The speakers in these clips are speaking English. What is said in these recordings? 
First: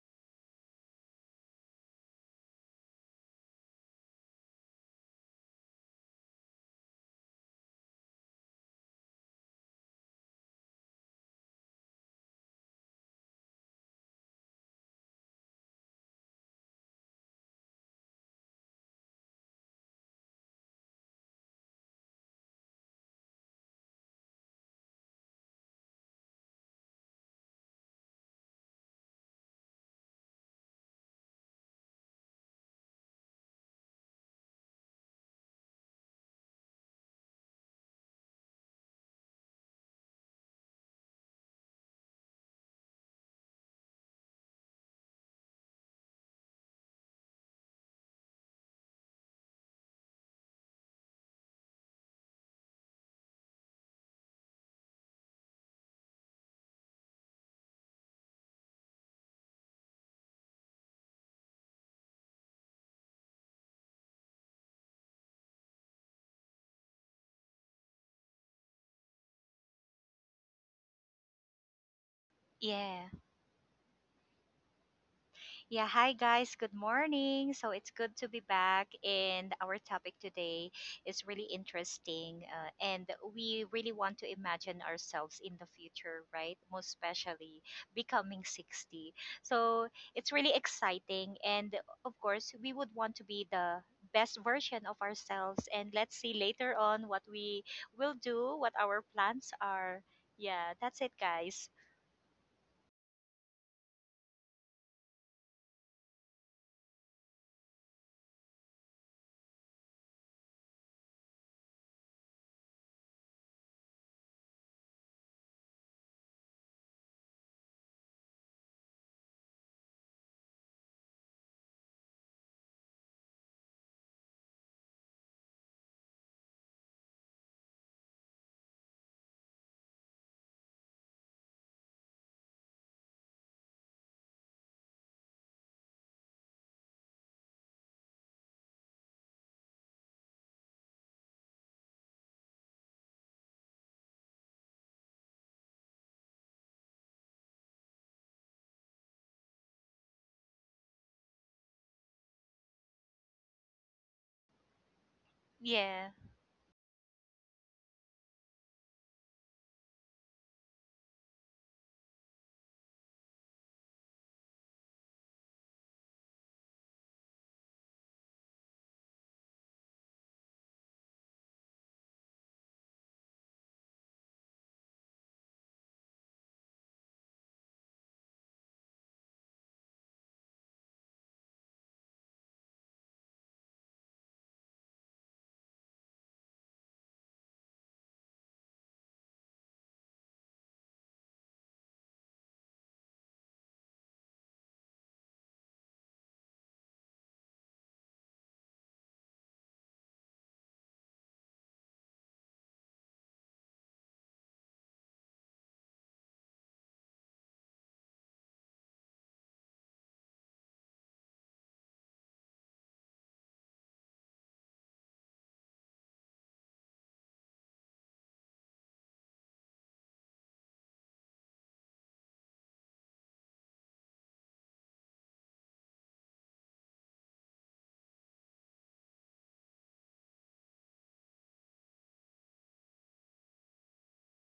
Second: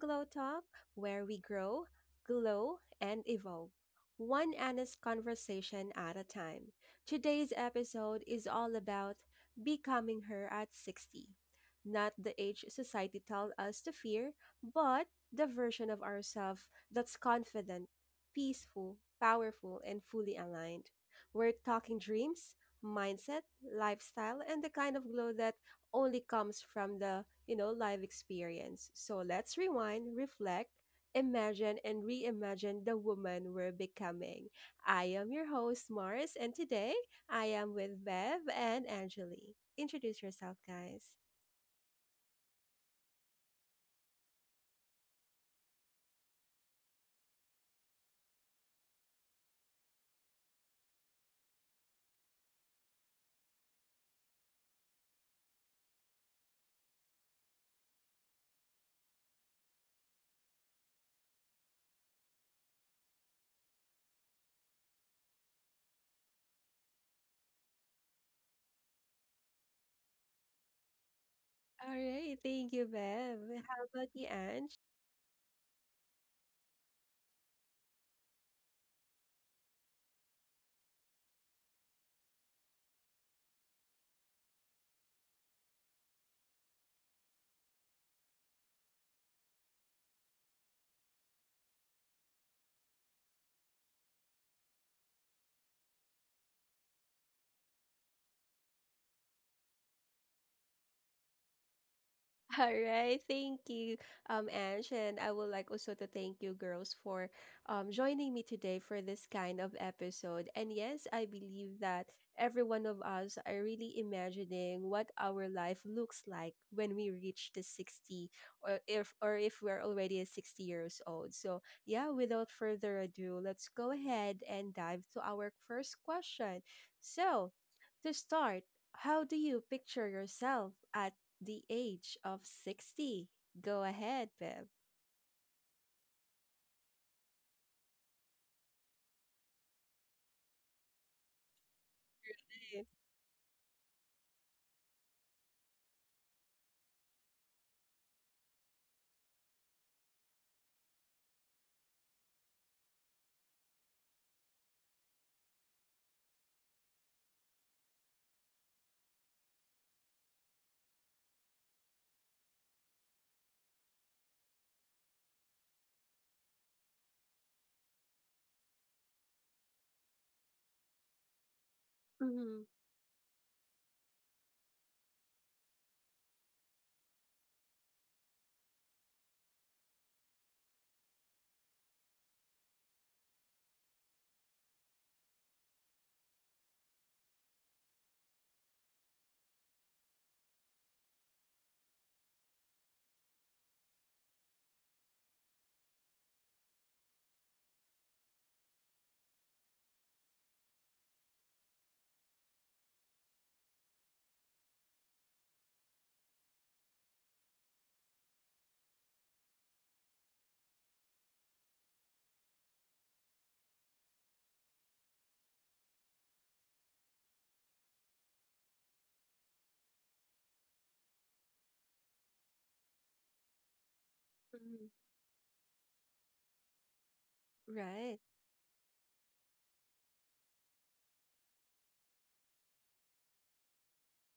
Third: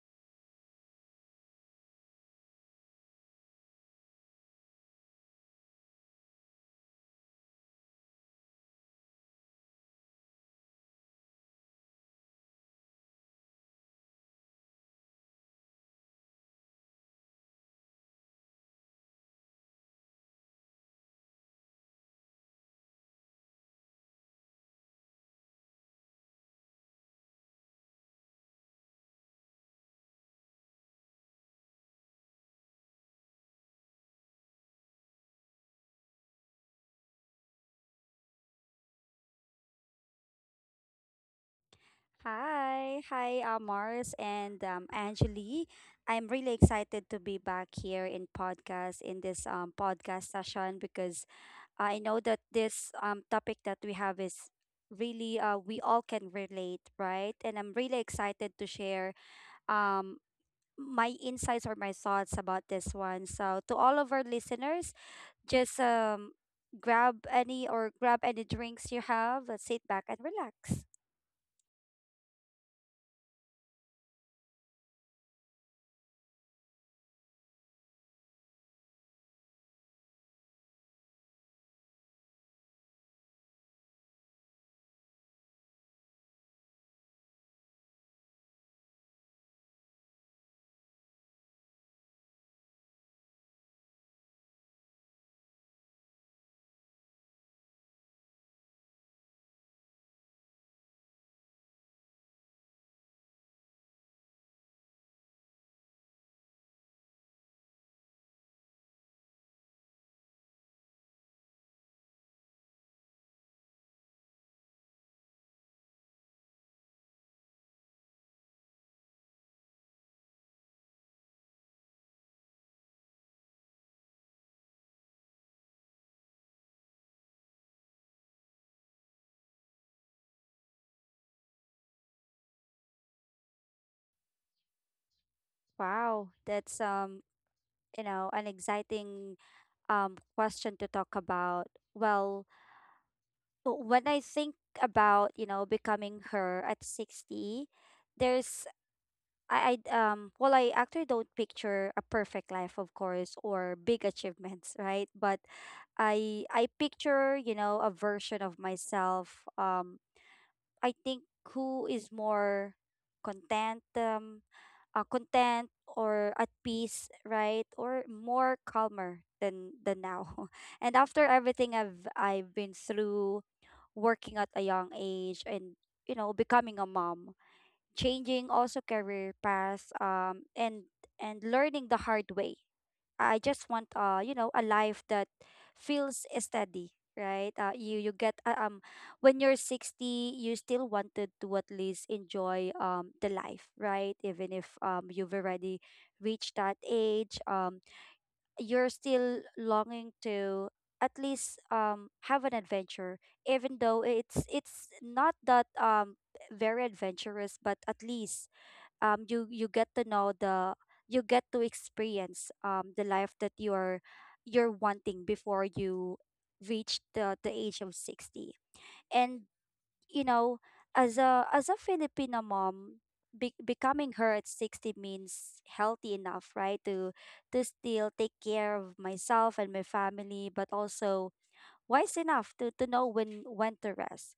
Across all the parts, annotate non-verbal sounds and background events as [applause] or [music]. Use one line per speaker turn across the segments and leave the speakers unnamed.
Glow Talk, where we grow, glow, and evolve. One honest conversation at a time. Today's episode is all about becoming her at 60. Not the age society tells us to fear, but the version of ourselves that's confident, peaceful, powerful, and fully aligned. We're talking dreams, mindset, lifestyle, and the kind of glow that only comes from the live experience. So let's rewind, reflect, imagine, and reimagine the woman we're becoming. I am your host, Mars, and today I am with Bev and Angeli. Introduce yourself, guys.
Hi, Mars and Angeli. I'm really excited to be back here in podcast in this podcast session because I know that this topic that we have is really we all can relate, right? And I'm really excited to share um, my insights or my thoughts about this one. So to all of our listeners, just grab any drinks you have, sit back and relax.
All right. Thank you,
Yeah.
Bev. How about you, Ange?
Yeah. Hi, guys. Good morning. So it's good to be back. And our topic today is really interesting. And we really want to imagine ourselves in the future, right? Most especially becoming 60. So it's really exciting. And of course, we would want to be the best version of ourselves. And let's see later on what we will do, what our plans are. Yeah. That's it, guys.
[laughs] All right, thank you, Ange, and I would like also to thank you, girls, for joining me today for this kind of episode. And yes, I believe that every one of us are really imagining what our life looks like when we reach the 60, or if we're already at 60 years old. So yeah, without further ado, let's go ahead and dive to our first question. So, to start, how do you picture yourself at the age of 60? Go ahead, Bev.
Wow, that's you know, an exciting question to talk about. Well, when I think about, you know, becoming her at 60, there's I well I actually don't picture a perfect life of course or big achievements, right? But
Yeah.
I picture, you know, a version of myself I think who is more content um content or at peace, right? Or more calmer than now. [laughs] And after everything I've
Mm-hmm.
been through, working at a young age, and you know, becoming a mom, changing also career paths, and learning the hard way, I just want a life that feels steady, right? You you get When you're 60, you still wanted to at least enjoy the life, right? Even if you've already reached that age, you're still longing to at least have an adventure even though it's not that very adventurous but at least um you you get to know the you get to experience the life that you're wanting before you reach the age of 60. And you know, as a Filipino mom, becoming her at
Hmm.
60 means healthy enough, right? To still
Right.
take care of myself and my family, but also wise enough to know when to rest.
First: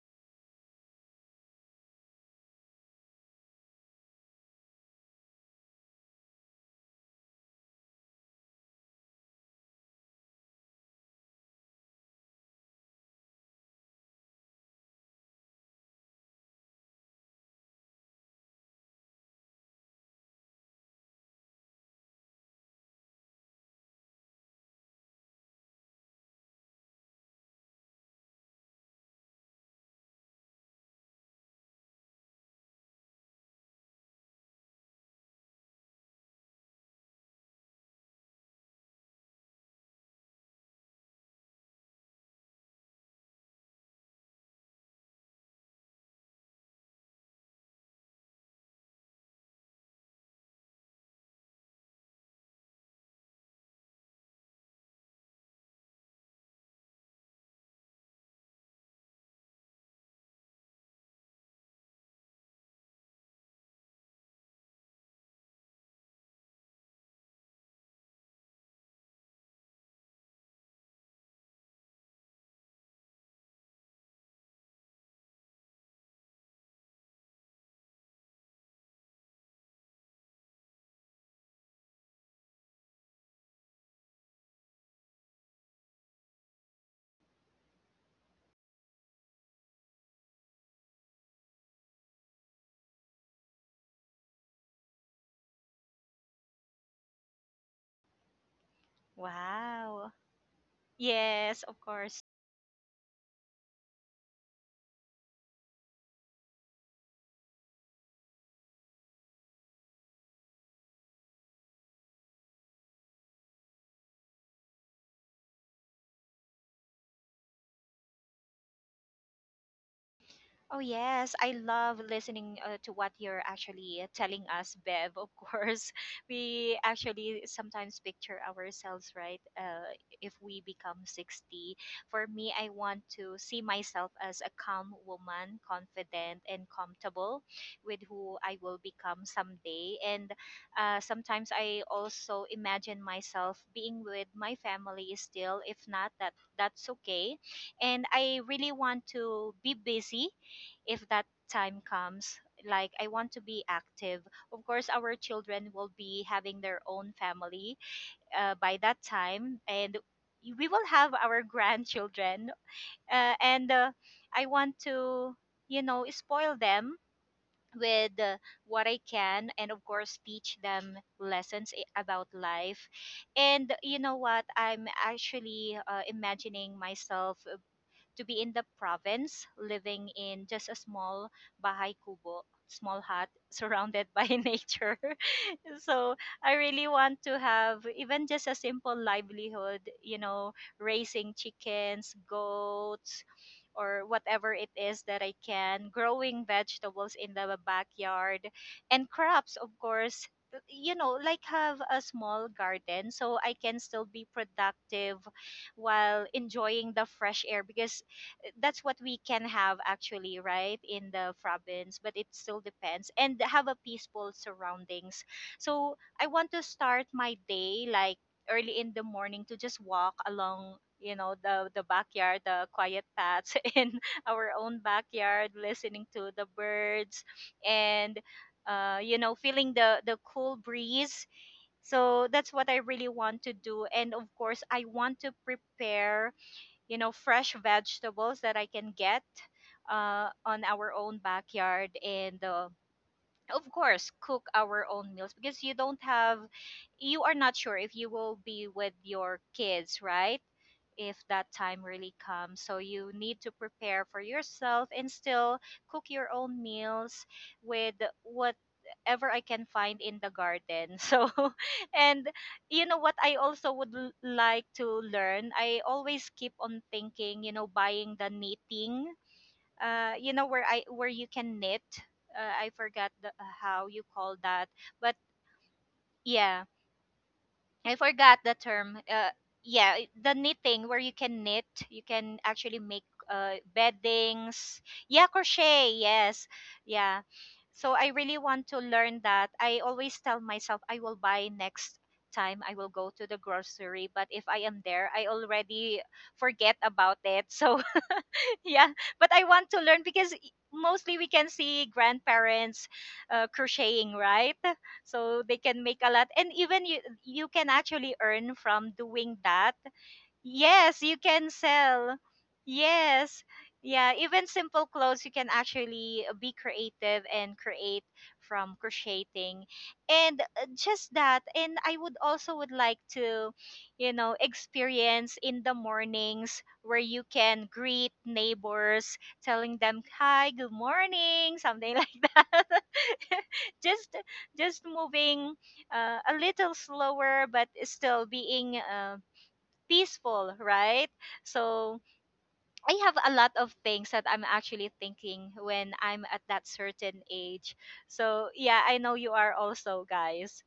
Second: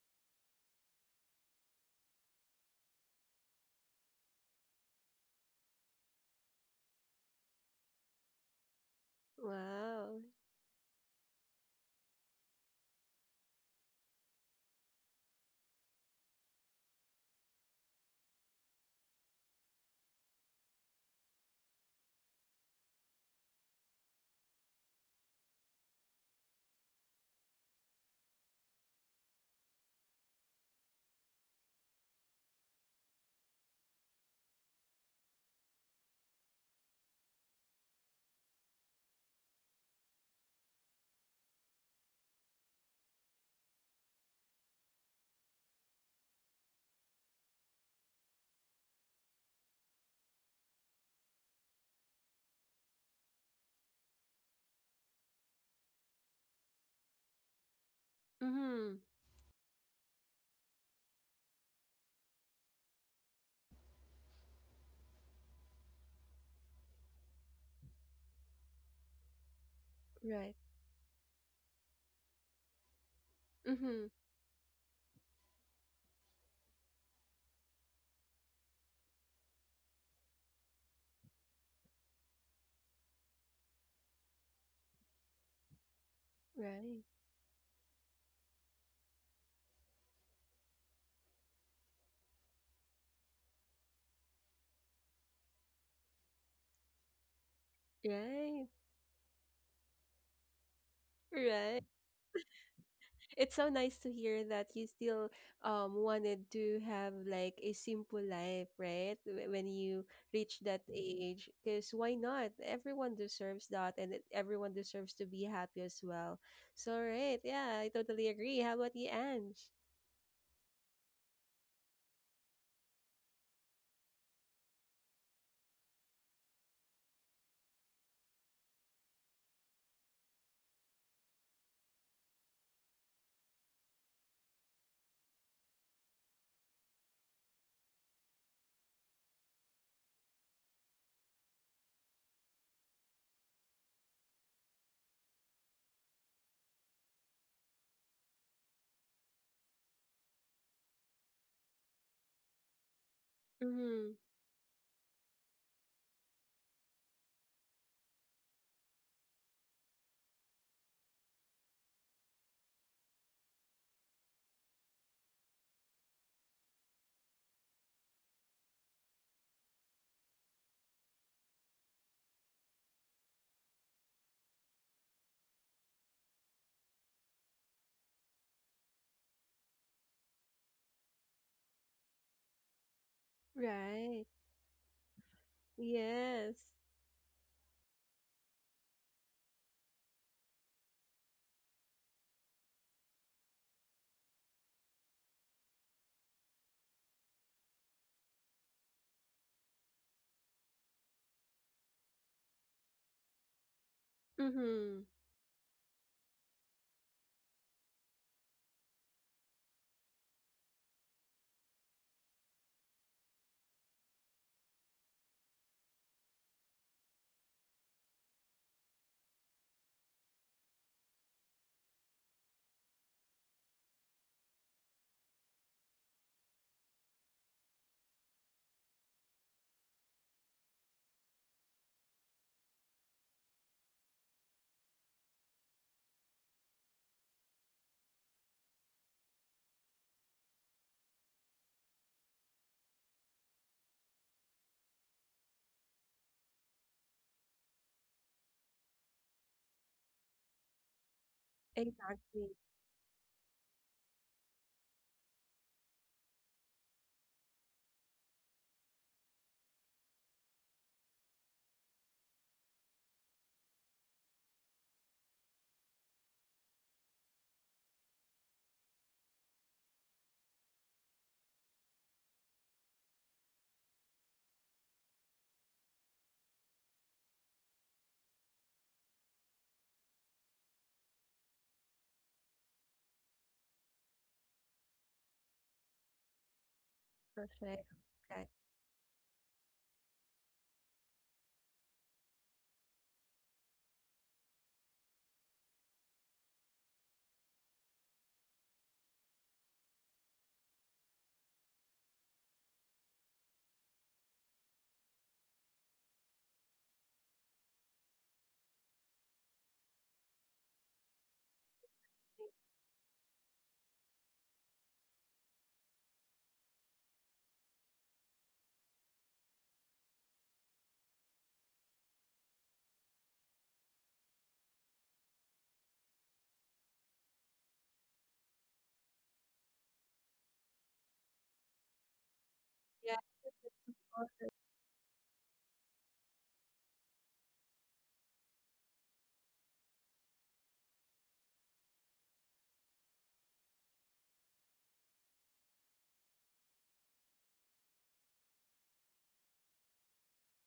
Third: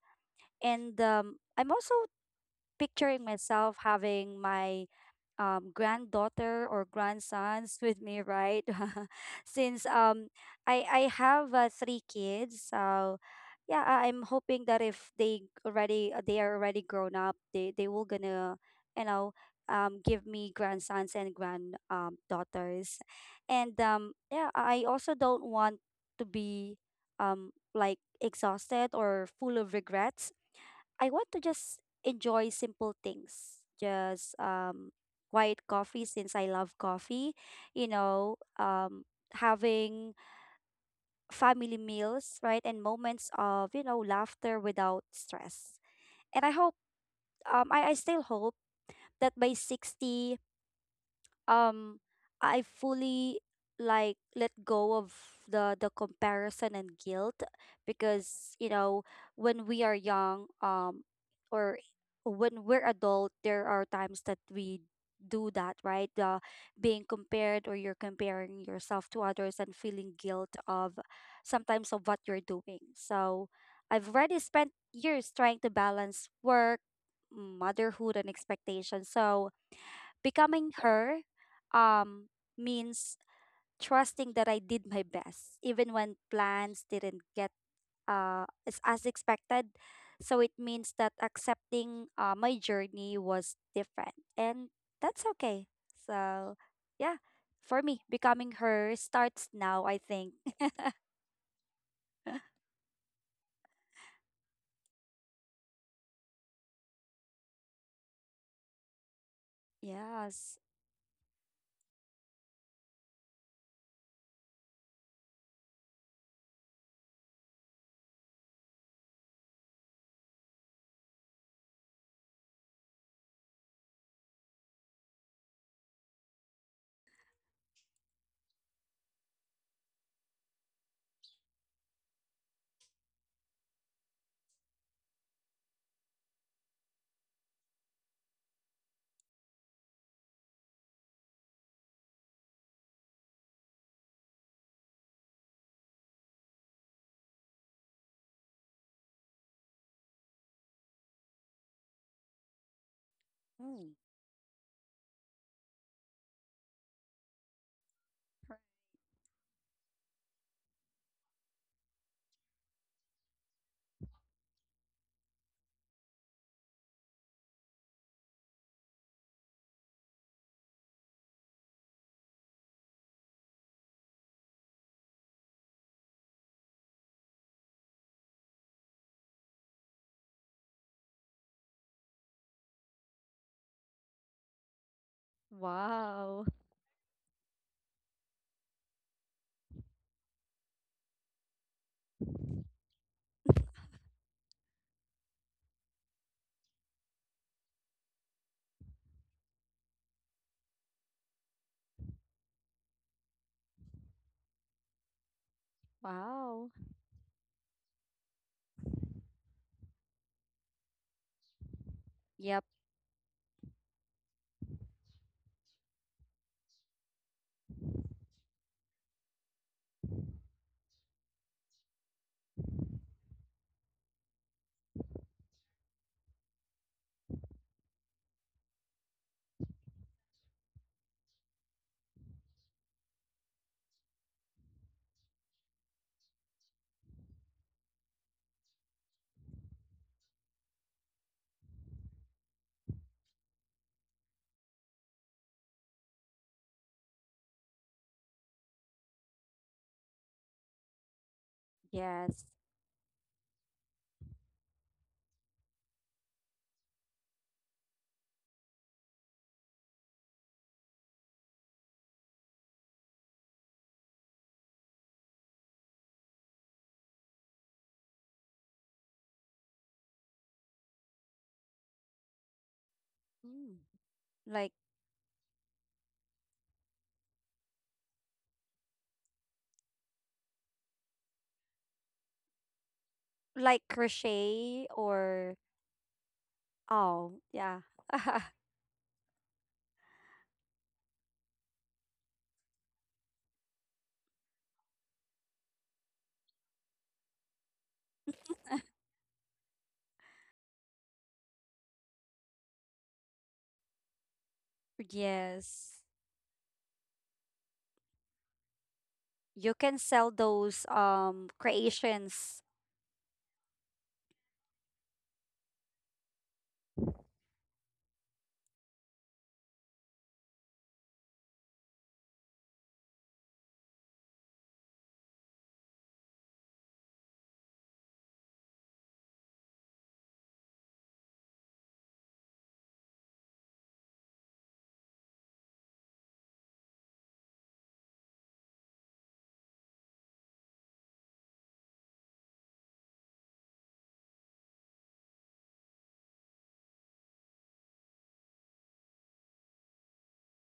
And I'm also picturing myself having my granddaughter or grandsons with me, right? [laughs] Since
Wow.
um, I have 3 kids, so yeah, I'm hoping that if they already they are already grown up, they will gonna you know give me grandsons and grand daughters, and yeah, I also don't want to be like exhausted or full of regrets. I want to just enjoy simple things. Just white coffee since I love coffee, you know, having family meals, right? And moments of, you know, laughter without stress. And I hope I still hope that by 60 um I fully like let go of the comparison and guilt. Because you
Mm-hmm.
know, when we are young or when we're adult, there are times that we do that, right? The being compared or you're comparing yourself to others, and feeling guilt
Right.
of sometimes of what you're doing. So
Mm-hmm.
I've already spent years trying to balance work, motherhood and expectations. So becoming her um, means trusting that I did my best, even when plans
Right.
didn't get as expected. So it means that accepting my journey was different, and that's okay. So, yeah, for me, becoming
Right.
her starts now, I
Wow.
think. [laughs]
Yes, of
Right.
course.
It's so nice to hear that you still wanted to have like a simple life, right? When you
Yes.
reach that age, because why not? Everyone deserves that, and everyone deserves to be happy as well. So, right, yeah, I totally agree. How about you, Ange?
Oh yes, I love listening to what you're actually telling us, Bev. Of course, [laughs] we actually sometimes picture ourselves, right? If we become 60, for me, I want to see myself as a calm woman, confident and comfortable with who I will become someday. And sometimes I also imagine myself being with my family still. If not, that's okay. And I really want to be busy if that time comes, like I want to be
Mm.
Mm-hmm.
active. Of course, our children will be having their own family by that time, and we will have our grandchildren and I want to, you know, spoil them with what I can, and of course teach them lessons about life. And you know what I'm actually imagining myself to be in the province, living in just a small bahay kubo, small hut surrounded by
Right.
[laughs] nature. [laughs] So
Wow.
I
Yes.
really want to have even just a simple livelihood, you know, raising chickens, goats,
[laughs]
or whatever it is that I can, growing vegetables in the backyard, and crops, of course. You know, like have a small garden so I can still be
Mm-hmm.
productive while
Wow.
enjoying the fresh air, because that's what we can have actually, right, in the province, but it still
Yep.
depends, and have a peaceful surroundings. So I want to start my day like early in the morning to just walk along, you know, the backyard, the quiet paths [laughs] in our own backyard, listening to the birds, and you know, feeling the cool breeze. So that's what I really want to do. And of course, I want to prepare, you know, fresh vegetables that I can get on our own backyard, and of course cook our own meals, because you don't have, you are not sure if you will be with your kids, right, if that time really
Yes.
Exactly.
comes. So you need to prepare for yourself and still cook your own meals with whatever I can find in the garden. [laughs] So, and you know what I also would like to learn? I always keep on thinking, you know, buying the knitting, you know, where I where you can knit. I forgot the,
Mm.
how you call that,
Like
but yeah, I forgot the term. Yeah, the knitting where you can knit, you can actually make
like
beddings.
crochet
Yeah,
or…
crochet. Yes, yeah.
Oh, yeah.
Perfect.
So I really
Okay.
[laughs]
want to learn that. I always tell myself I will buy next time I will go to the grocery, but if I am there, I already forget about it. [laughs] So [laughs] yeah, but I want to learn because mostly we can see grandparents crocheting, right? So they can
Yes.
make a lot, and even you, you can actually earn from doing that.
You can sell those
Yes, you can sell.
creations.
Yes. Yeah, even simple clothes, you can actually be creative and create from crocheting. And just that. And I would also would like to, you know, experience in the mornings where you can greet neighbors, telling them, "Hi, good morning," something [laughs] like that.
Yeah.
Just
All
just moving a little slower, but still being peaceful, right? So I have a lot of things that I'm actually thinking when I'm at that certain age. So yeah, I know you are also, guys.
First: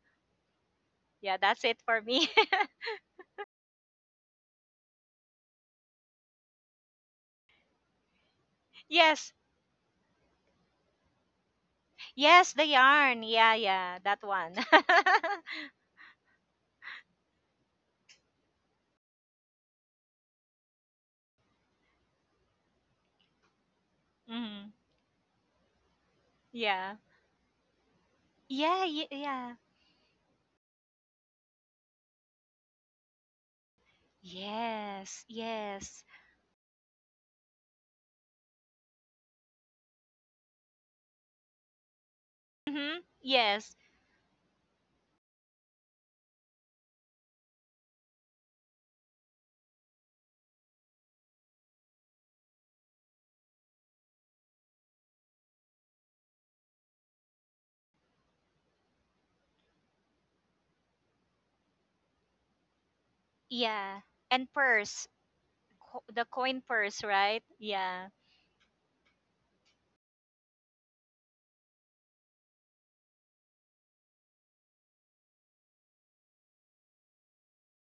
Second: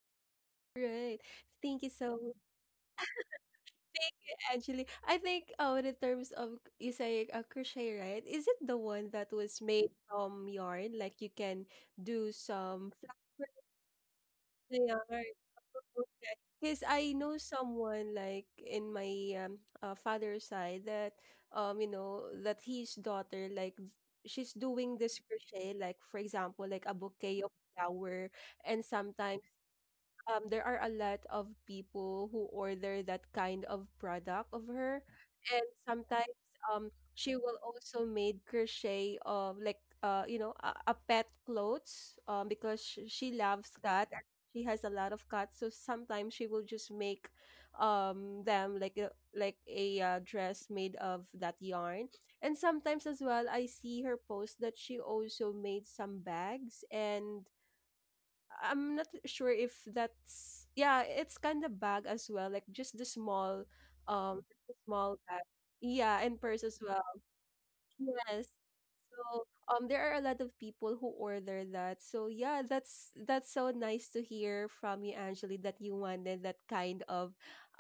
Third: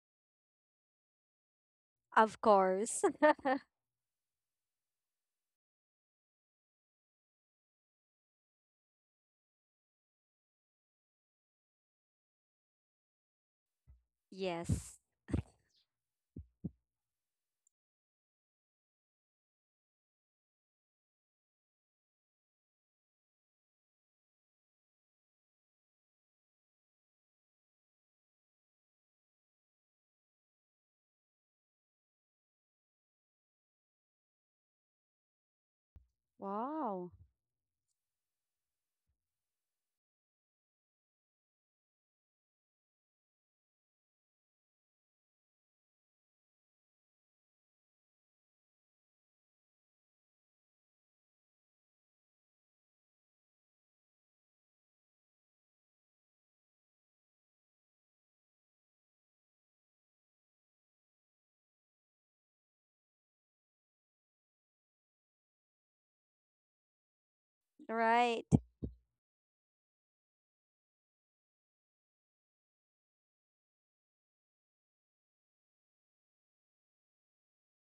right.
Yeah, that's it
Thank you
for
so
me.
much.
Of course. [laughs]
Thank you, Angeli. I think in terms of you say a crochet, right? Is it the
[laughs]
one that
Yes,
was made from yarn? Like you can do
yes, the
some
yarn.
flower
Yeah, yeah, that one.
Yes.
yarn.
[laughs]
Okay. Because I know someone like in my father's side that that his daughter like she's
Hmm.
doing this crochet, like for example, like
Yeah,
a bouquet of flower,
yeah,
and sometimes
yeah.
there are a lot of people who order that kind of product of her,
Yes,
and
yes.
sometimes
Wow.
she will also made crochet of like a pet clothes, because
Mm-hmm.
she
Yes,
loves cat. And she has a lot of cats, so sometimes she will just make them like a dress made of that yarn. And sometimes as well, I see her post that she also made some bags, and I'm not sure if that's, yeah, it's kind of bag as well, like just the small,
yeah.
um,
And
the
purse,
small bag.
the
Yeah, and
coin
purse as
purse,
well.
right? Yeah.
Right,
Yes, so there are a lot of people who order that. So yeah, that's so nice to hear from you, Angeli, that you wanted that kind of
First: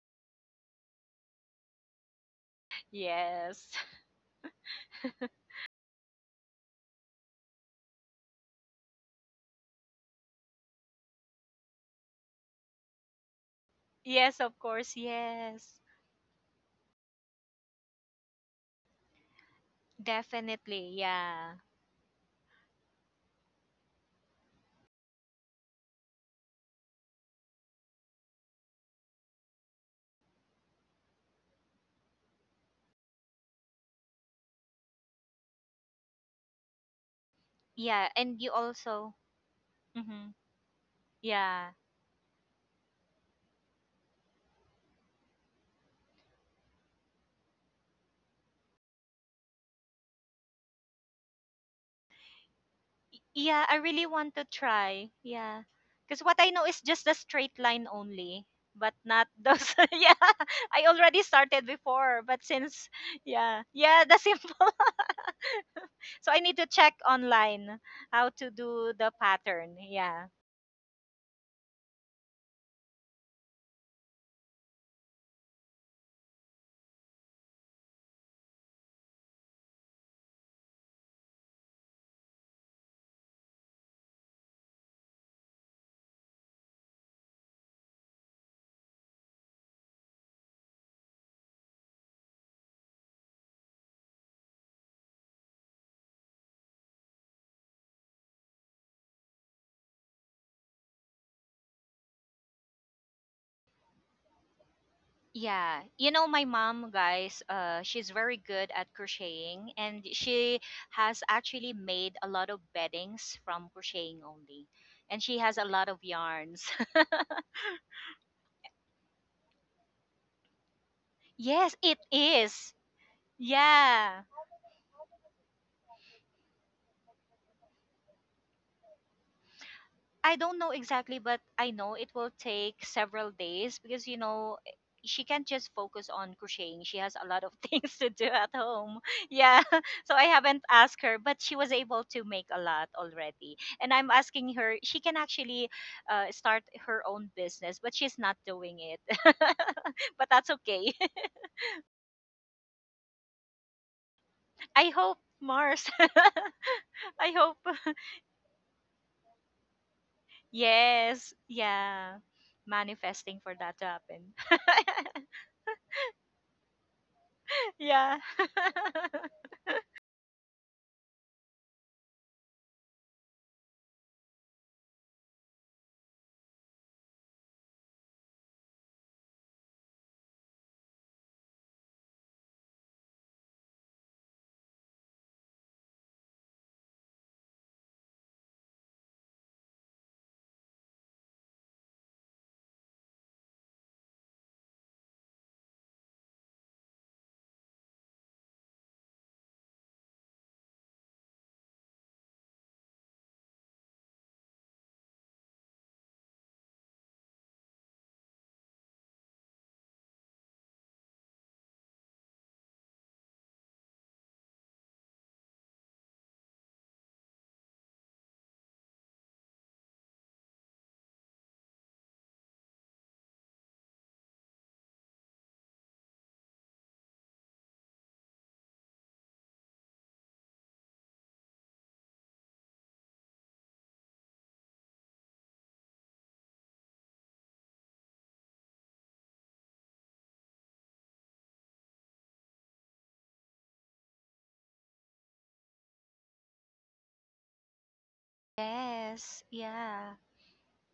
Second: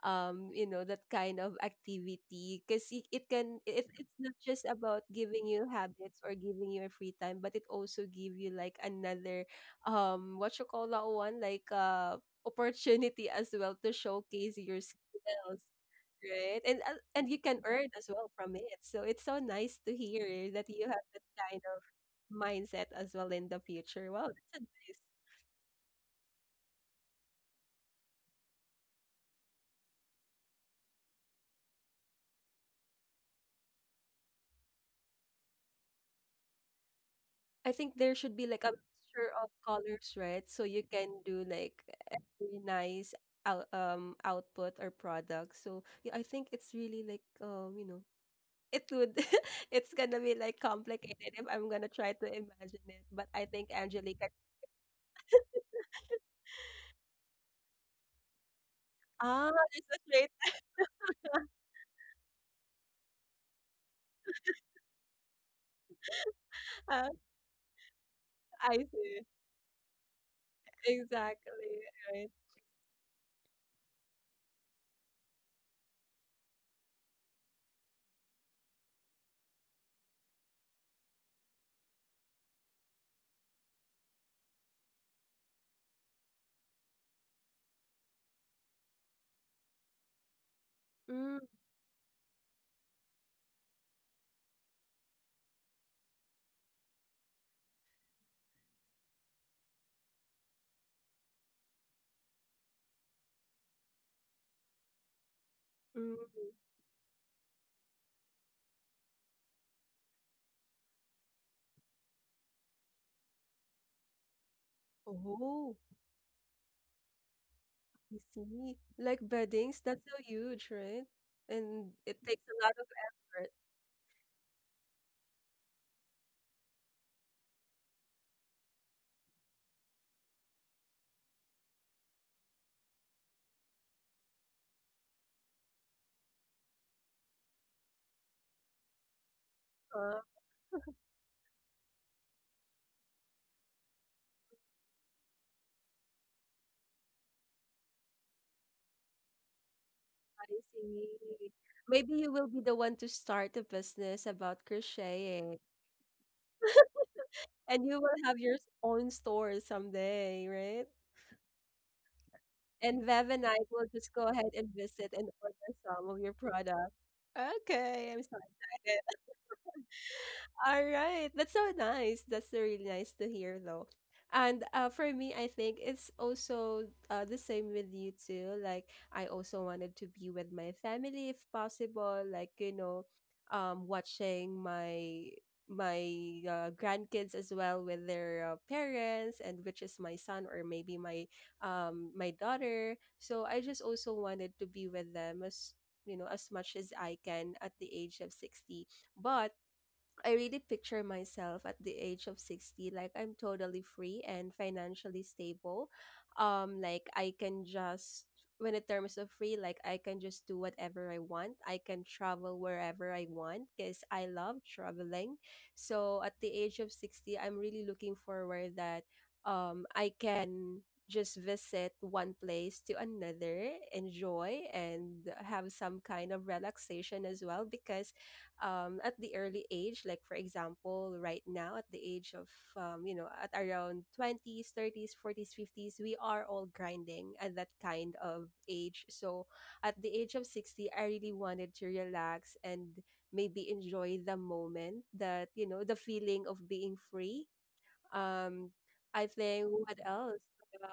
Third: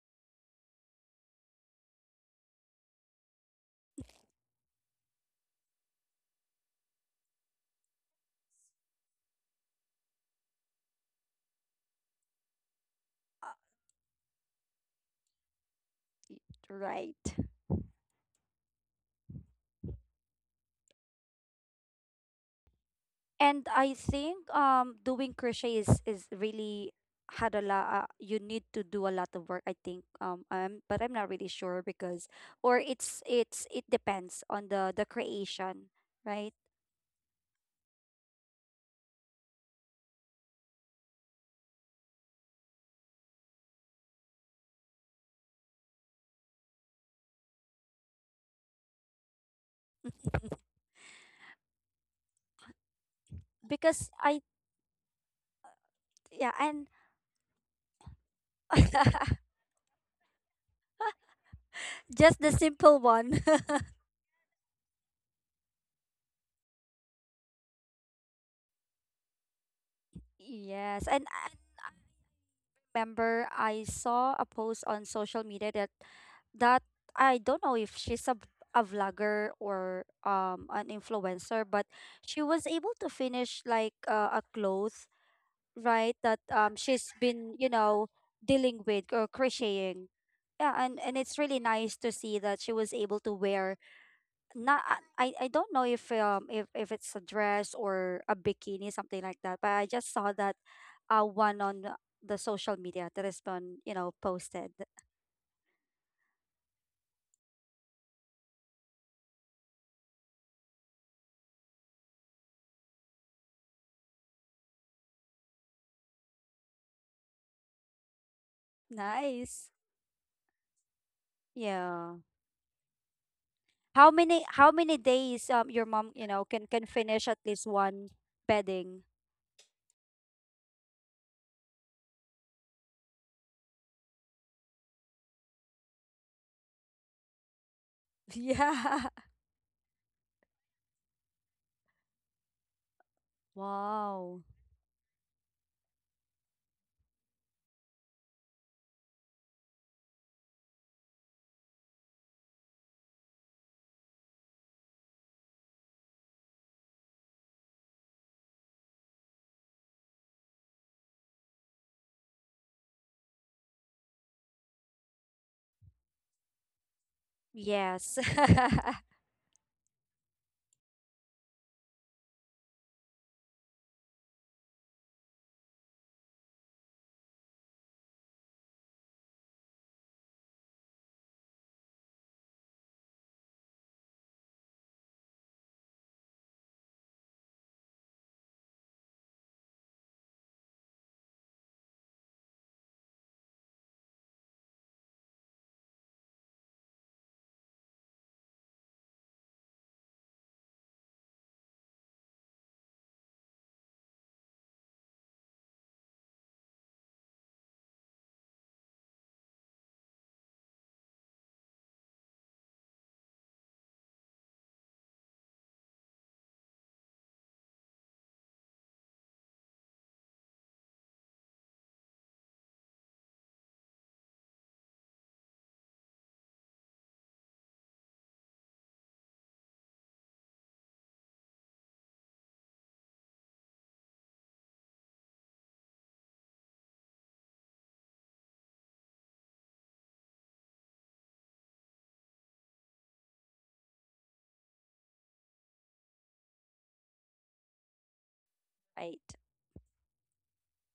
you know, that kind of activity. Because it, it can
Yes. [laughs]
it, it's not just about giving you habits or giving you a free time, but it also give you like another what you call that one, like opportunity as well to
Yes,
showcase
of
your
course.
skills.
Yes.
Right. And
right.
you can earn as well from it. So it's so nice to hear that you
Definitely,
have that
yeah.
kind of mindset as well in the
And I
future. Wow,
think
that's nice.
doing crochet is really had a lot. You need to do a lot of work. I think but I'm not really sure because or it's it depends on the creation, right?
I think
Yeah,
there should
and
be
you
like a
also,
mixture of colors,
hmm,
right? So you can do
yeah.
like a very nice output or product. So yeah, I think it's really like, it would [laughs] it's gonna be like
[laughs]
complicated if I'm gonna try to imagine it. But I
Yeah,
think
I really
Because
Angelica,
want
I,
to try. Yeah. Because what I
yeah,
know is
and
just the straight line only, but not
[laughs]
those.
there's
[laughs]
a
Yeah,
trait.
I already started before,
just
but
the
since,
simple one.
yeah,
[laughs]
yeah, the simple. [laughs] So I need to check
Uh,
online how to
[laughs] I
do the
see.
pattern. Yeah.
Yes, and
Exactly. Right.
member I saw a post on social media that that I don't know if she's a vlogger or an influencer, but she was able to finish like a cloth, right? That she's been you know dealing with or crocheting. Yeah, and it's
Mm,
really nice to see that she was able to wear… not, I, I don't know if if it's a dress or a bikini, something like that, but I just saw that one on the social media that has been you know posted.
Yeah, you know my
mm.
mom, guys. She's very good at crocheting, and she has actually made a lot of beddings from crocheting only, and she has a
Oh,
lot of yarns.
I see. Like
Nice.
beddings, that's so huge, right?
[laughs] Yes,
And
it
Yeah,
it takes a
is.
lot of effort.
how
Yeah.
many how many days your mom you know can finish at least one bedding?
I don't know exactly, but I know it will take several days because, you know, eh, she can't just focus on crocheting. She has a lot of [laughs] things to do
[laughs]
at home.
Yeah.
[laughs] Yeah. [laughs] So
Oh,
I haven't asked her, but she was able to make a lot already. And I'm
Wow.
asking her, she can actually start her own business, but she's not doing it. [laughs] But that's
I
okay.
see.
[laughs]
Maybe you will be the one to start a business about
I hope
crocheting,
Mars. [laughs] I hope.
and you will have your own store someday, right?
Yes. Yeah.
And Vev
Manifesting
and
for
I
that to
will just go
happen.
ahead and visit
[laughs]
and order some of your product. Okay,
Yeah.
Yes.
I'm so
[laughs]
excited.
[laughs]
Alright, that's so nice. That's so really nice to hear, though. And for me, I think it's also the same with you too. Like I also wanted to be with my family if possible. Like, watching my grandkids as well with their parents, and which is my son or maybe my daughter. So I just also wanted to be with them as you know as much as I can at the age of 60. But I really picture myself at the age of 60 like I'm totally free and financially stable. Like I can just when in terms of free, like I can just do whatever I want. I can travel wherever I want because I love traveling. So at the age of 60, I'm really looking forward that I can just visit one place to another, enjoy and have some kind of relaxation as well, because at the early age. Like, for example, right now, at the age of, you know, at around 20s, 30s, 40s, 50s, we are all grinding at that kind of age. So, at the age of 60, I really wanted to relax and maybe enjoy the moment that the feeling of being free um, I
Right,
Yes.
think, what
Yeah.
else?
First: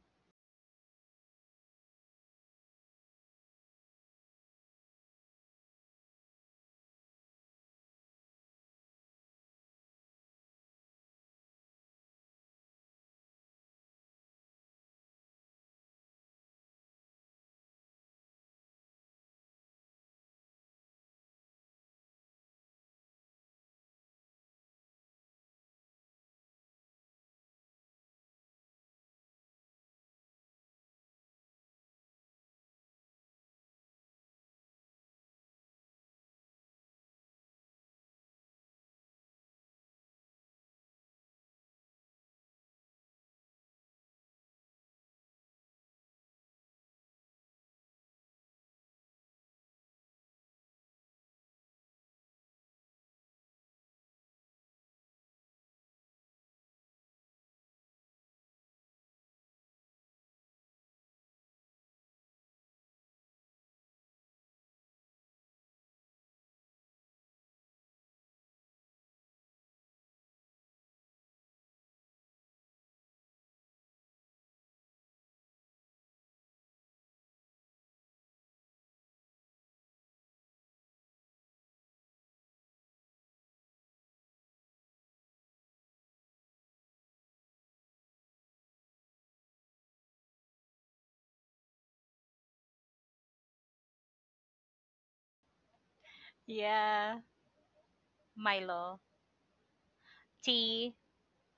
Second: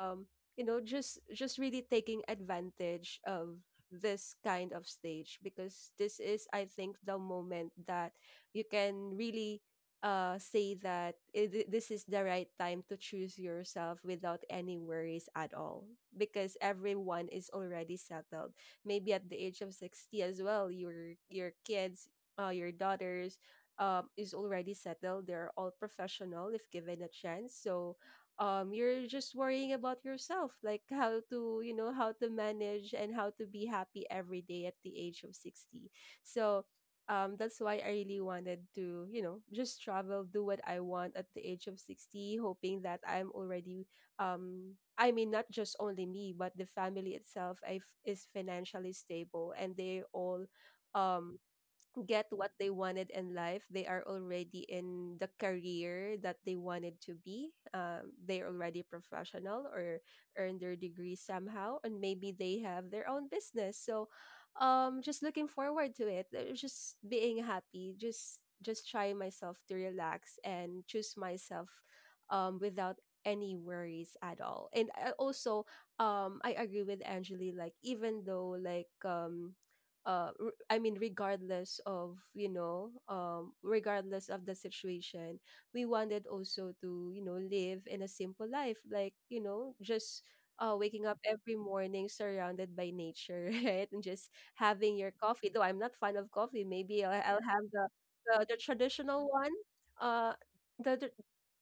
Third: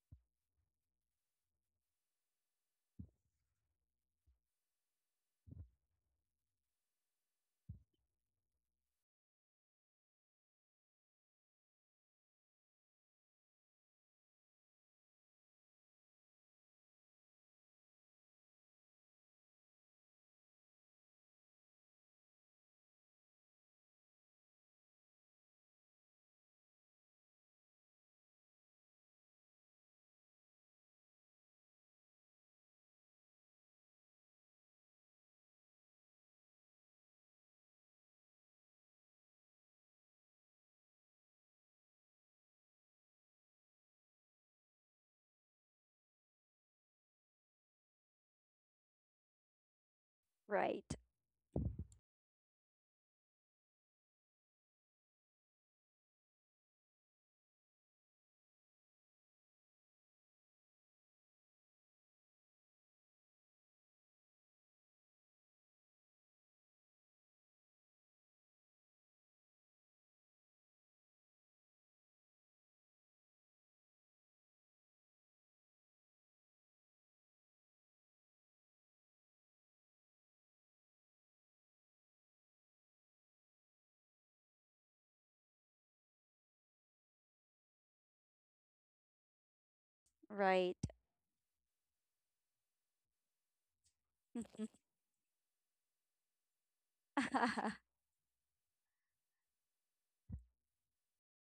Um, just really taking advantage of this kind of stage because this is, I think, the moment that you can really say that this is the right time to choose yourself without any worries at all, because everyone is already settled maybe at the age of 60. As well, your kids, your daughters, is already settled. They're all professional if given a chance. So you're just worrying about yourself, like how to manage and how to be happy every day at the age of 60. So that's why I really wanted to just travel, do what I want at the age of 60, hoping that I'm already, I mean, not just only me, but the family itself is financially stable and they all
right,
um get what they wanted in life. They are already in the career that they wanted to be. They're already professional or earned their degree somehow, and maybe they have their own business. So, just looking forward to it. Just being happy. Just try myself to relax and choose myself, without any worries at all. And I agree with Angeli. Like even though like I mean, regardless of the situation, we wanted also to live in a simple life, like just
right.
waking up every morning surrounded by nature [laughs] right, and just having your coffee, though I'm not fan of coffee, maybe i'll,
Yeah.
I'll have
[laughs]
the
Milo.
traditional one, uh the,
Tea.
the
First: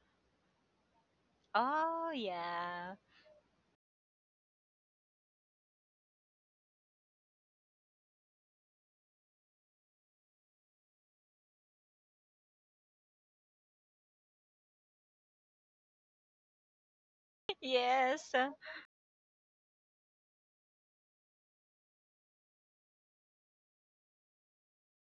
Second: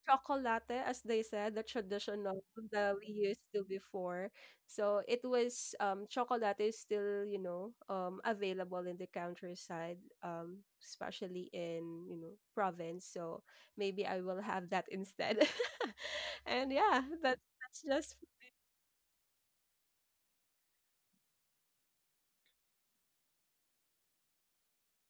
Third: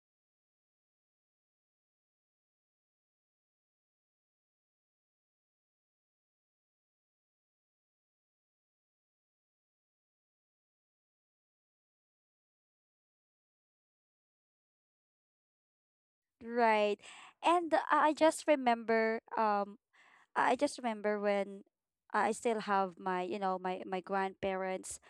chocolate, as they said, the
Oh,
traditional
yeah.
that we used to before. So it was chocolate is still, available in the countryside, especially in province. So maybe I will have that instead. [laughs] And
Right.
yeah, that's
[laughs]
And
that's
I
just
Yes.
just remember when I still have my, you know, my grandparents.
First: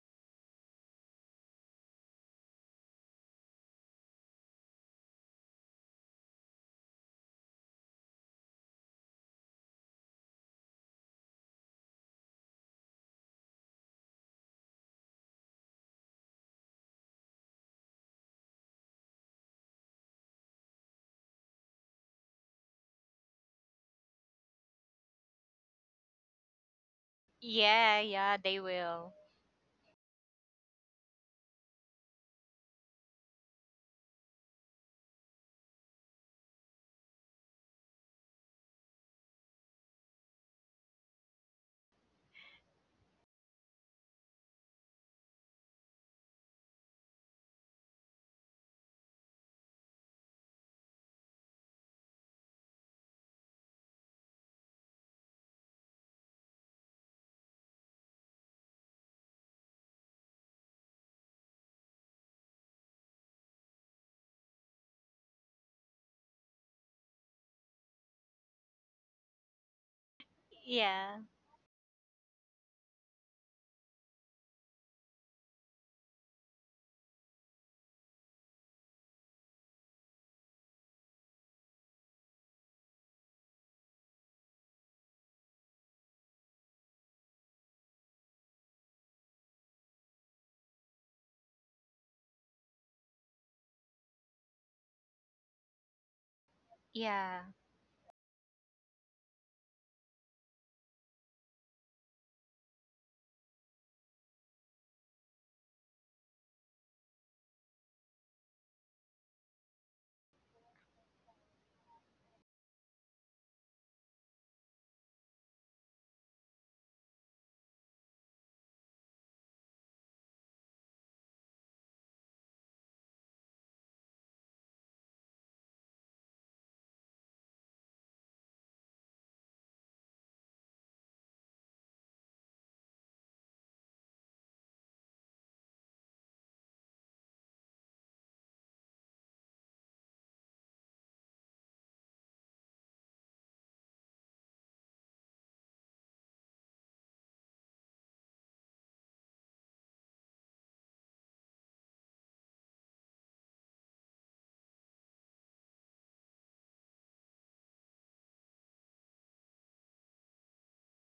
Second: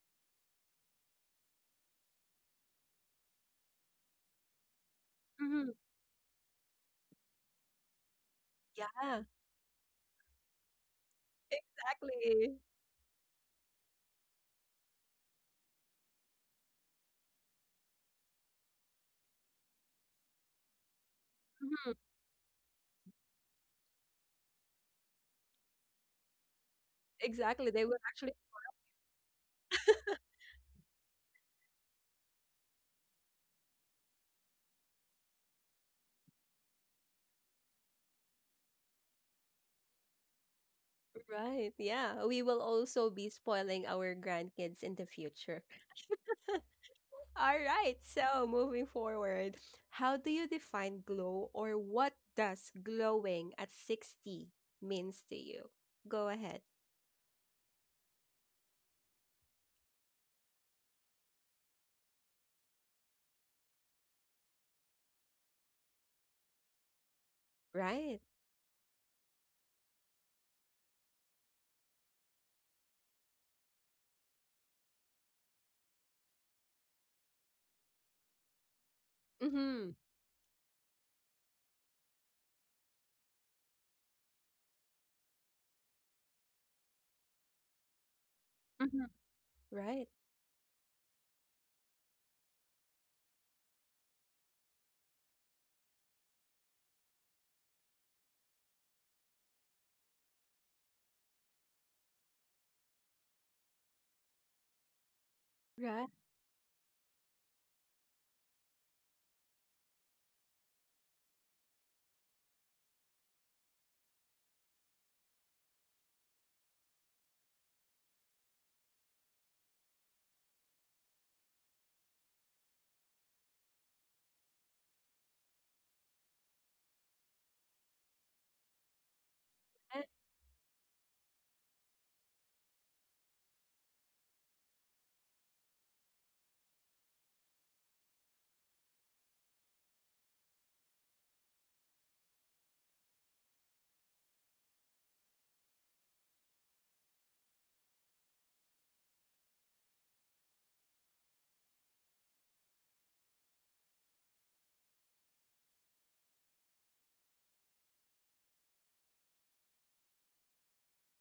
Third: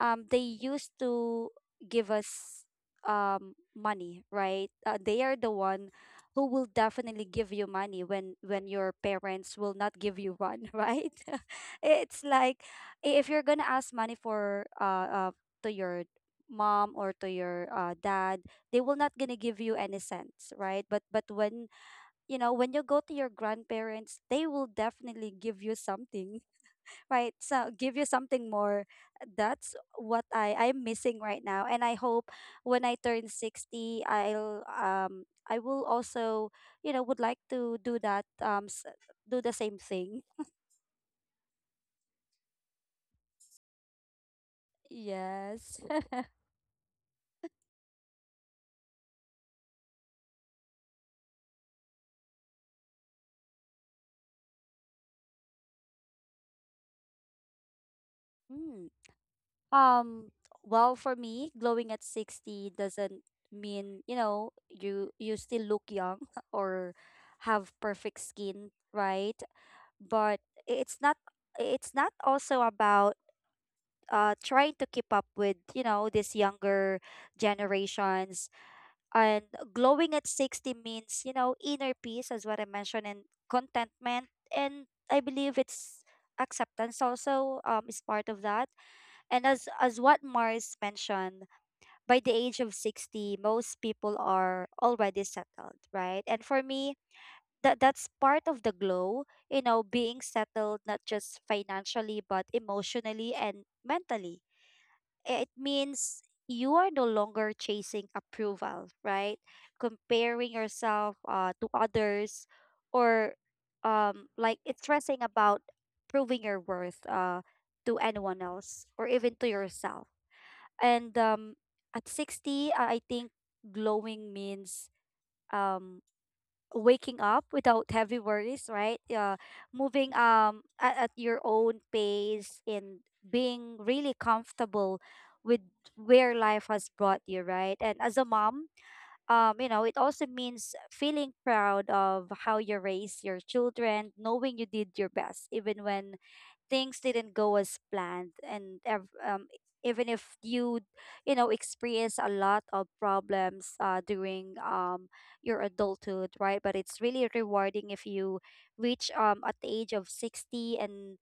They used to give us money, right? They are the
mhm,
one who will definitely give you money when your
yeah,
parents will not give you one, [laughs] right? [laughs] It's
exactly.
like, if you're gonna ask money for to your mom or to your dad, they will not gonna give you any cents, right? But when
Mhm.
you know when you go to your grandparents, they will definitely give you something, [laughs] right?
Exactly.
So
They
give
will
Yeah,
you
actually
yeah,
something
they
more.
will.
That's what I'm missing right now. And I hope when I turn 60, I will also you know would like to do that do the same thing.
right. Yeah. We will also be spoiling our grandkids in the future.
Yes. [laughs]
All right. So, moving forward, how do you define glow, or what does glowing at 60 means to you? Go ahead.
Mm. Um, well, for me, glowing at 60 doesn't mean, you know, you still look young [laughs] or have perfect
Right.
skin, right? But it's not,
Yeah.
it's not also about trying to keep up with you know these younger generations. And
Mhm.
glowing at 60 means you know inner peace, as what I mentioned, and contentment. And I believe it's acceptance also, is part of that.
Mhm.
And as
Right.
what Mars mentioned, by the age of 60, most people are already settled, right? And for me,
Yeah.
that's part of the glow, you know, being settled not just financially but emotionally and mentally. It
Right.
means you are no longer chasing approval, right? Comparing yourself to others, or like it's stressing about proving your worth to anyone else or even to yourself. And at 60, I think glowing means um waking up without heavy worries, right? Moving at your own pace and being really comfortable with where life has brought you, right? And as a mom, you know, it also means feeling proud of how you raise your children, knowing you did your best, even when things didn't go as planned. And even if you you know experience a lot of problems during your adulthood, right? But it's really rewarding if you reach at the age of 60, and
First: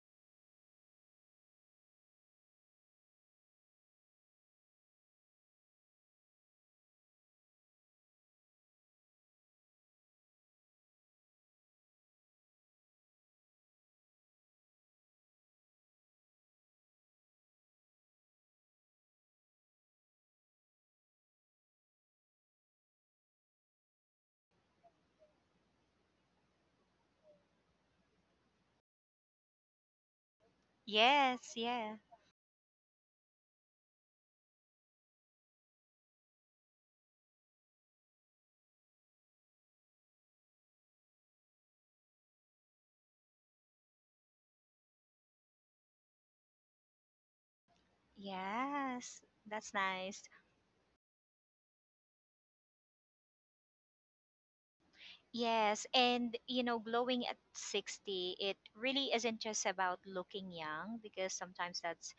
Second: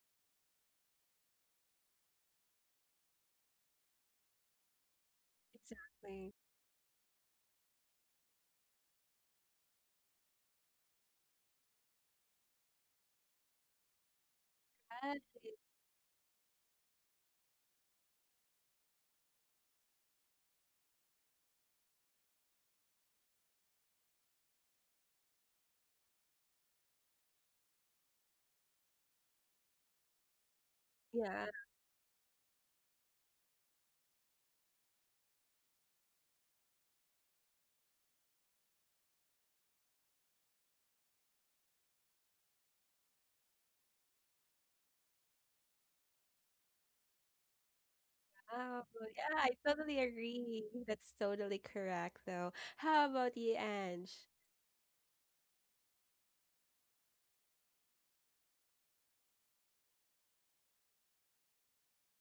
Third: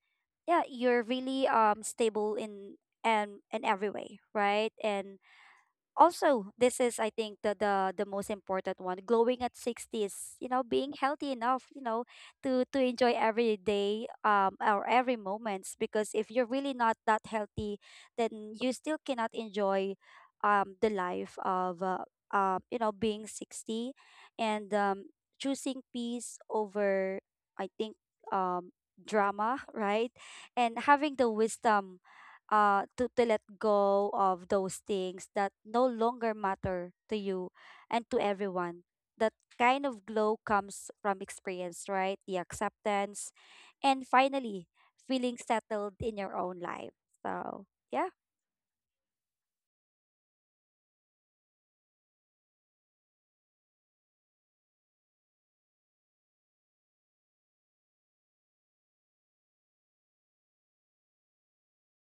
yeah, you're really stable in and in every way, right? And
Exactly.
also, this is I think the most important one: glowing at 60s, you know, being healthy enough you know to enjoy every day or every
Right.
moments. Because if you're really not that healthy, then you still cannot enjoy the life of you know, being 60. And choosing peace over I think um drama, [laughs] right? And having the
Yeah.
Yes, yeah.
wisdom to let go of those things that no longer matter to you and to everyone. That kind of glow comes from experience, right? The acceptance and finally feeling settled in your own life. So yeah.
Oh,
Yes.
yeah, I
That's
totally
nice.
agree. That's totally correct though. How about you, Ange?
Yes, and you know, glowing at 60, it really isn't just about looking young, because sometimes that's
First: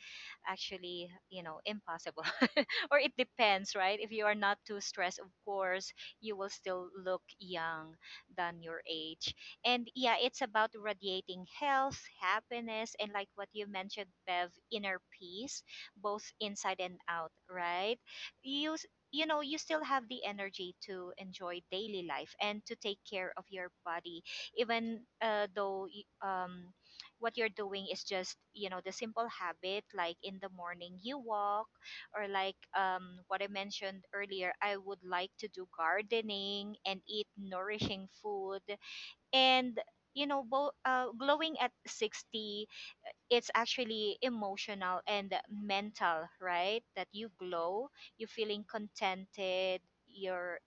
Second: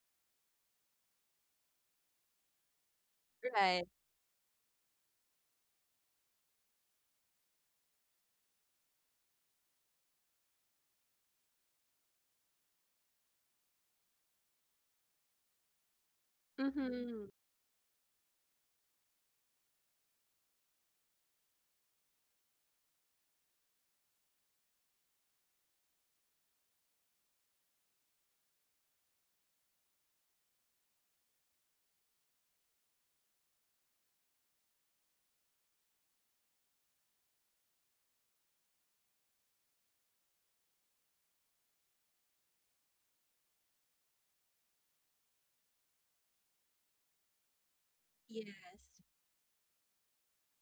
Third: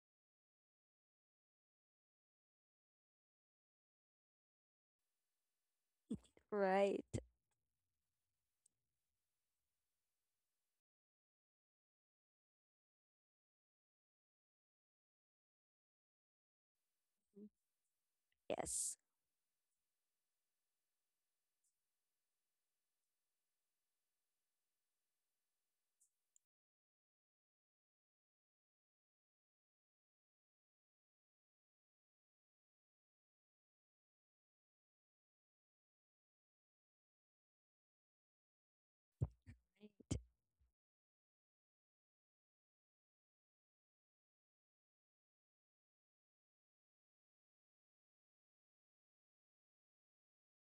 actually, you know, impossible. [laughs] Or it depends,
Right.
right? If you are not too stressed, of course, you will still
Right.
look young than your age. And yeah, it's about radiating health, happiness, and like what you mentioned, Bev, inner peace, both inside and
Mhm.
out, right? You s-
Yes,
you know, you still have the energy to enjoy daily life and to take care of your body, even though what you're doing is just, you know, the simple habit, like in the morning you walk, or like what I mentioned earlier, I would like to do gardening and eat nourishing food. And you know, glowing at 60, it's actually emotional and mental, right? That you glow, you're
Yes.
feeling contented, you're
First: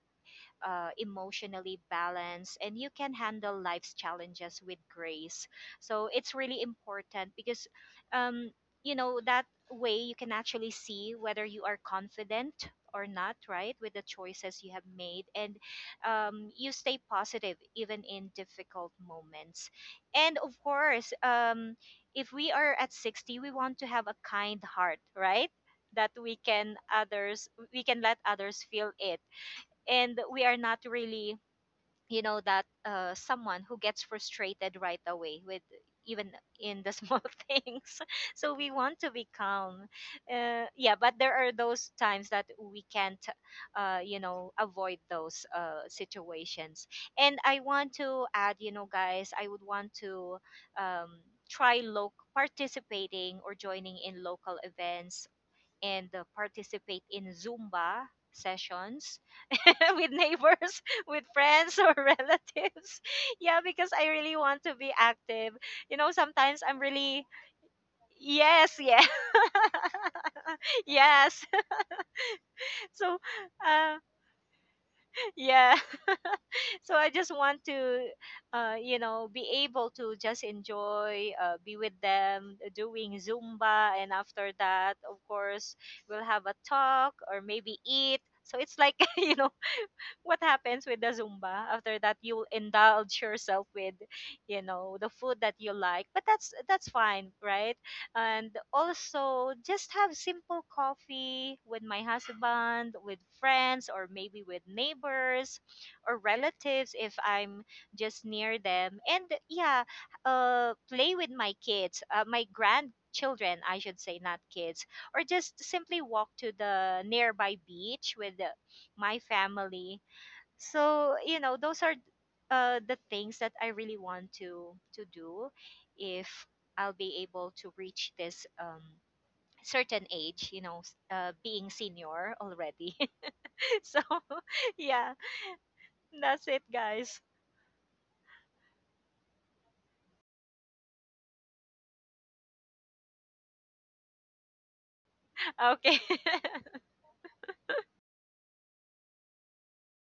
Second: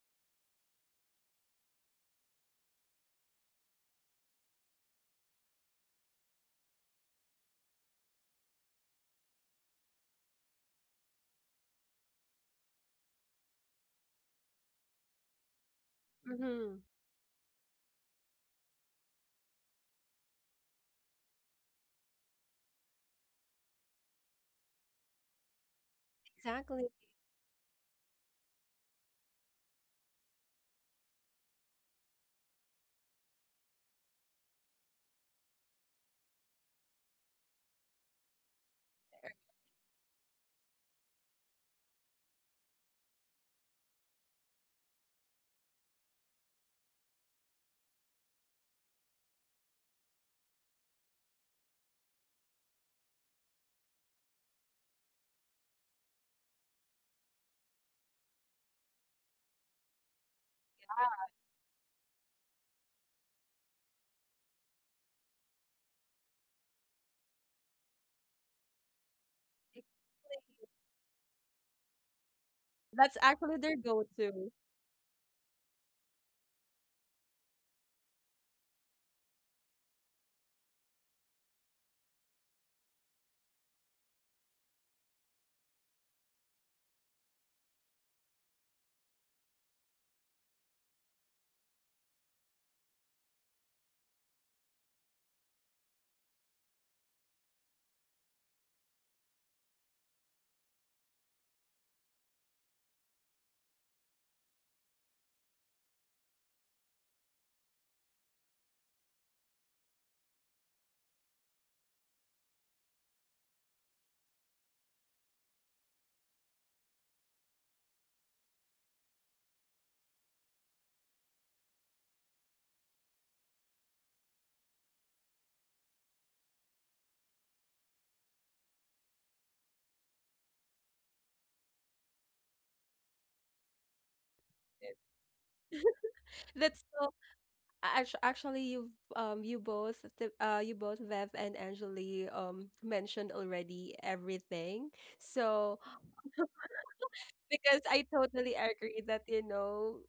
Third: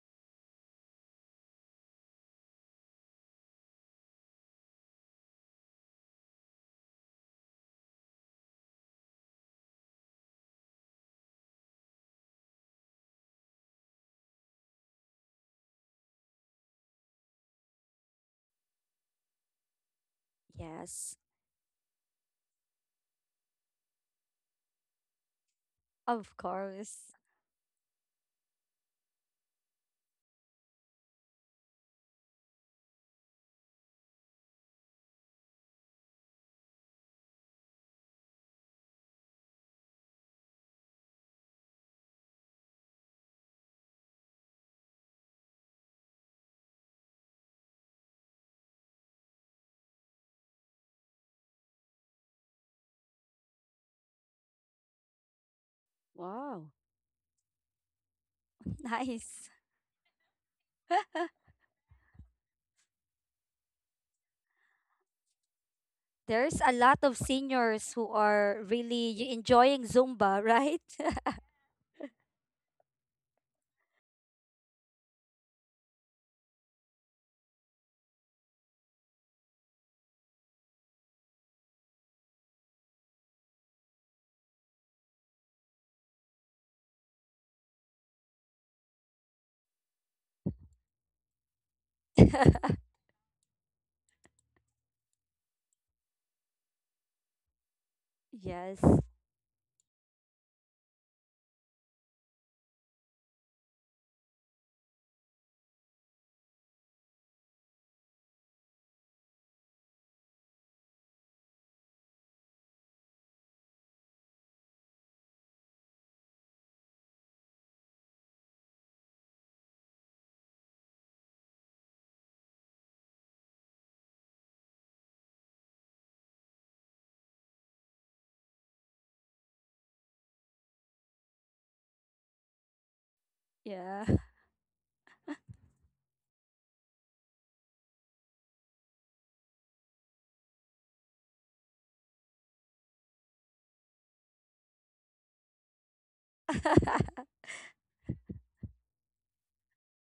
emotionally balanced, and you can handle life's challenges with grace. So it's really important because, um, you know, that way you can actually see whether you are confident or not, right, with the choices you have made, and you
Mhm.
stay positive even in difficult moments. And of course,
yes.
if we are at 60, we want to have a kind heart, right? That
Of
we can
Exactly.
course.
others we can let others feel it, and we are not really, you know, that someone who gets frustrated right away with even in the small [laughs] things. So we want to be calm. Yeah, but there are those times that we can't, you know, avoid those situations. And I want to add, you know, guys, I would want to um, try loc participating or joining in local events, and
Wow.
participate in Zumba
[laughs]
sessions
Nice.
[laughs] with neighbors, [laughs] with
[laughs]
friends, or [laughs] relatives. [laughs] Yeah, because I really want to be active. You know, sometimes
There's a
I'm
lot of
really,
seniors who are
yes, yeah.
really enjoying
Exactly.
zumba, right?
[laughs] Yes. [laughs] So,
That's actually their
uh,
go-to.
yeah. [laughs] So I just want to,
[laughs]
you know, be able to just enjoy, uh, be with them, doing Zumba, and after that, of course, we'll have a talk or maybe eat. So it's like, [laughs] you know, what happens with the Zumba. After that, you'll
[laughs]
indulge yourself with, you know, the food that you like. But that's fine, right? And
Yes.
also, just have simple coffee with my husband, with friends, or maybe with neighbors or relatives if I'm just near them. And yeah, play with my kids, my grandchildren, I should say, not kids, or just simply walk to the nearby beach with the, my family. So you know, those are the things that I really want to do if I'll be able to reach this certain age, you know, being senior already. [laughs] So
Yeah.
[laughs]
It.
yeah, that's it,
That's so
guys.
actually you both Vev and Angeli mentioned already everything. So
Okay. [laughs]
[laughs]
because I totally agree that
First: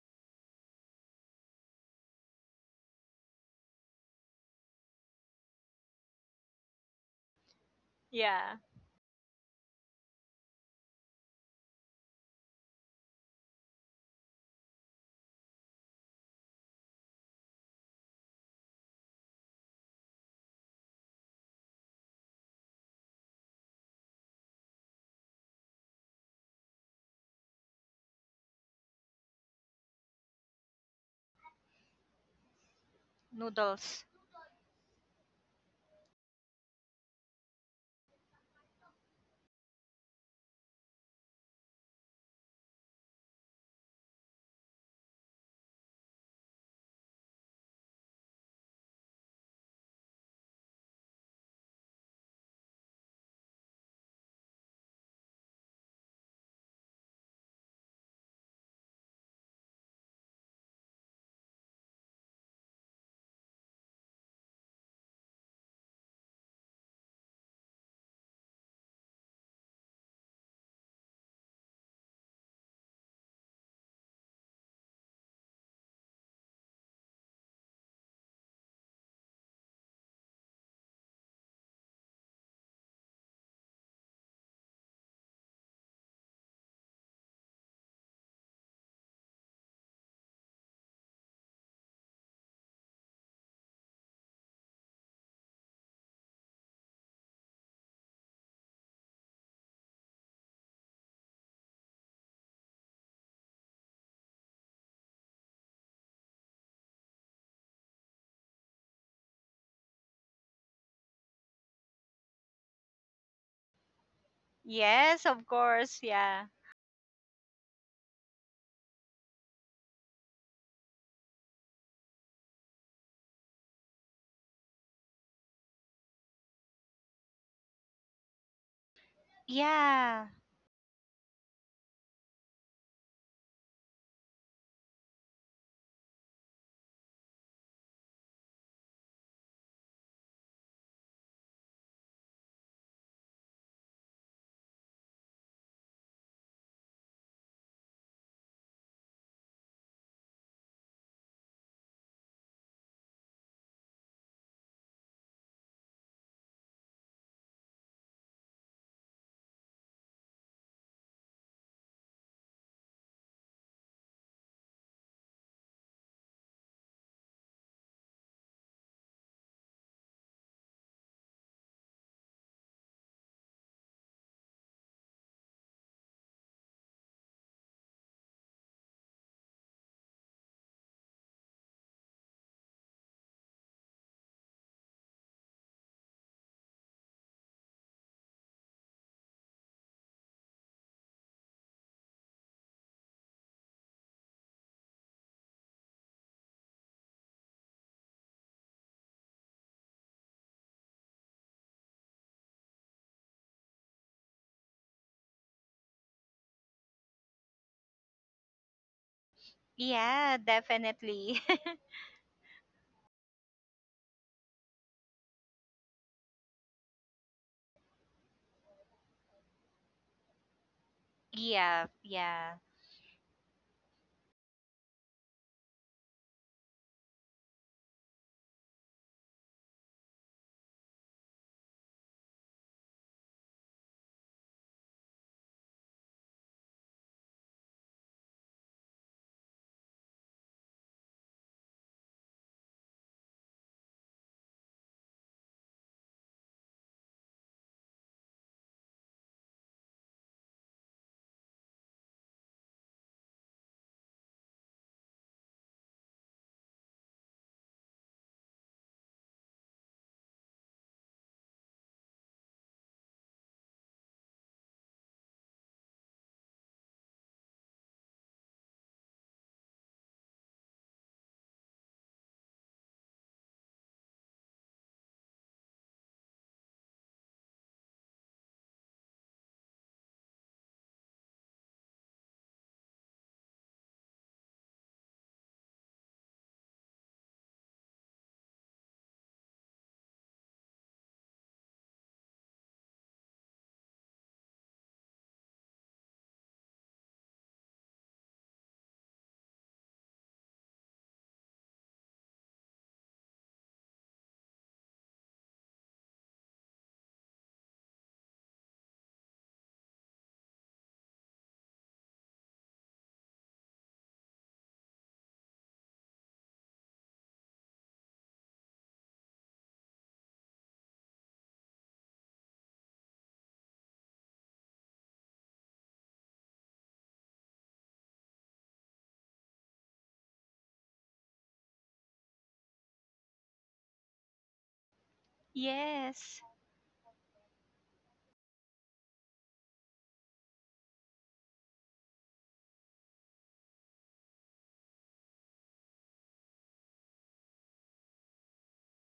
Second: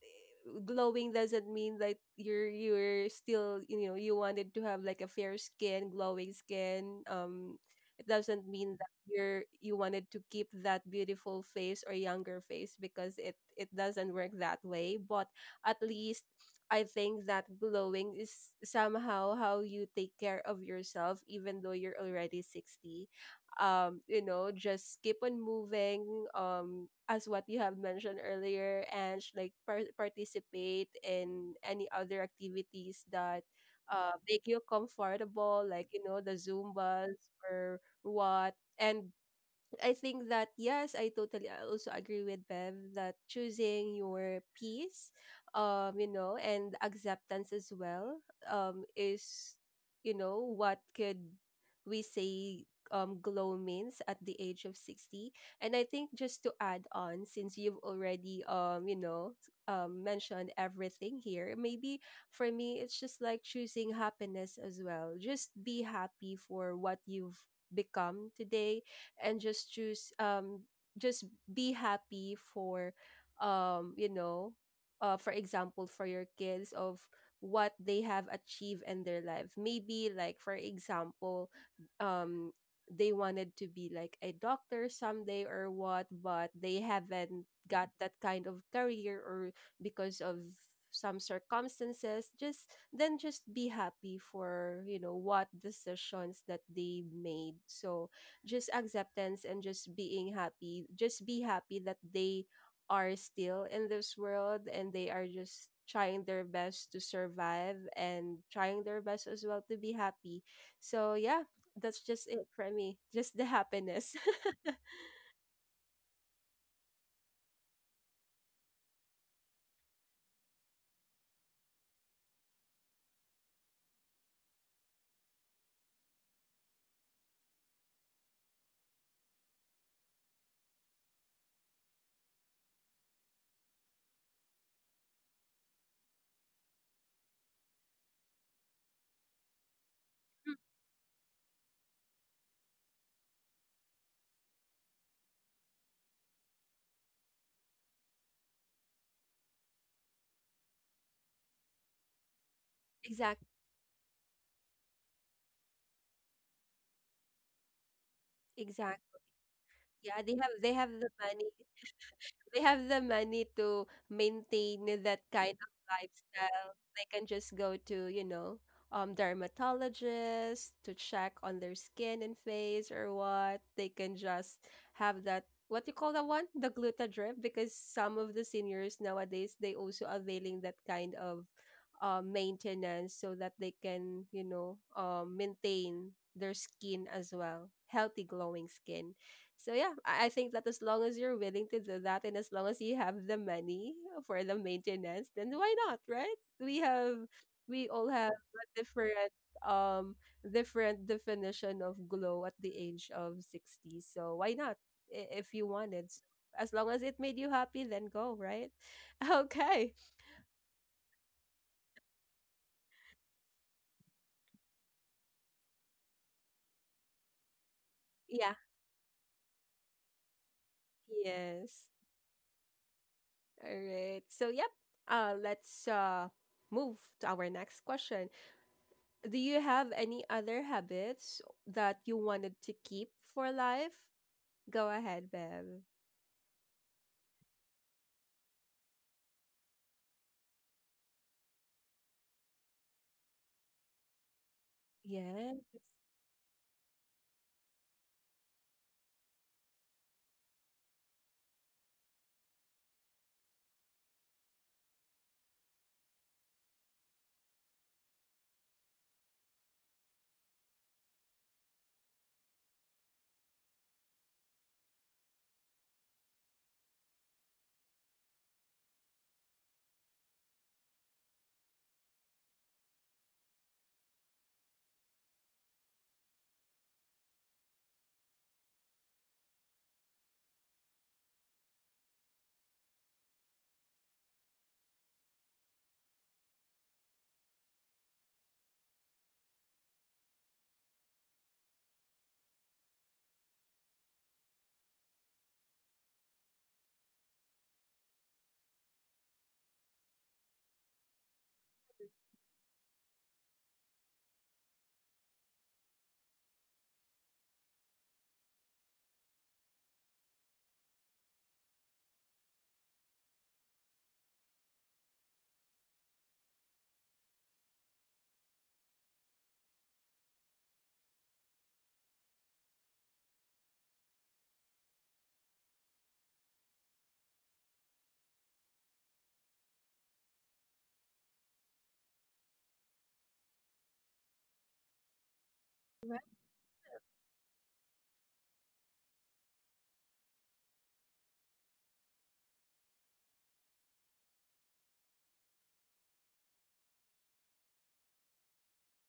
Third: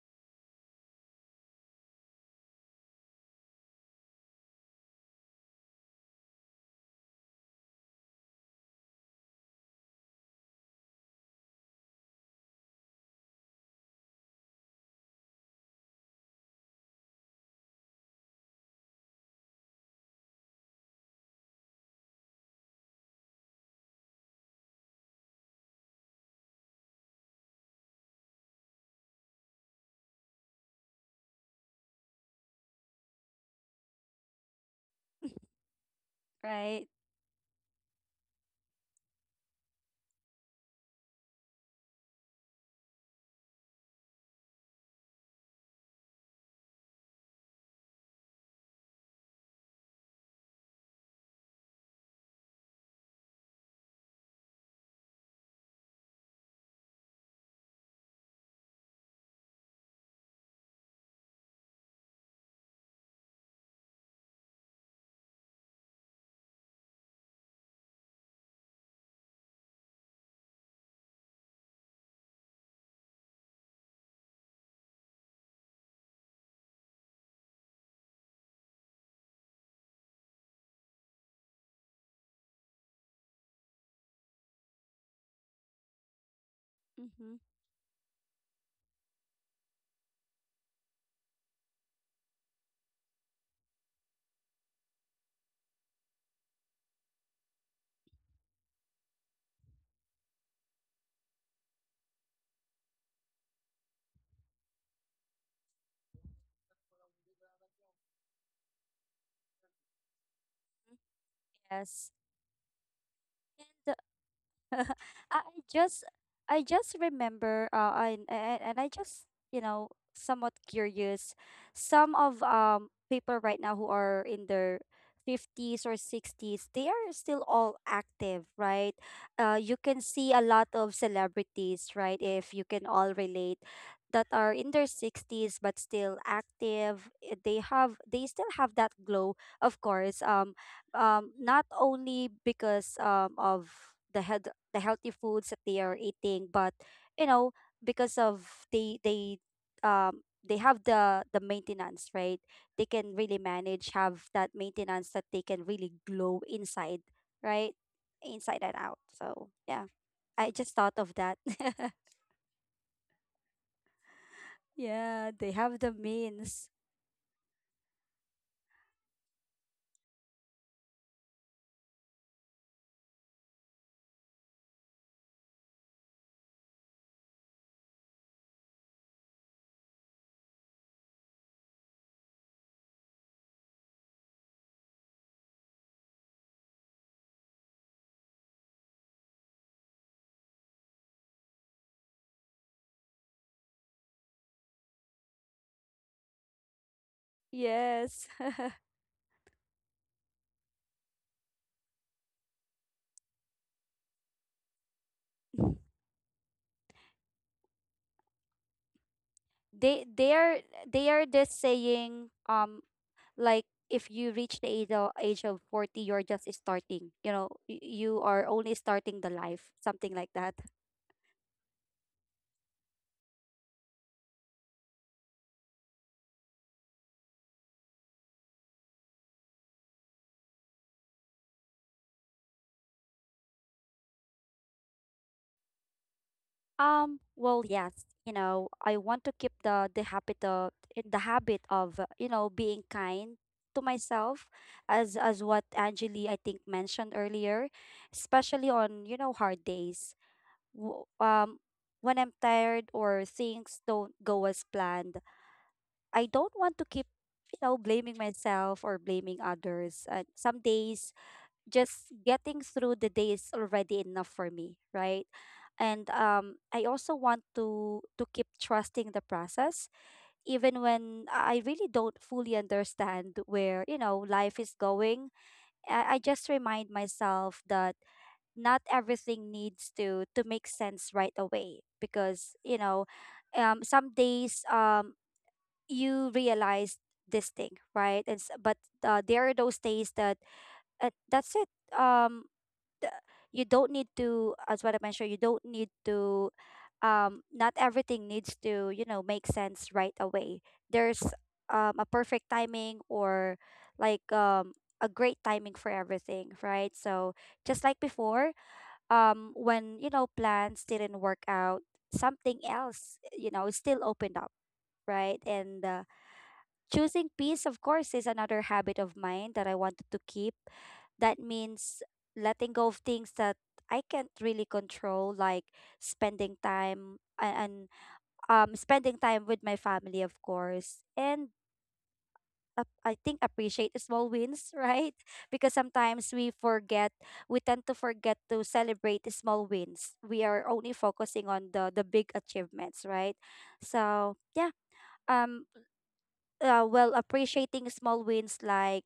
glowing doesn't mean that you're still you wanted to have like a fair skin, glowing skin. It doesn't
Yeah.
mean that you wanted to keep that beautiful face or younger face, because it doesn't work that way. But at least I think that glowing is somehow how you take care of yourself even though you're already 60. Just keep on moving as what you have mentioned earlier, and like participate in any other activities that
Noodles.
make you comfortable, like the
Right.
zumbas or what. And I think that, yes, I also agree with Bev that choosing your peace, and acceptance as well, is what could we say glow means at the age of 60. And I think just to add on, since you've already mentioned everything here, maybe for me it's just like choosing happiness as well. Just be happy for what you've become today and just choose just be happy for um you know for example for your kids of what they have achieved in their life, maybe like for example um they wanted to be like a doctor someday or what, but they
Mm-hmm.
haven't got that kind of career or because of some circumstances. Just be happy for, you know, what decisions that they made. So just acceptance and just being happy, just be happy that they are still in this world and they are just trying their best to survive and trying their best as well to be happy. So yeah, that's
Yes.
just it for me. [laughs] Just the happiness. [laughs]
[laughs]
Yes,
I
of course.
just
Yeah.
and I just you know somewhat curious. Some of people right now who are in their 50s or 60s, they are still all active, right? Uh, you can
Yeah.
see a lot of celebrities, right, if you can all relate, that are in their 60s but still active. Eh, they have, they still have that glow, of course.
Mm,
Um, not only because of the head the healthy foods that they are eating but you know because of they have the maintenance, right? They can really
exact
manage, have that maintenance, that they can really glow inside, right? Inside and out.
exact
So yeah,
yeah, they
I
have
just
they have
thought
the
of that. [laughs]
money. They have the money to maintain that
Yeah, they
kind of
have the
lifestyle.
means.
They can just go to, you know, dermatologist to check on their skin and face or what. They can just have that, what you call that one? The gluta drip, because some of the seniors nowadays they also availing that kind of maintenance, so that they can, you know, maintain their skin as well. Healthy glowing skin. So yeah, I think that as long as you're willing to do that and as long as you have the money for the maintenance, then why not, right? We have we all
Yes.
have a different um different definition of glow at the age of 60. So why not, if you
[laughs]
wanted? So as long as it made you happy, then go, right? [laughs] Okay.
They
Yeah,
they are
definitely.
just
[laughs]
saying like if you reach the age of 40, you're just starting, you know, you are
Yeah.
only starting the life, something like that.
Yes.
Yeah. Yeah.
All right. So yep. Let's move to our next question. Do you have any other habits that you wanted to keep for life? Go ahead, Bev.
Um, well, yes, you know, I want to keep the habit of you know being kind to myself, as
Yeah,
what Angeli I think mentioned earlier, especially on you know hard days. W- um when I'm tired or things don't go as planned, I don't want to keep, you know, blaming myself or blaming others. Some days, just getting through the day is already enough for me, right? And I also want to keep trusting the process, even when I really don't fully understand where life is going. I just remind myself that not everything needs to make sense right away, because some days, you realize this thing, right? But there are those days that that's it. Um, th- you don't need to, as what I mentioned, you don't need to. Not everything needs to, make sense right away. There's a perfect timing, or like a great timing for everything, right? So, just like before, when plans didn't work out, something else, still opened up, right? And Choosing peace, of course, is another habit of mine that I wanted to keep. That means letting go of things that I can't really control, like spending time a- and spending time with my family, of course, and I think appreciate the small wins, right? [laughs] Because
right,
sometimes
Yes.
we forget, we tend to forget to celebrate the small wins. We are only focusing on the big achievements, right? So, yeah, um, well, appreciating small wins, like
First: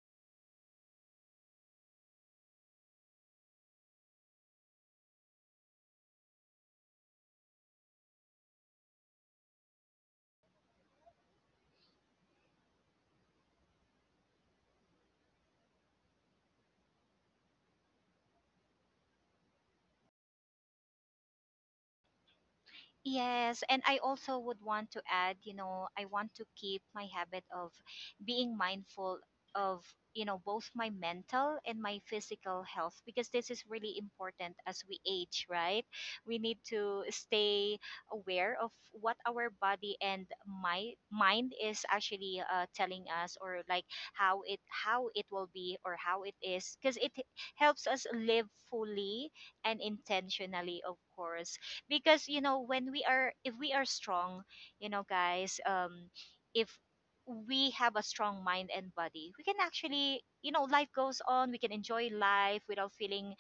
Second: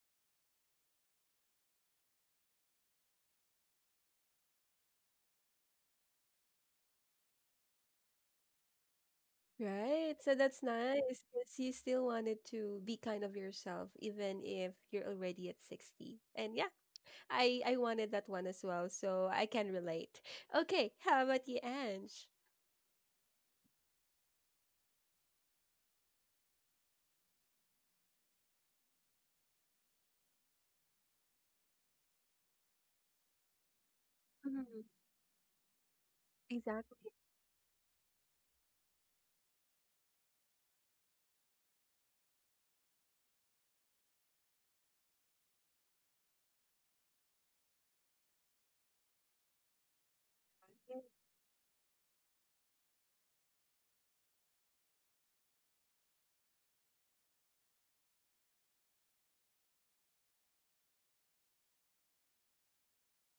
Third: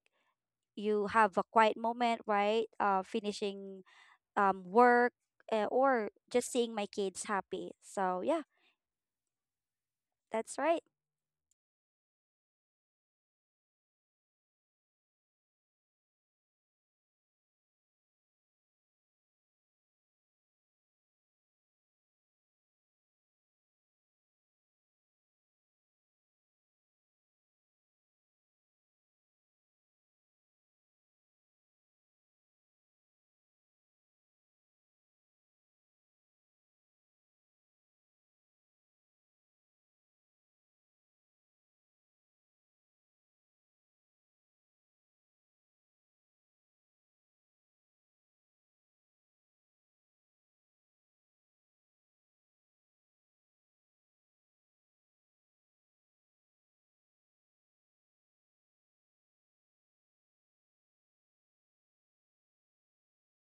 you have a quiet moment, right? Finishing work, or just seeing my kids happy. So, yeah,
right. So
that's
that's
right.
nice, because you still wanted to be kind of yourself, even if you're already at 60. And yeah, I wanted that one as well, so I can relate. Okay, how about you, Ange?
Yes, and I also would want to add, you know, I want to keep my habit of being mindful of, you know, both my mental and my physical health, because this is really important as
Mhm,
we age, right? We need to
exactly.
stay aware of what our body and my mind is actually telling us, or like how it will be or how it is, because it helps us live fully and intentionally, of course, because when we are if we are strong, guys, if we have a strong mind and body, we can actually, you know, life goes on, we can enjoy life without feeling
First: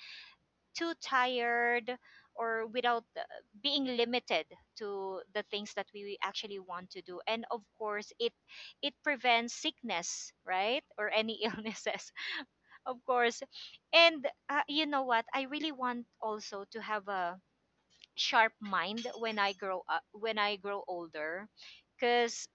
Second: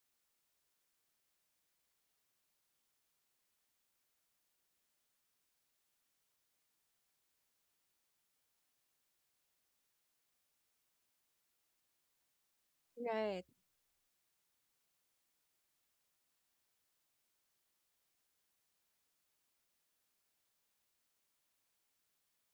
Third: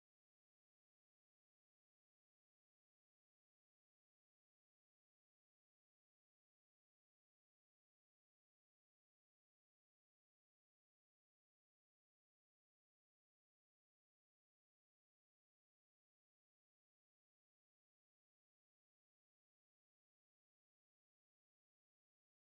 too tired or without being limited to the things that we actually want to do. And of course, it prevents sickness, right, or any [laughs] illnesses, of
Yeah,
course.
right.
And you know what, I really want also to have a sharp mind when I grow older, because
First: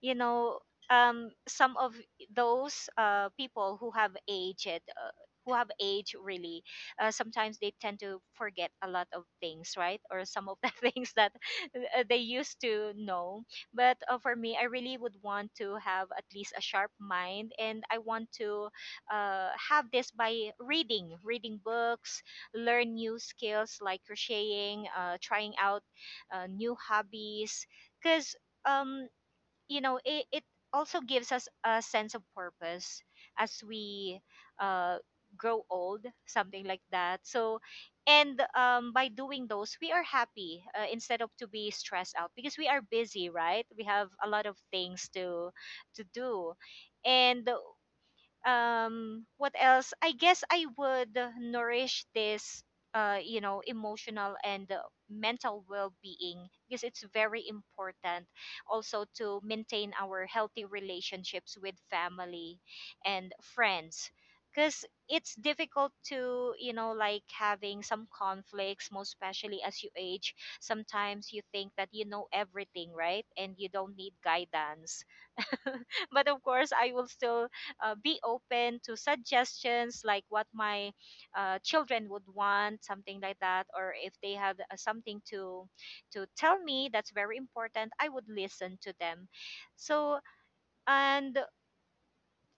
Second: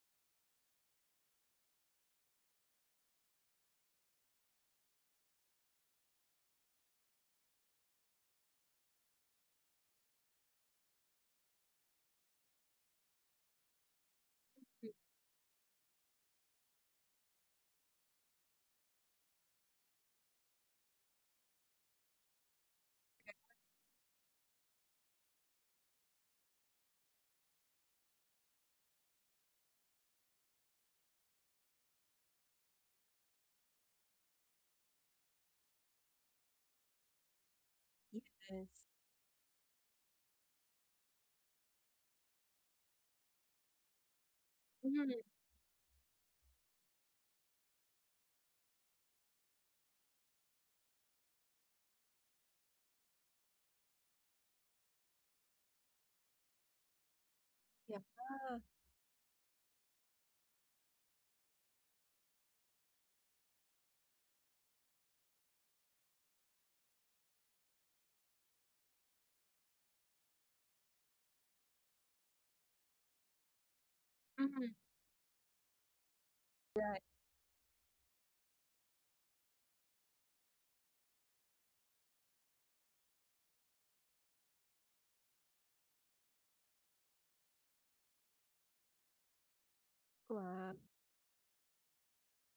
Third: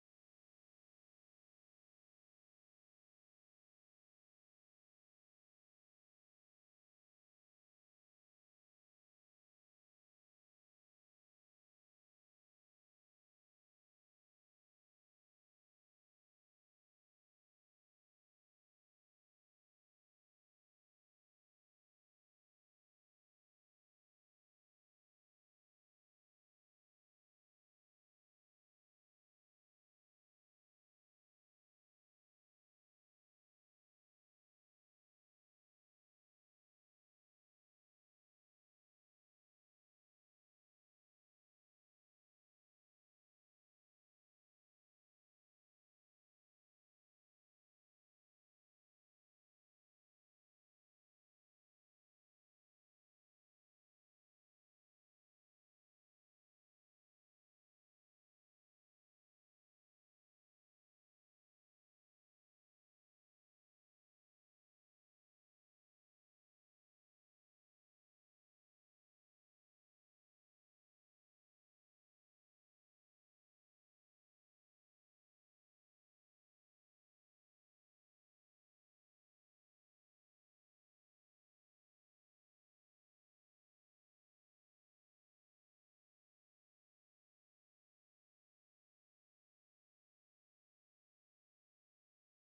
you know, some of those people who have aged who have age really, sometimes they tend to forget a lot of things, right, or some of the [laughs] things that they used to know. But for me, I really would want to have at least a sharp mind, and I want to have this by reading books, learn new skills like crocheting, trying out new hobbies, because um you know, it also gives us a sense of purpose as we uh, grow old, something like that. So
Mm.
and
Yes.
by doing those, we are happy, instead of to be stressed out because we are busy, right, we have a lot of things
Mhm.
to do. And what else, I guess I would nourish this you know emotional and mental well-being, because it's very
Yeah.
important also to maintain our healthy relationships with family and friends, because it's difficult to, you know, like having some conflicts, most especially as you age. Sometimes you think that you know everything, right, and you don't need
Mhm.
guidance. But of course I
Right.
will still be open to suggestions, like what my children would want, something like that, or if they have something to tell me, that's very important, I would listen to them. So
Wow.
and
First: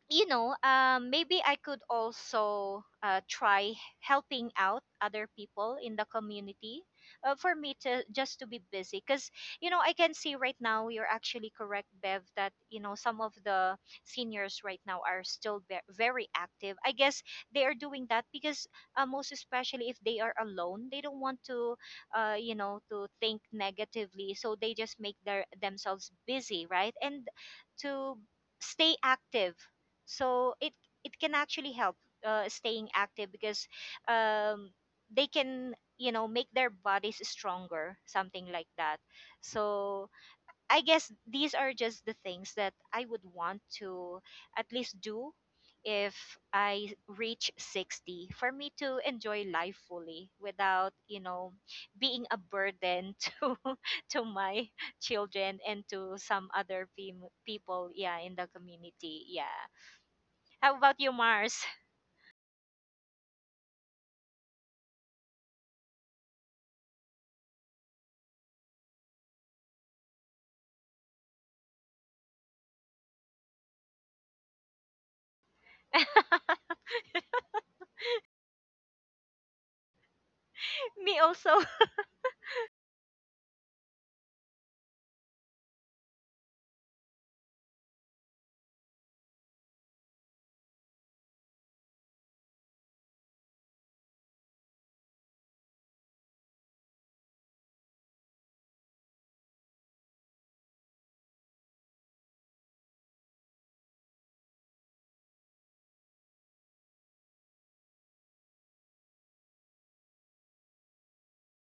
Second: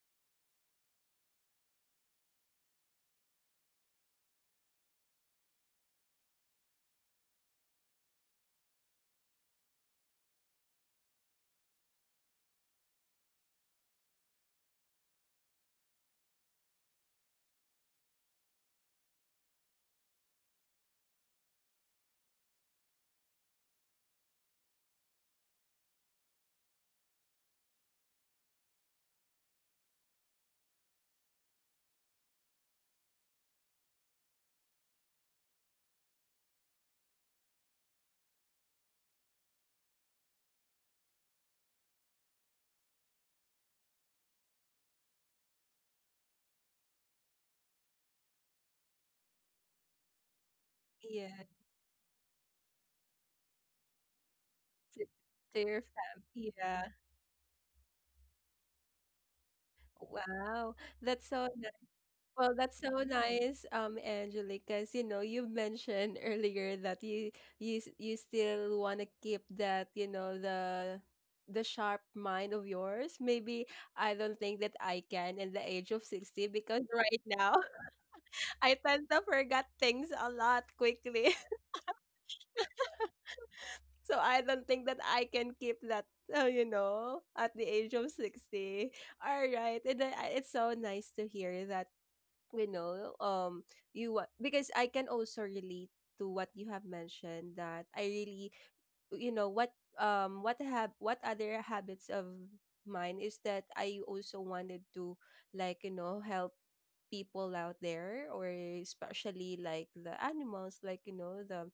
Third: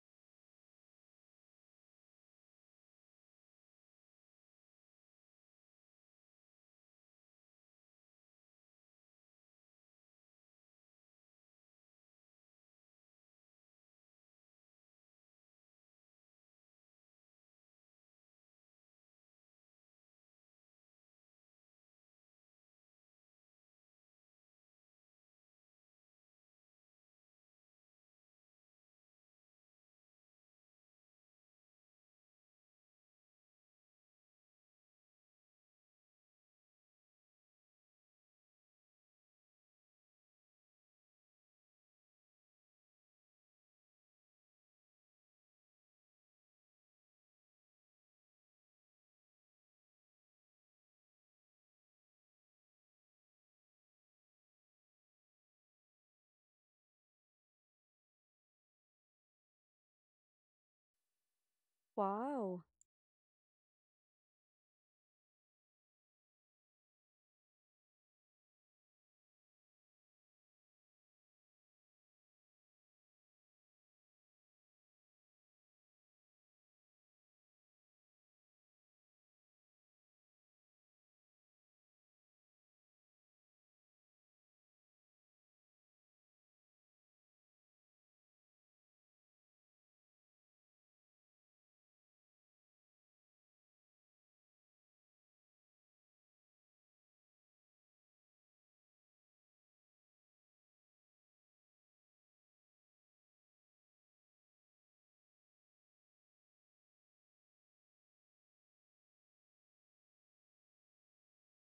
you know, maybe I could also try helping out other people in the community, for me to just to be busy. Because, you know, I can see right now, you're actually correct, Bev, that, you know, some of the seniors right now are still very active. I guess they are doing that because, most especially if they are alone, they don't want to, you know, to think negatively. So they just make their themselves busy, right? And to stay active, so it can actually help, staying active, because um, they can, you know, make their bodies stronger, something like that. So I guess these are just the things that I would want to at least do if I reach 60, for me to enjoy life fully without, you
Yeah.
know, being a burden [laughs] to my
to to
children
your
and
fam.
to some
Yeah.
other people, yeah, in the community, yeah.
Wow.
How about you,
That's so
Mars?
nice. Well,
Wow.
that's so nice, Angelica, because you know you mentioned earlier that you still want to keep that, you know, the sharp mind of yours. Maybe I don't think that I can in the age of 60,
[laughs]
because right now [laughs] I tend to forget things a lot
Me
quickly.
also. [laughs]
So I don't think that I can keep that, you know, at the age of 60. All right. And then, it's so nice to hear that, you know, you what because I can also relate to what you have mentioned, that I really, you know what, what have what other habits of mine is that I also wanted to, like, you know, help people out there, or especially like the animals, like, you know, the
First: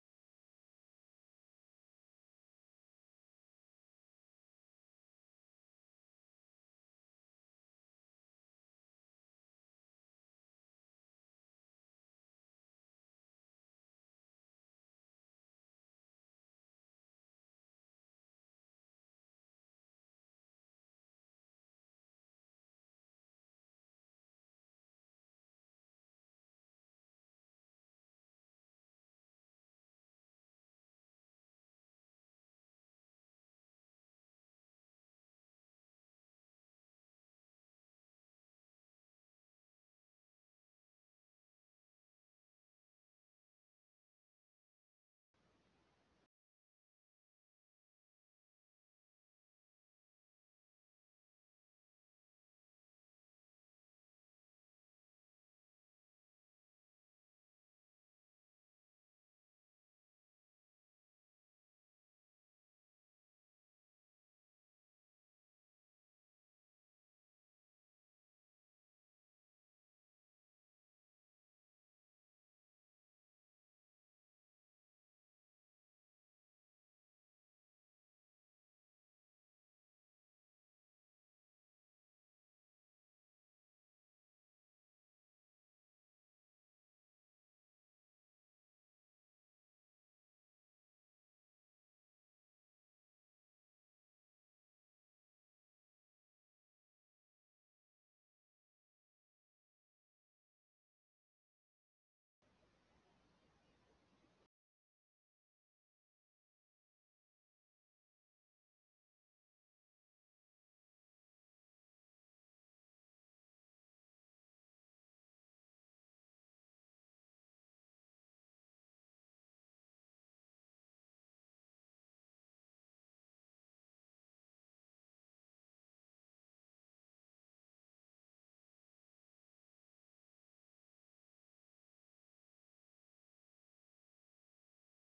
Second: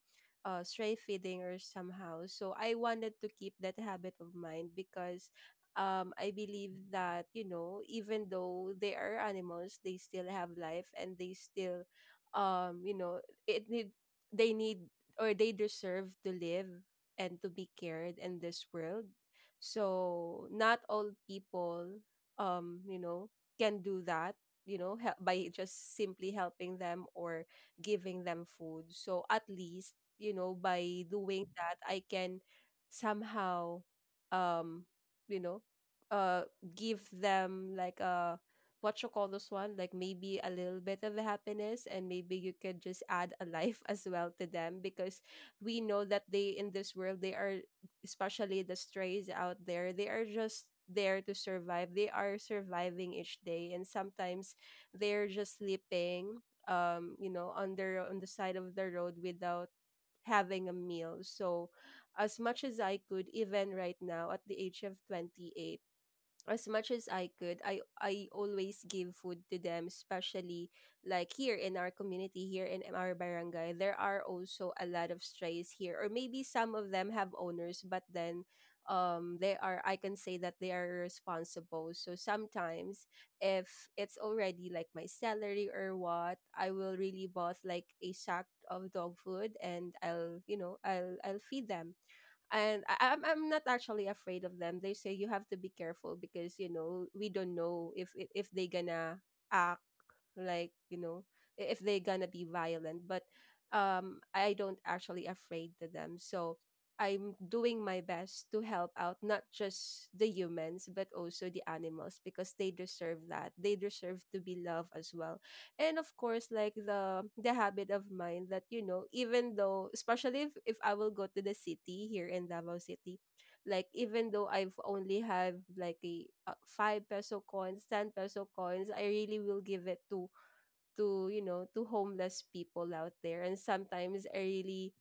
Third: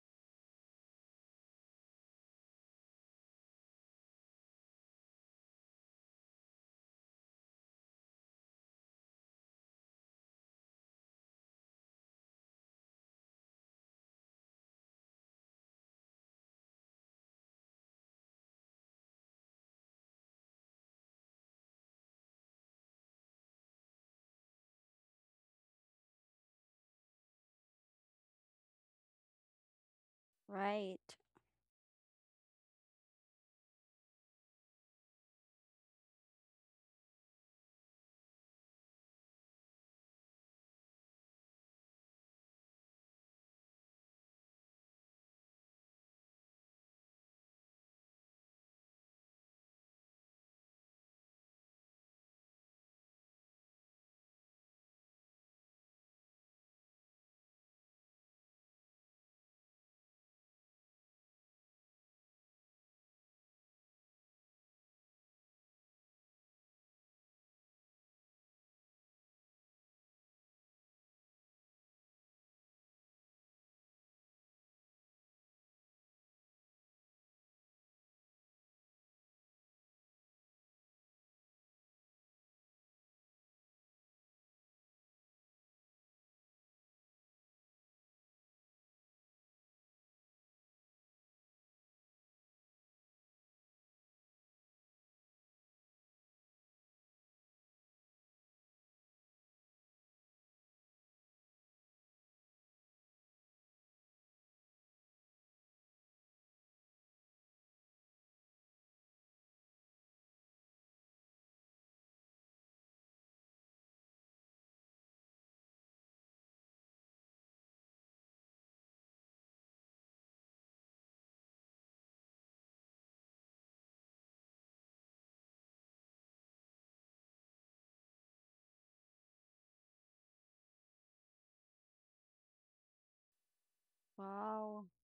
stray feeding or somehow. So I wanted to keep that habit of mine, because I believe that, you know, even though they are animals, they still have life and they still, you know it need they need, or they deserve to live and to be cared in this world. So not all people, you know, can do that. You know, help by just simply helping them or giving them food. So at least, you know,
Right.
by doing that, I can somehow, um, you know, uh, give them like a, what you call this one, like maybe a little bit of happiness, and maybe you could just add a life [laughs] as well to them, because we know that they in this world they are, especially the strays out there, they are just there to survive. They are surviving each day, and sometimes they're just sleeping, on their, on the side of the road, without having a meal. So as much as I could, even right now at the age of 28, as much as I could, I always give food to them, especially like here in our community, here in our barangay. There are also a lot of strays here, or maybe some of them have owners, but then they are, I can say that they are responsible. So sometimes, if it's already like my salary or what, I will really bought like a sack of dog food, and I'll, you know, I'll feed them. And I'm not actually afraid of them. They say you have to be careful, because you know we don't know if they gonna act, like, you know, if they gonna be violent. But I don't actually afraid to them. So I'm doing my best to help out not just the humans but also the animals, because they deserve that. They deserve to be loved as well. And of course, like the habit of mine that, you know, even though, especially if I will go to the city, here in Davao City, like even though I've only have like a 5 peso coins, 10 peso coins, I really will give it to, you know, to homeless people out there. And sometimes I
Wow.
really,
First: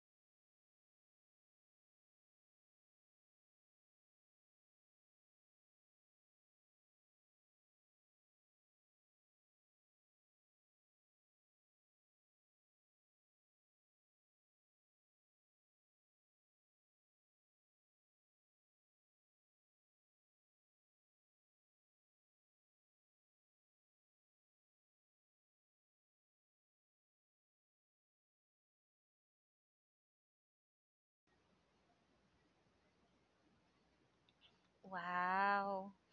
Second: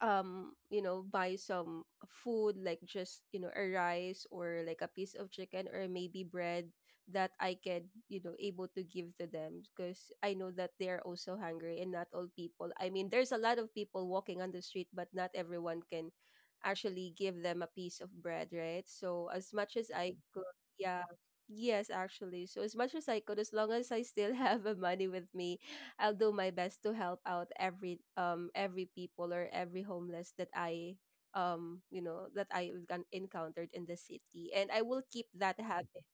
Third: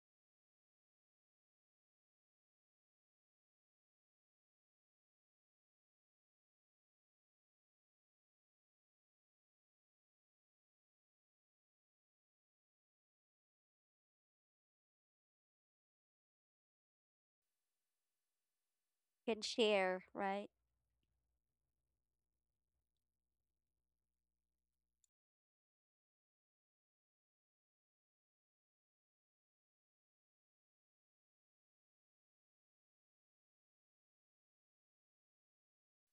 buy some food, like just, you know, a rice or like a piece of chicken or maybe bread that I can, you know, able to give to them, because I know that they are also hungry. And not all people, I mean, there's a lot of people walking on the street, but not everyone can actually give them a piece of bread, right? So
Can
as much as
share,
I could.
right?
Yeah. Yes, actually, so as much as I could, as long as I still [laughs] have the money with me, [laughs] I'll do my best to help out every people or every homeless that I, you know that I encountered in the city. And I will keep that
Wow.
habit,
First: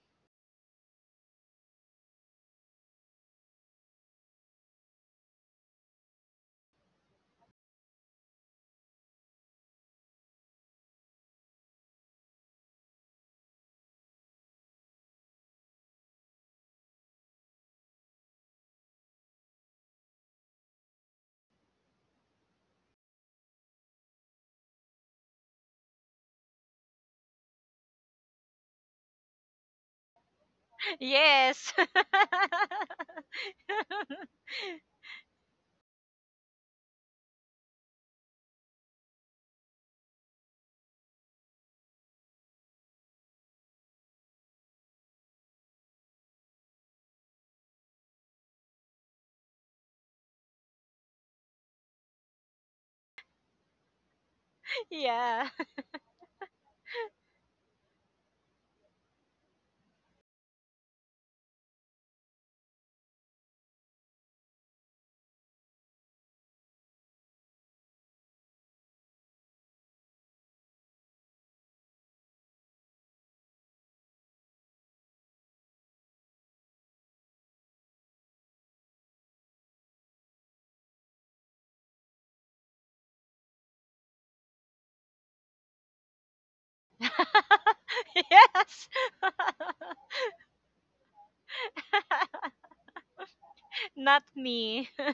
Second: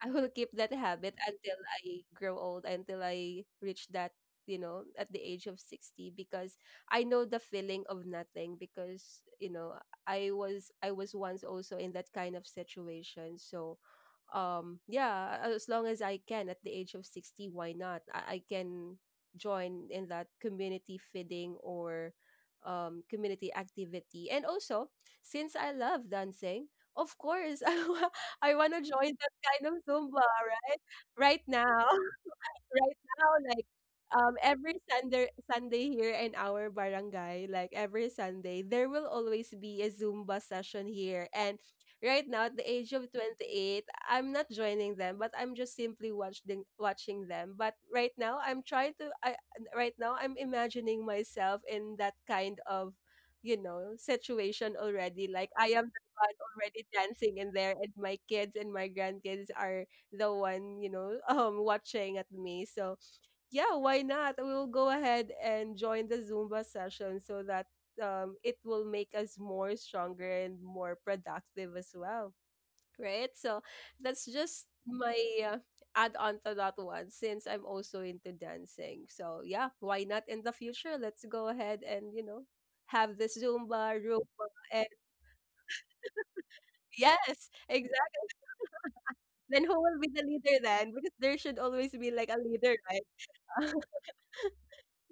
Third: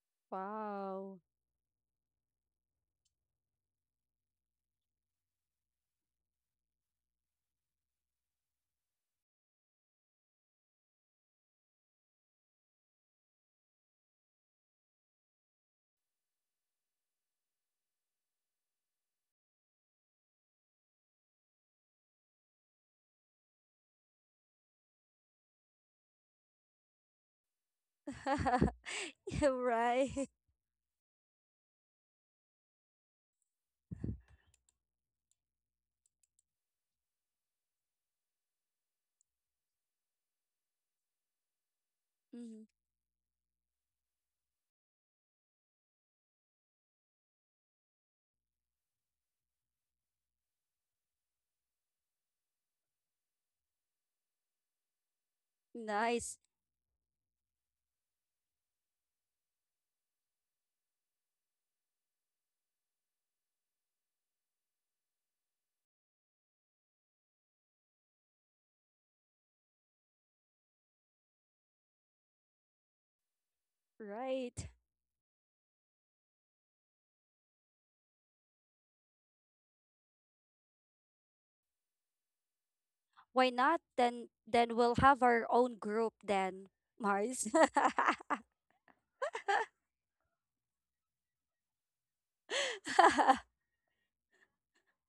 I will keep that habit
Wow.
until I grow old, until I reach that, you know, at the age of 60, because I know the feeling of nothing, because, you know, I was once also in that kind of situation. So, yeah, as long as I can at the age of 60, why not? I can join in that community feeding or community activity. And also, since I love dancing, of course, [laughs] I want
[laughs]
to join
Yeah,
kind of Zumba,
right.
right? Right
Yes.
now, [laughs] right now, like,
[laughs]
every Sunday, Sunday here in our barangay, like every Sunday, there will always be a Zumba session here. And right now, at the
Mhm.
age of 28, I'm not joining them, but I'm just simply watching them. But right now, I'm trying to. I Right now, I'm imagining myself in that kind of, you know, situation already, like
Yeah.
I am the one
Nice.
already dancing in there, and my kids and my grandkids are the one, you know, [laughs] watching at me. So yeah, why not? We'll go ahead and join the Zumba session, so that it will make us more stronger and more productive as well, right? So that's just
Right.
my uh, add on to that one, since I'm also into dancing. So yeah, why not in the future? Let's go ahead and, you know, have this
Why not?
Zumba
Then
Roomba.
then
And
we'll have our own group then,
[laughs]
Mars.
yes,
[laughs]
[laughs]
exactly.
Yes. [laughs]
Then who will be the leader then, because there should always be like a leader, right? [laughs]
Not me. [laughs]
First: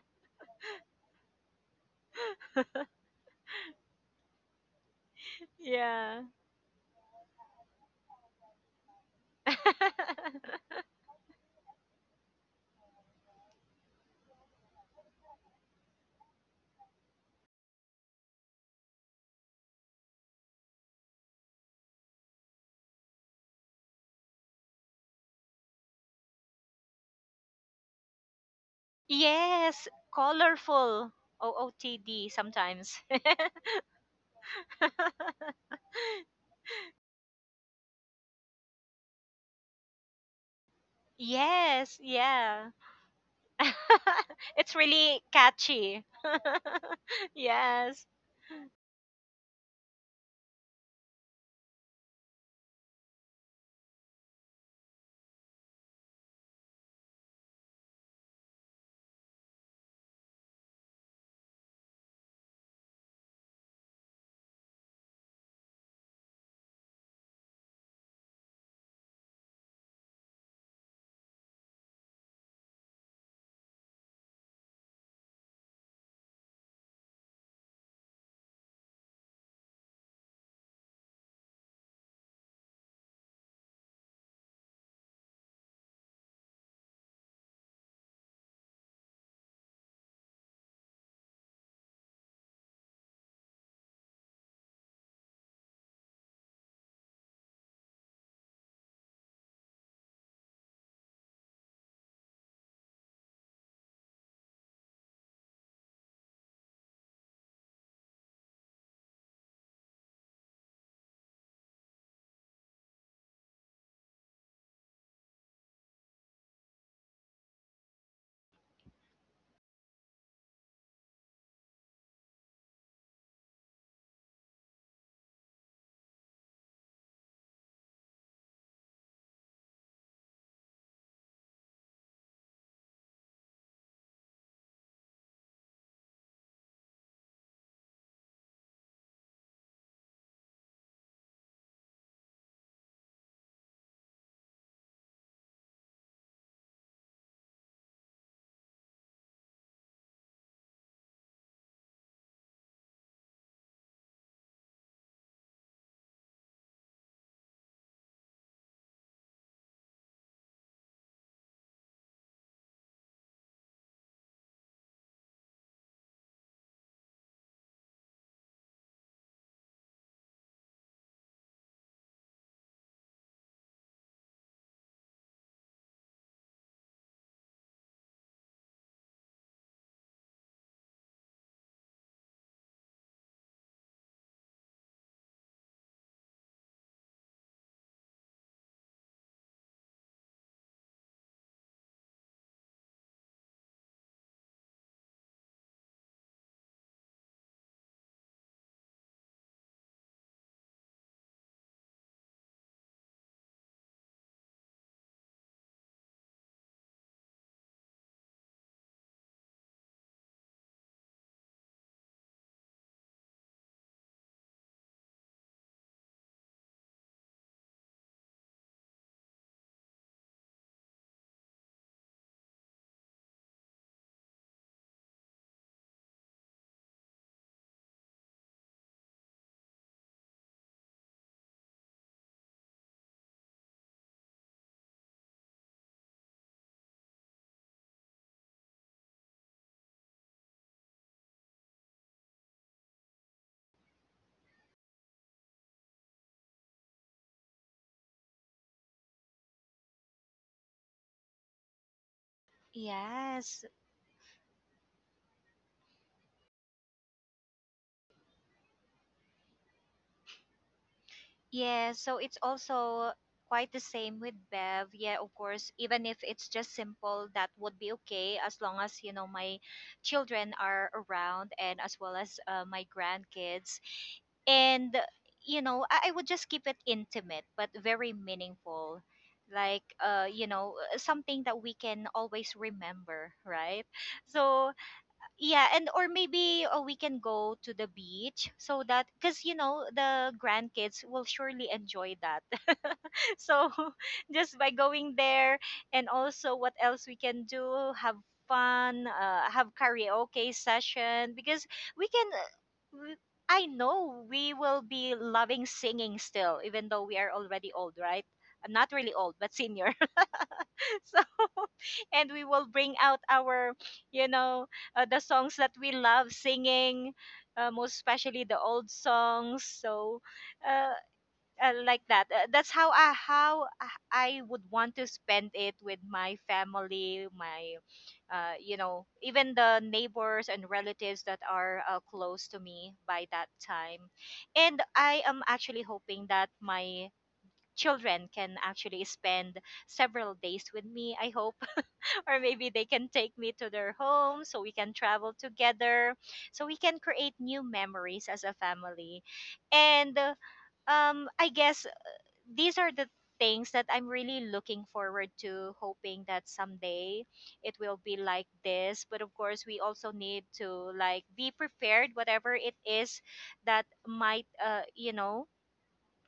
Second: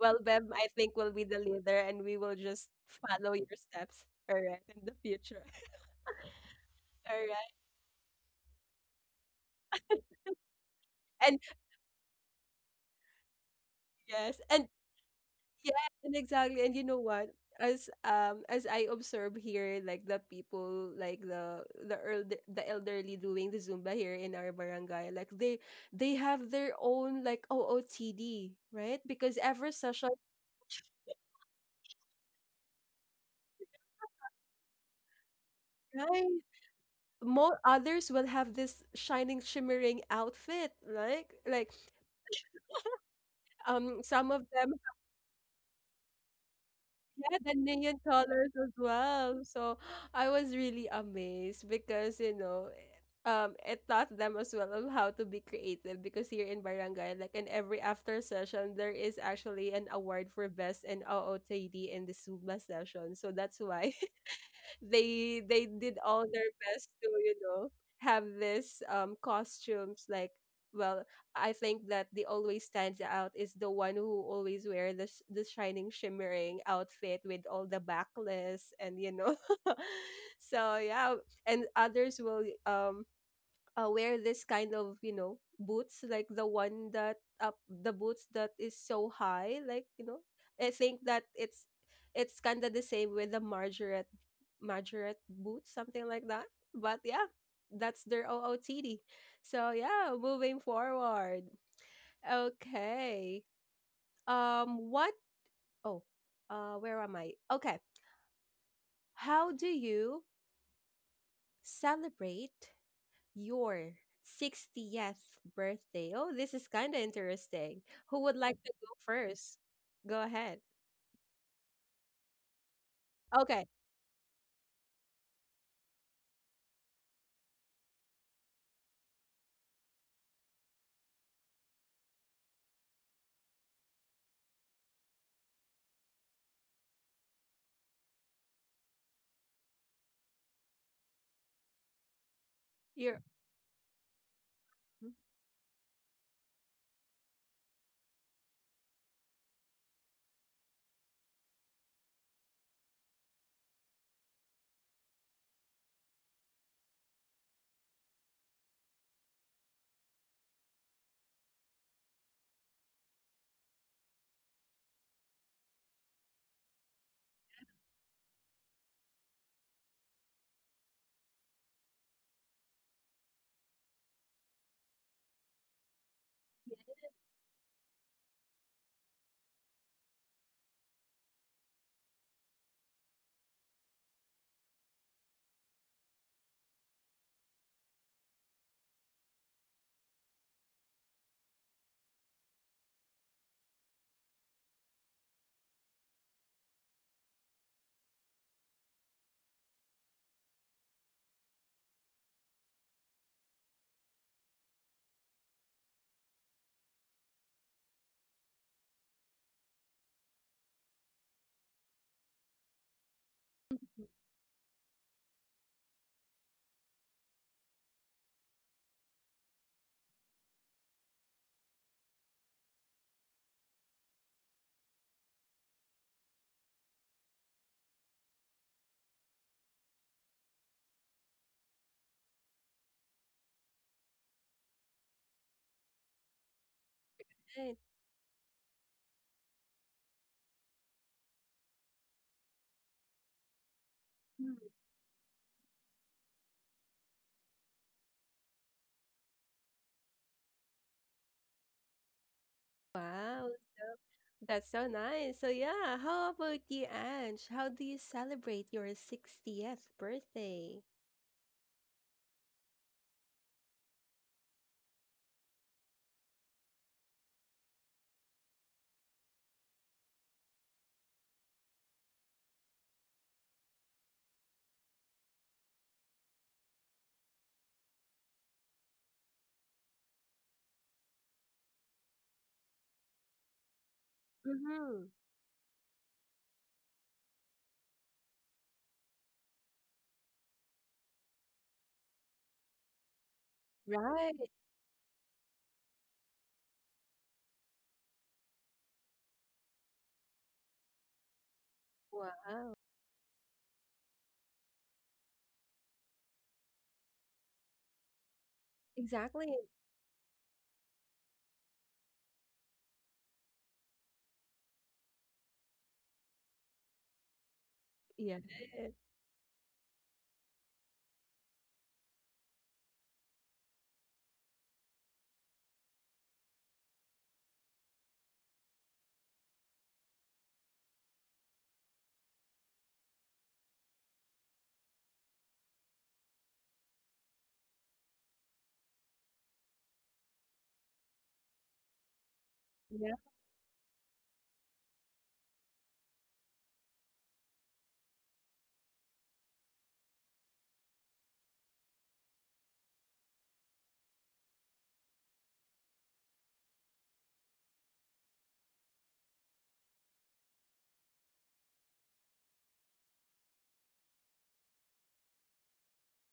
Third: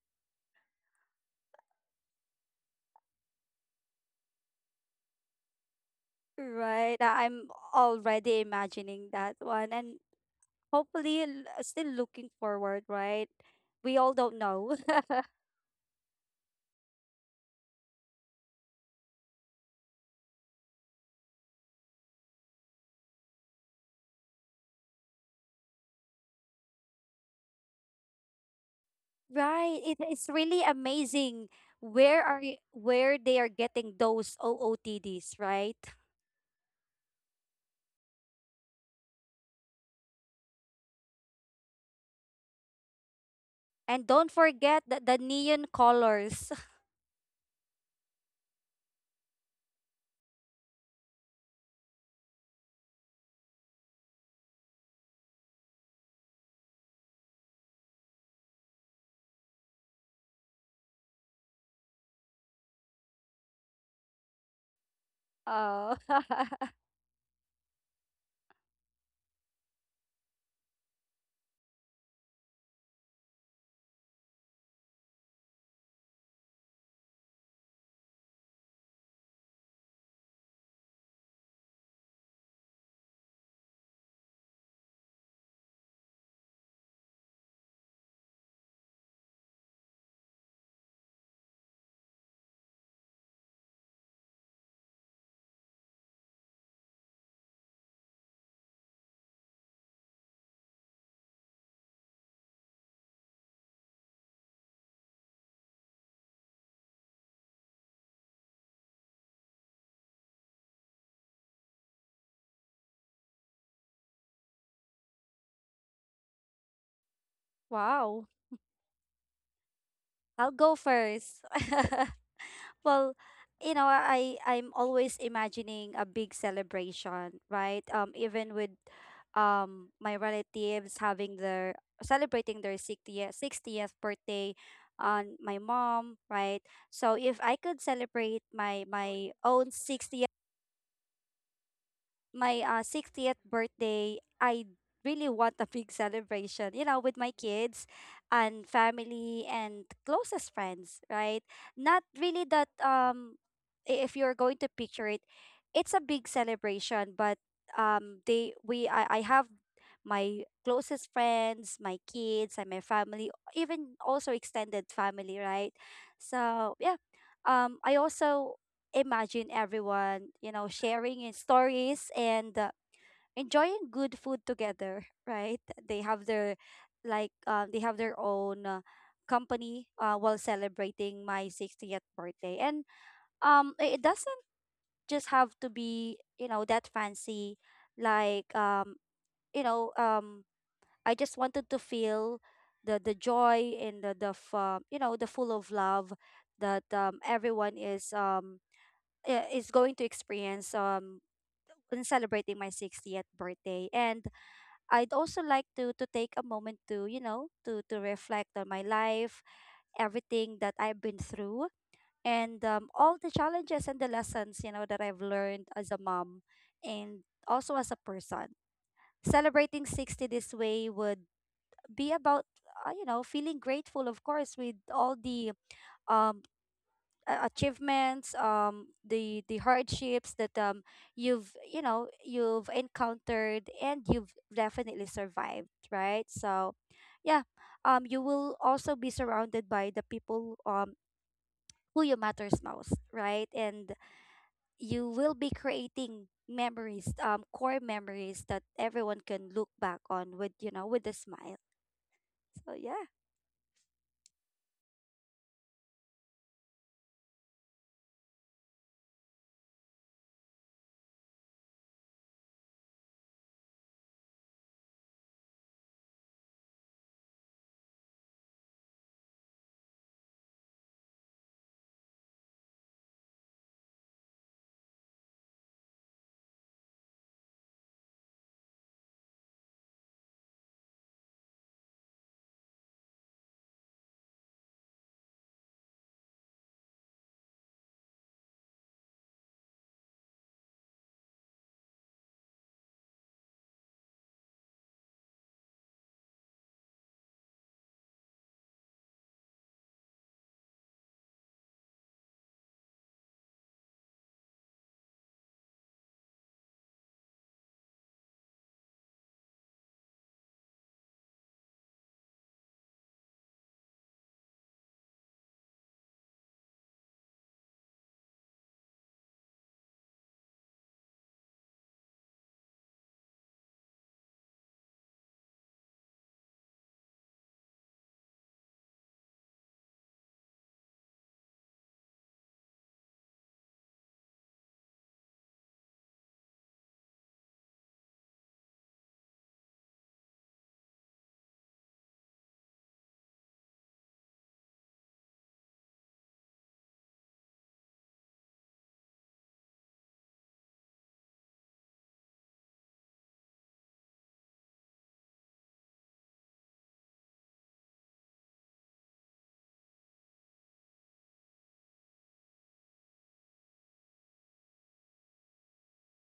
Well, Beb, I think will be the leader, and we will just follow your steps. All right, in the future. [laughs]
Yeah.
Right.
All
I'm
right,
already imagining that one.
[laughs]
And hopefully,
and
still looking forward, right? We all don't
yes, and
know. [laughs]
yeah, and exactly. And you know what? As I observe here, like the people, like the elder, the elderly doing the Zumba here in our barangay, like they have their own, like, OOTD, right? Because every
Right.
Yes.
It,
session,
it's really
Colorful.
amazing where
OOTD
are
sometimes.
where they are getting those OOTDs,
[laughs]
right?
right? More others will have this shining, shimmering outfit, like
Yes. Yeah.
And don't
some of
[laughs]
them.
It's
forget the
really
neon
catchy.
colors. [laughs]
Yeah,
[laughs]
the neon
Yes.
colors as well. So I was really amazed, because, you know, it taught them as well of how to be creative, because here in Barangay, like in every after session, there is actually an award for best in OOTD in the Suma session. So that's why they
Oh,
did all their
[laughs]
best to, you know, have this costumes, like, well, I think that the always stands out is the one who always wear the shining shimmering outfit with all the backless and, you know, [laughs] so yeah. And others will wear this kind of, you know, boots, like the boots that is so high, like, you know, I think that it's kind of the same with the margaret boots, something like that. But yeah, that's their OOTD. So yeah, moving forward. Okay, what oh where am I? Okay, how do you celebrate your 60th birthday? Oh, this is kind of interesting. Who
wow.
would like to go first? Go
I'll
ahead.
go first. [laughs] Well,
Okay,
I'm always imagining a big celebration, right? Even with my relatives having their celebrating their 60th 60th birthday on my mom, right? So if I could celebrate my own 60th, my
you're
60th birthday, I really want a big [laughs] celebration, with my kids and family and closest friends, right? Not really that. If you're going to picture it, it's a big celebration, but I have my closest friends, my kids and my family, even also extended family, right? So, yeah. I also imagine everyone, sharing in stories and enjoying good food together, [laughs] right? They have their they have their own, company, while celebrating my 60th birthday. And it doesn't just have to be, you know, that fancy. like um you know, um I just wanted to feel the joy, and the the full of love that everyone is, is going to experience, when celebrating my 60th birthday. And I'd also like to take a moment to you know to reflect on my life, everything that I've been through, and all the challenges and the lessons, that I've learned as a mom and also as a person. Celebrating 60 this way would be about, feeling grateful, of course, with all the um achievements, the hardships that, you've encountered, and you've definitely survived, right? So, yeah.
right.
You will also be surrounded by the people, who you matters most, right. And you will be creating memories, core memories that everyone can look back on with, with a smile. So, yeah.
Wow,
Yes.
that's so nice. So yeah, how about you, Ange? How do you celebrate your 60th birthday?
Yeah, so it's also quite the same with Bev. Yeah, of course, even if it's just simple, that would be okay as long as, you know, my children are around, and as well as my grandkids. And, you know, I would just keep it intimate but very meaningful. Like, you know, something that we can always remember, right? So
Mm-hmm.
yeah, and or maybe we can go to the beach, so that, because you know the grandkids will surely enjoy that [laughs] so
Right.
[laughs] just by going there. And also, what else we can do, have fun, have karaoke session, because we can
Wow.
I know we will be loving singing still even though we are already old, right? I'm not really old
Exactly.
but senior. [laughs] [laughs] So and we will bring out our, you know, the songs that we love singing, most
Yeah.
especially the old songs. So uh, like that, that's how I would want to spend it with my family, my you know, even the neighbors and relatives that are close to me by that time. And I am actually hoping that my children can actually spend several days with me, I hope, or maybe they can
Yeah.
take me to their home so we can travel together, so we can create new memories as a family. And I guess these are the things that I'm really looking forward to, hoping that someday it will be like this. But of course we also need to like be prepared whatever it is that might you know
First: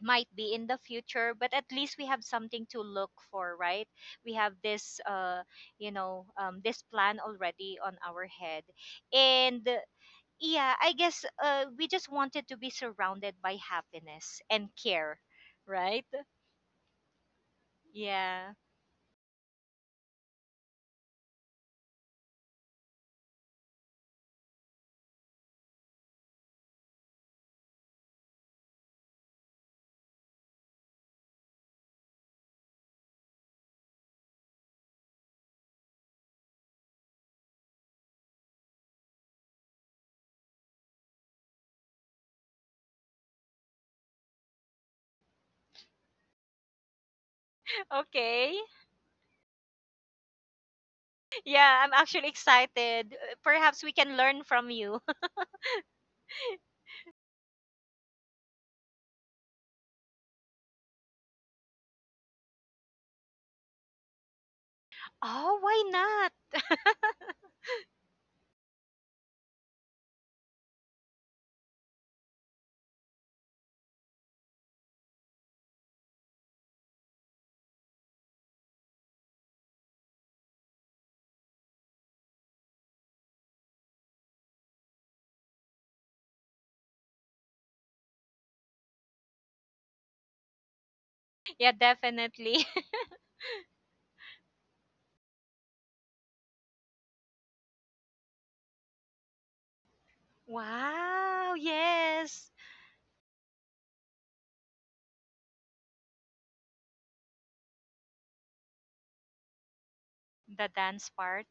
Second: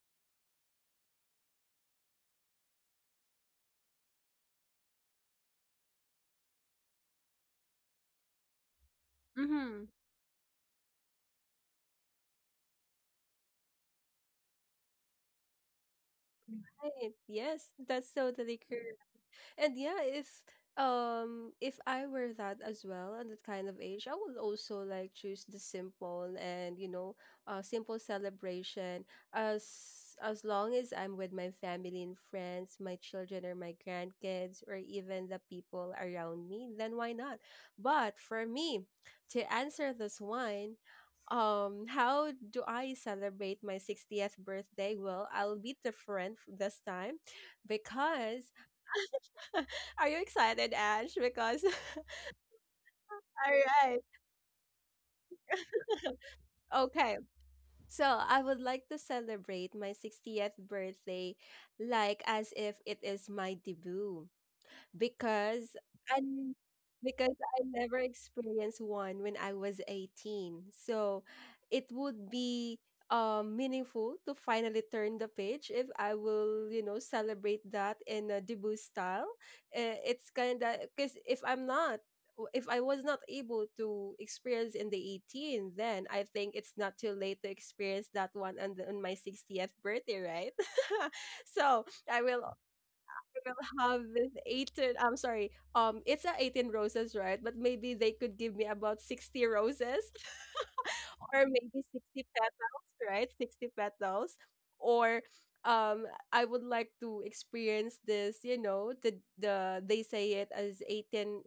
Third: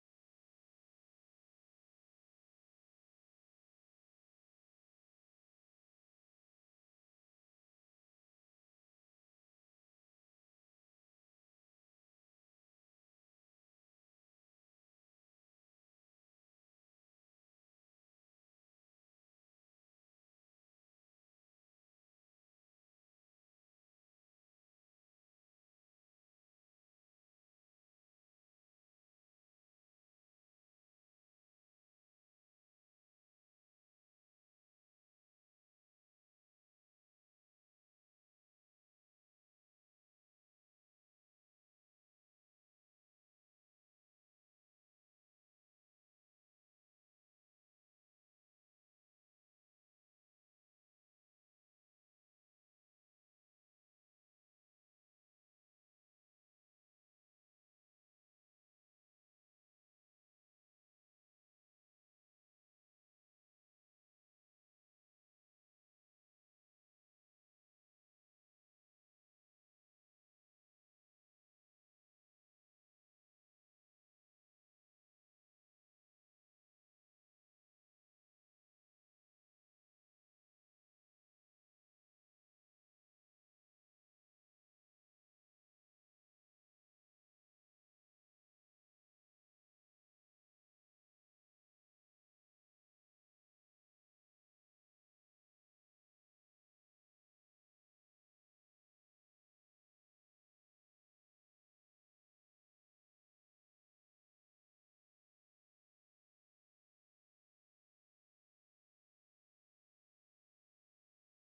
might be in the future, but at least we have something to look for, right? We have this you know, this plan already on our head. And
Mm-hmm.
yeah, I guess, we just wanted to be surrounded by happiness and care, right?
Right. Yes, that's
Yeah.
totally correct. And yeah, if I were that as well at that kind of age, I would also choose the simple and simple celebration as as long as I'm with my family and friends, my children or my grandkids or even the people around me, then why not? But for me, to answer this one, how do I celebrate my 60th birthday? Well, I'll be different this time
[laughs]
because
Okay.
[laughs] [laughs] are you excited, Ash? Because, [laughs]
Yeah, I'm
all
actually excited. Perhaps we
right.
can learn from you.
Okay. So I would like to celebrate my 60th birthday like as if it is my debut.
[laughs] Oh,
because
why not?
and because I never experienced one when I was 18. So it would be meaningful to finally turn the page if I will, you know, celebrate that in a debut style. It's kind of because if I was not able to experience in the 18, then I think it's not too late to experience that one on my 60th birthday, right? [laughs]
Yeah,
So I will
definitely.
will have this 18, I'm sorry, it's a 18 roses, right? But maybe they could give me about 60 roses,
[laughs]
[laughs] or
Wow,
maybe 60
yes.
petals, right? 60 petals. Or um I would like to experience this, you know, the they say it
The
as
dance
18,
part.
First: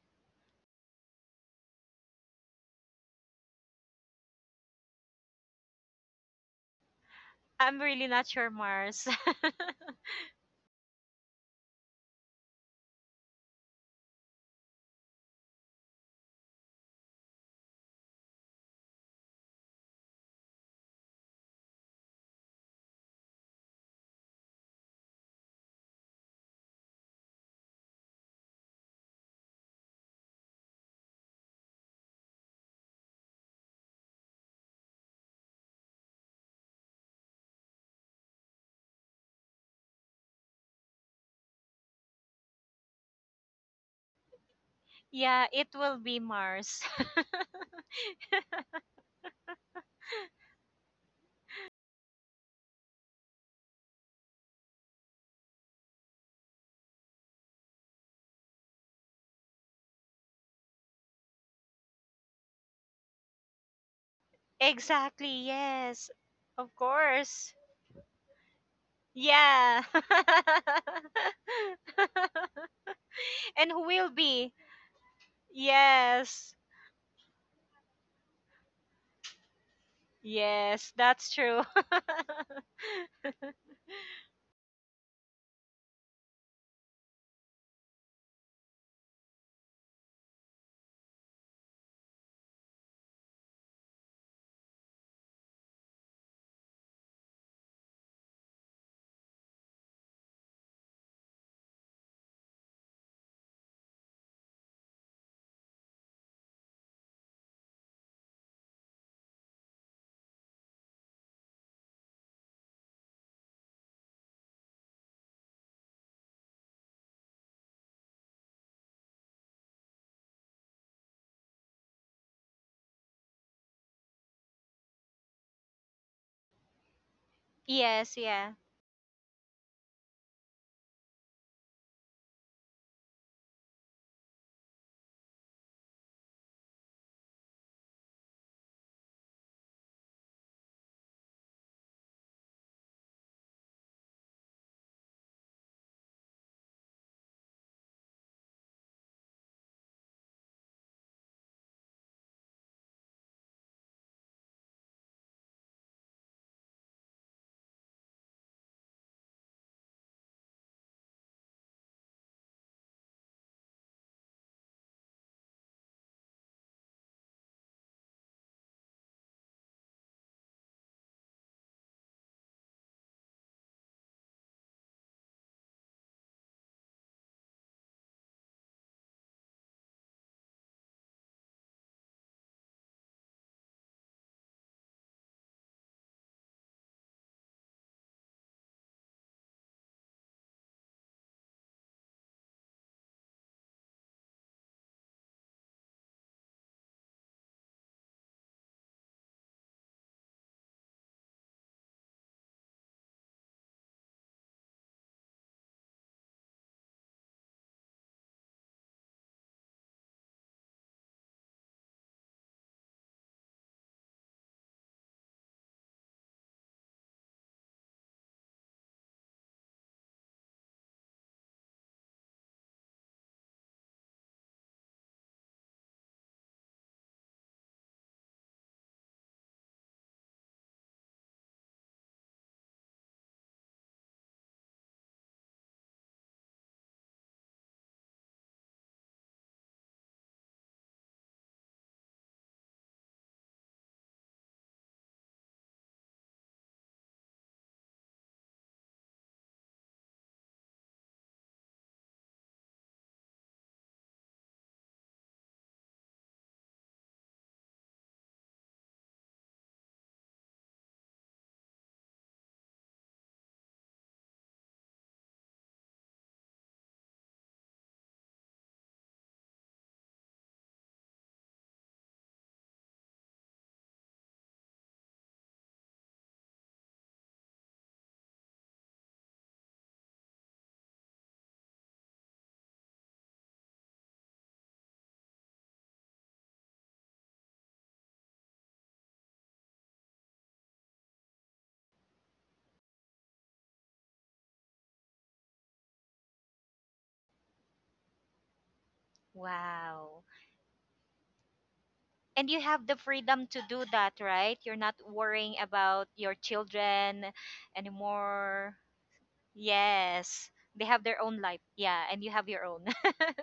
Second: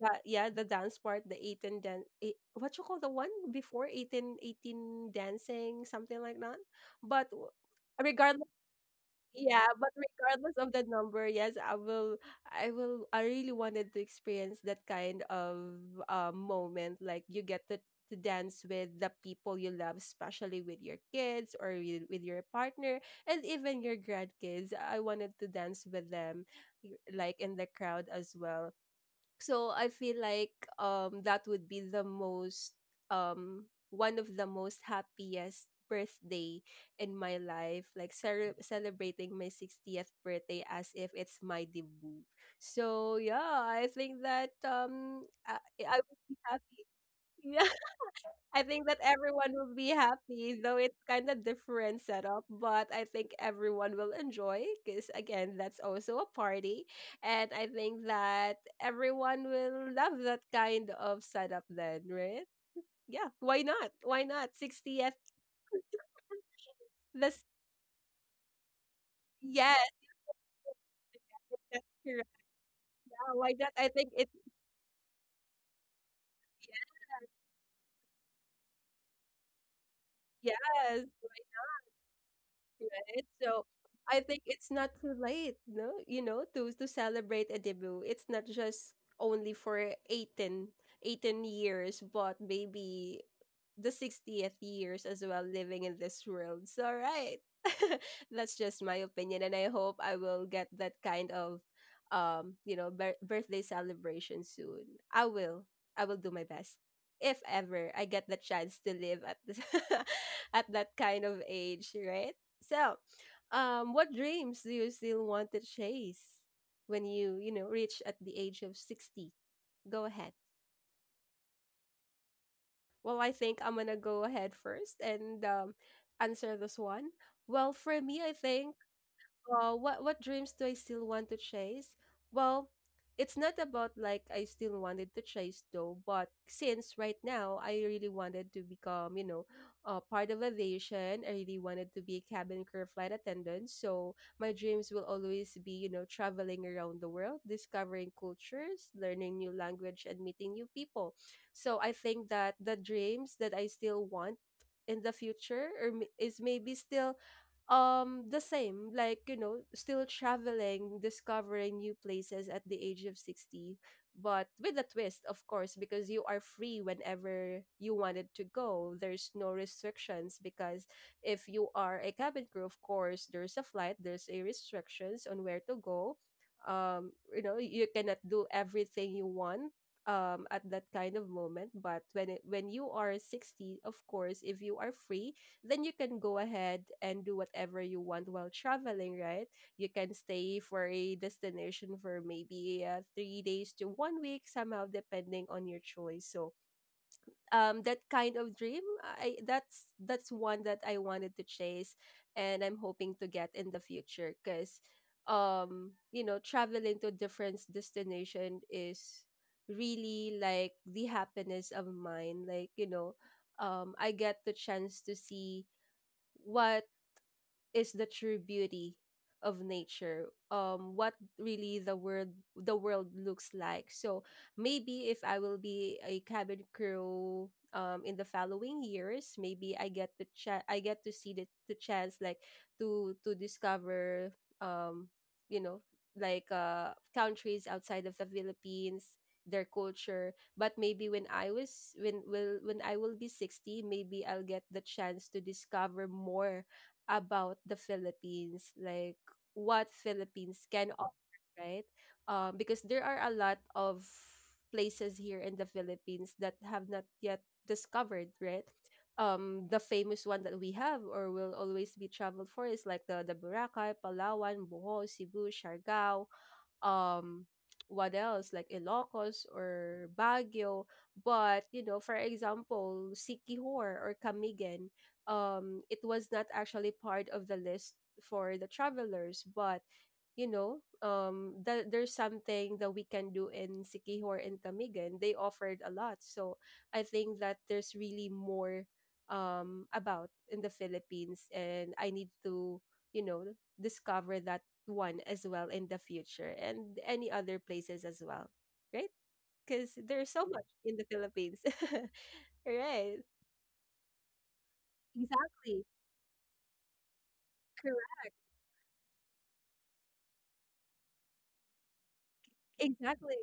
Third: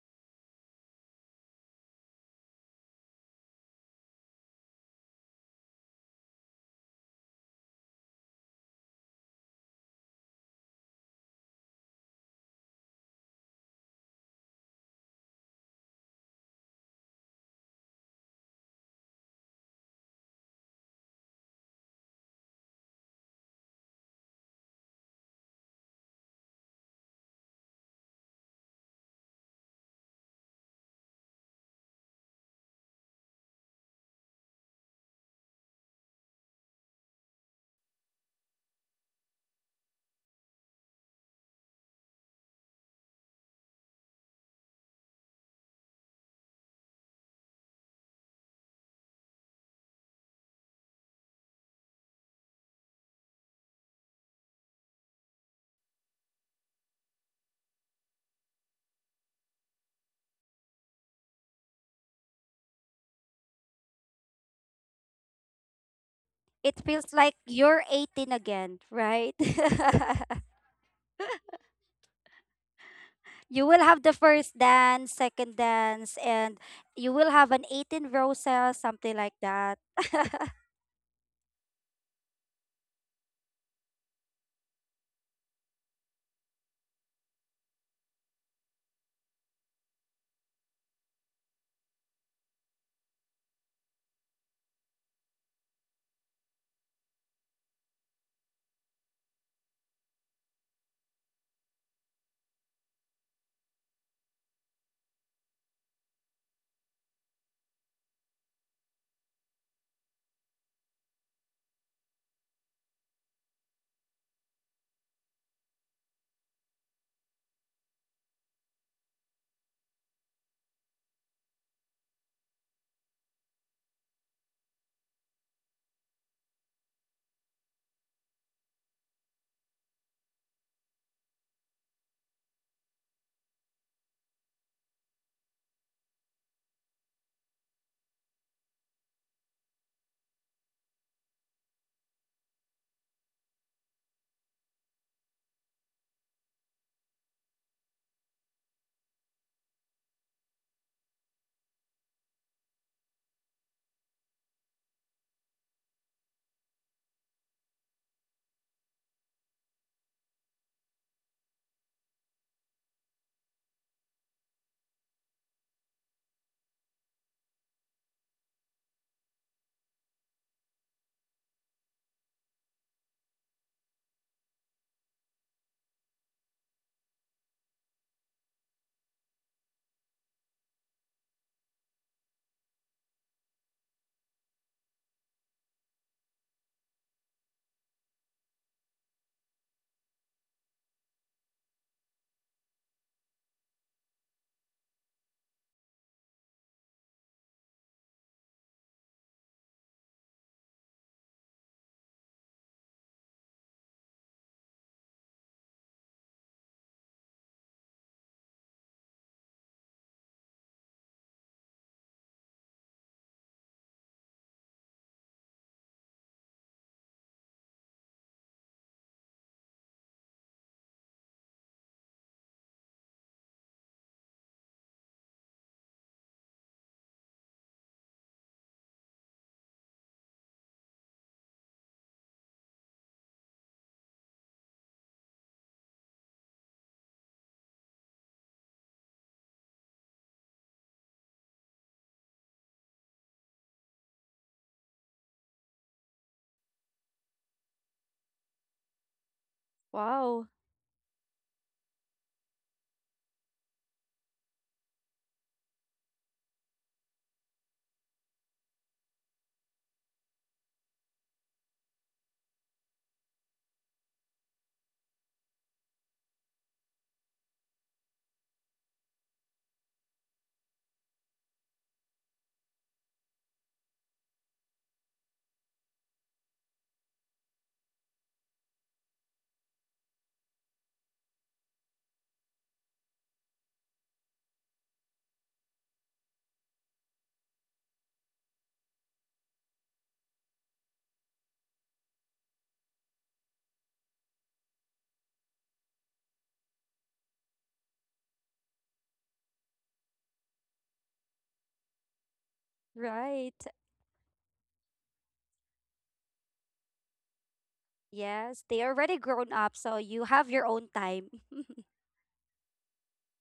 that, yeah, the dance part, the 18 dan eight, what you call, the one before 18, 18 dancing, something like that. but w-
I'm really not
Regardless,
sure, Mars. [laughs]
yeah, but regardless of the number, yes, I will I really wanted to experience that kind of moment, like you get to dance with the people you love, especially with your kids or with your partner and even your grandkids. I wanted to dance with them like in the crowd as well. So I feel like that would be the most one of the most happiest birthday in my life, like celebrating my 60th birthday as if it's my debut. So yeah, I think that
Yeah, it will
I
be
would be
Mars. [laughs]
happy. [laughs] I think that everyone will be happy, though it's kind of different setup, but I think everyone will enjoy because again, that's also a party, and I think that everyone will love that kind of setup then, right? Yeah, why not? Why not? 60th.
Exactly,
[laughs]
yes. Of
It feels like
This
course.
you're 18 again, right? [laughs]
yes,
Yeah.
that's correct. Yeah, why
[laughs]
You
And
not?
will
who
I
have
will
think
the
it's
be?
first dance, second dance,
Yes.
and you will have an 18 roses, something like that. [laughs]
Yes,
yes.
that's true.
Right?
[laughs]
So I think it's not too late, no? You know, to celebrate a debut. It's not just only for 18, 18 years, but maybe the 60th years as well living in this world. So right. [laughs] That's just my opinion and I hope I will get that kind of you know, birthday celebration soon. I will. I will do my best. If ever I get the chance to live at this, [laughs] at that kind of age, right? So, what dreams do you still want to chase when you know, reach at the age of 60? Go ahead. Well, I think I'm gonna go ahead first and answer this one. Well, for
Yes,
me, I
yeah.
think what dreams do I still want to chase? Well, it's not about like I still wanted to chase though, but since right now I really wanted to become, you know, part of aviation. I really wanted to be a cabin crew flight attendant. So my dreams will always be, you know, traveling around the world, discovering cultures, learning new language, and meeting new people. So I think that the dreams that I still want in the future is maybe still the same, like, you know, still traveling, discovering new places at the age of 60, but with a twist, of course, because you are free whenever you wanted to go. There's no restrictions because if you are a cabin crew, of course, there's a flight, there's a restrictions on where to go. You know, you cannot do everything you want at that kind of moment, but when you are 60, of course, if you are free, then you can go ahead and do whatever you want while traveling, right? You can stay for a destination for maybe 3 days to 1 week, somehow depending on your choice. So that kind of dream, I that's one that I wanted to chase, and I'm hoping to get in the future because you know, traveling to different destination is really like the happiness of mine, like, you know, I get the chance to see what is the true beauty of nature, what really the world looks like. So maybe if I will be a cabin crew in the following years, maybe I get to see the chance like to discover, um you know like countries outside of the Philippines, their culture, but maybe when I will be 60, maybe I'll get the chance to discover more about the Philippines, like what
Wow.
Philippines can offer, right? Because there are a lot of places here in the Philippines that have not yet discovered, right? The famous one that we have or will always be traveled for is like the Boracay, Palawan, Bohol, Cebu, Siargao, um what else, like Ilocos or Baguio, but you know, for example, Sikihor or Camigan, it was not actually part of the list for the travelers, but you know, that there's something that we can do in Sikihor and Camigan, they offered a lot. So I think that there's really more about in the Philippines, and I need to, you know, discover that one as well in the future, and any other places as well, right? Because
Wow.
there's so much in the Philippines. [laughs]
And you have the
Right.
freedom to
Right.
do that, right? You're not worrying
Exactly.
about your children
Correct.
Yes.
anymore.
They already grown up, so you
Yes.
have your
They
own
have their
time.
own life.
[laughs]
Yeah, and you have your own.
Exactly.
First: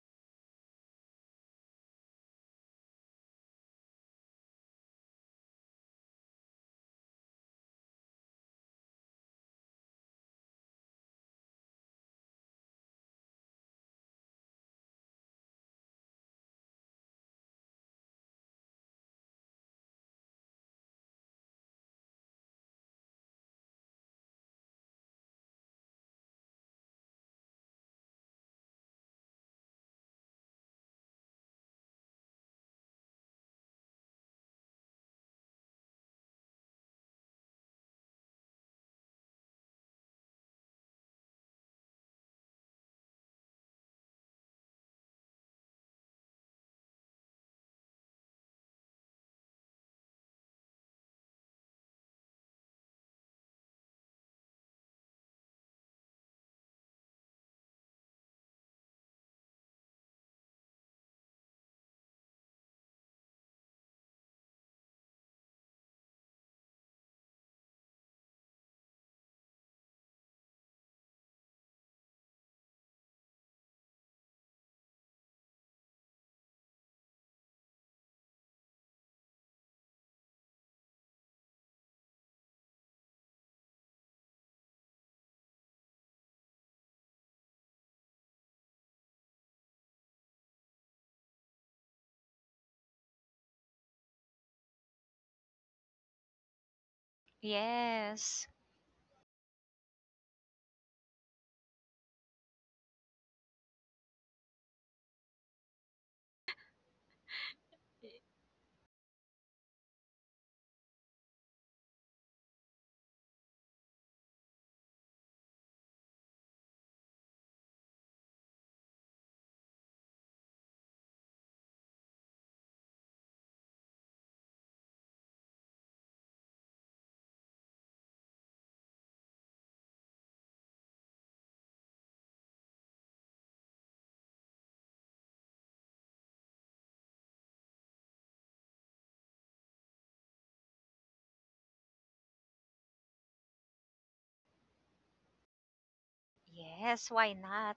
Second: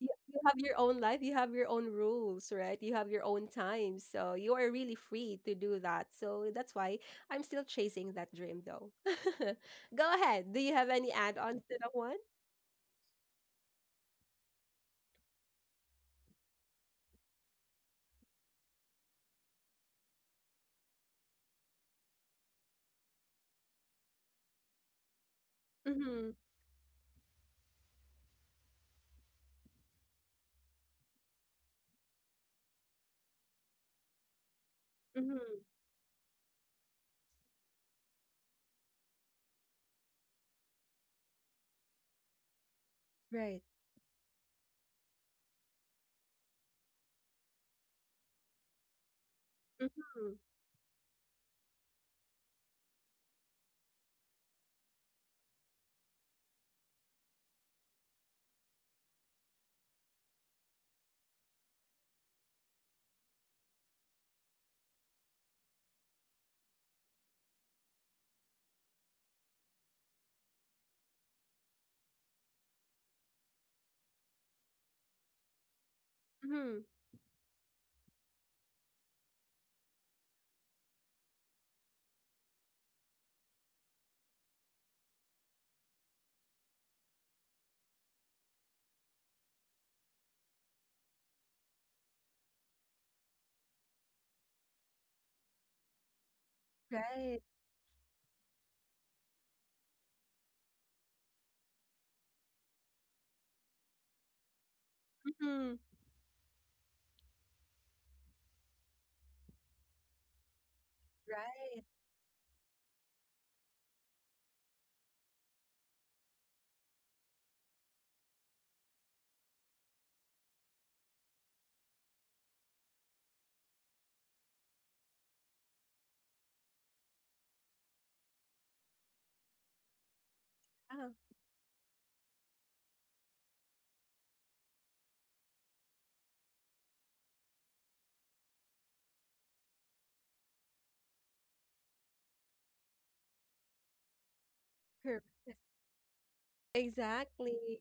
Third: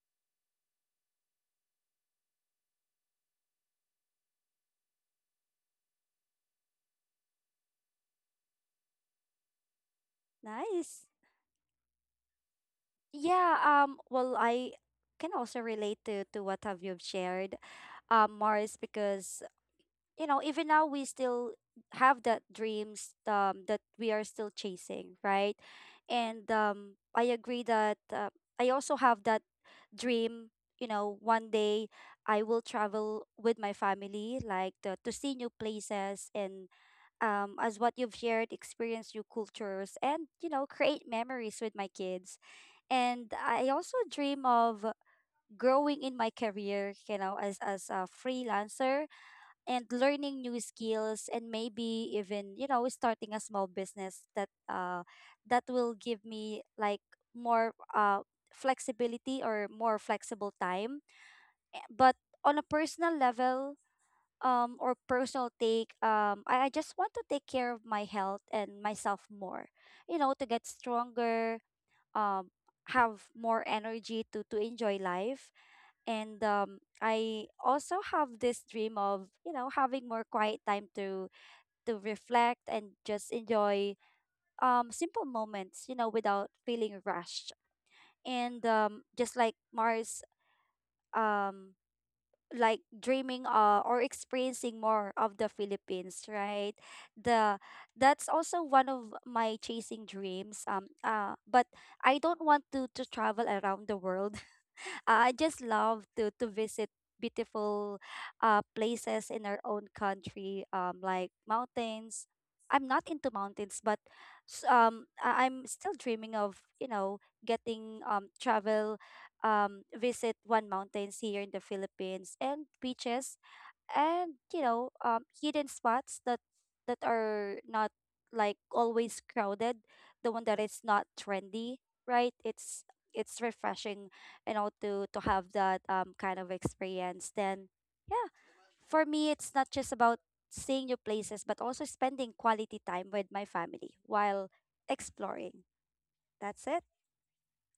You have your own life, you have your own rules, right? You have your own time. So you are really free to do that. So that's why I'm still chasing that dream though. [laughs] Go ahead. Do you have
Nice.
any add-ons to that one?
Yeah, well, I can also relate to what have you shared, Mars, because even now we still have that dreams, that we are still chasing, right.
Mm-hmm.
And I agree that, I also have that dream. One day I will travel with my family, like, to see new
Mm-hmm.
places, and, as what you've shared, experience new cultures and create memories with my kids. And
Right.
I also dream of growing in my career, as a freelancer, and
Mm-hmm.
learning new skills, and maybe even, starting a small business that will give me, like, more flexibility, or more flexible time. But on a personal level, or personal take, I just want to take care of my health and myself more, to get stronger, um have more energy to enjoy life. And,
Mm-hmm.
I also have this dream of, having more quiet time to reflect and just enjoy simple moments, without feeling rushed, and, just like Mars, um, dreaming, or experiencing more of the Philippines, right?
Right.
[laughs]
The That's
Yes.
also one of my chasing dreams. But I don't want to travel around the world. [laughs] I just
Mm-hmm.
love to visit beautiful places in our own country, like
Right.
mountains. I'm not into mountains, but I'm still dreaming of, getting, travel, visit one mountains here in the Philippines, and beaches, and, hidden spots, that are not, like, always crowded, the one that is not
Ah,
trendy, right. It's refreshing, to have that, kind of experience then. Yeah. For me, it's not just about seeing new places, but also spending quality time with my family while
correct.
exploring. That's it.
Yes, why
Exactly.
not?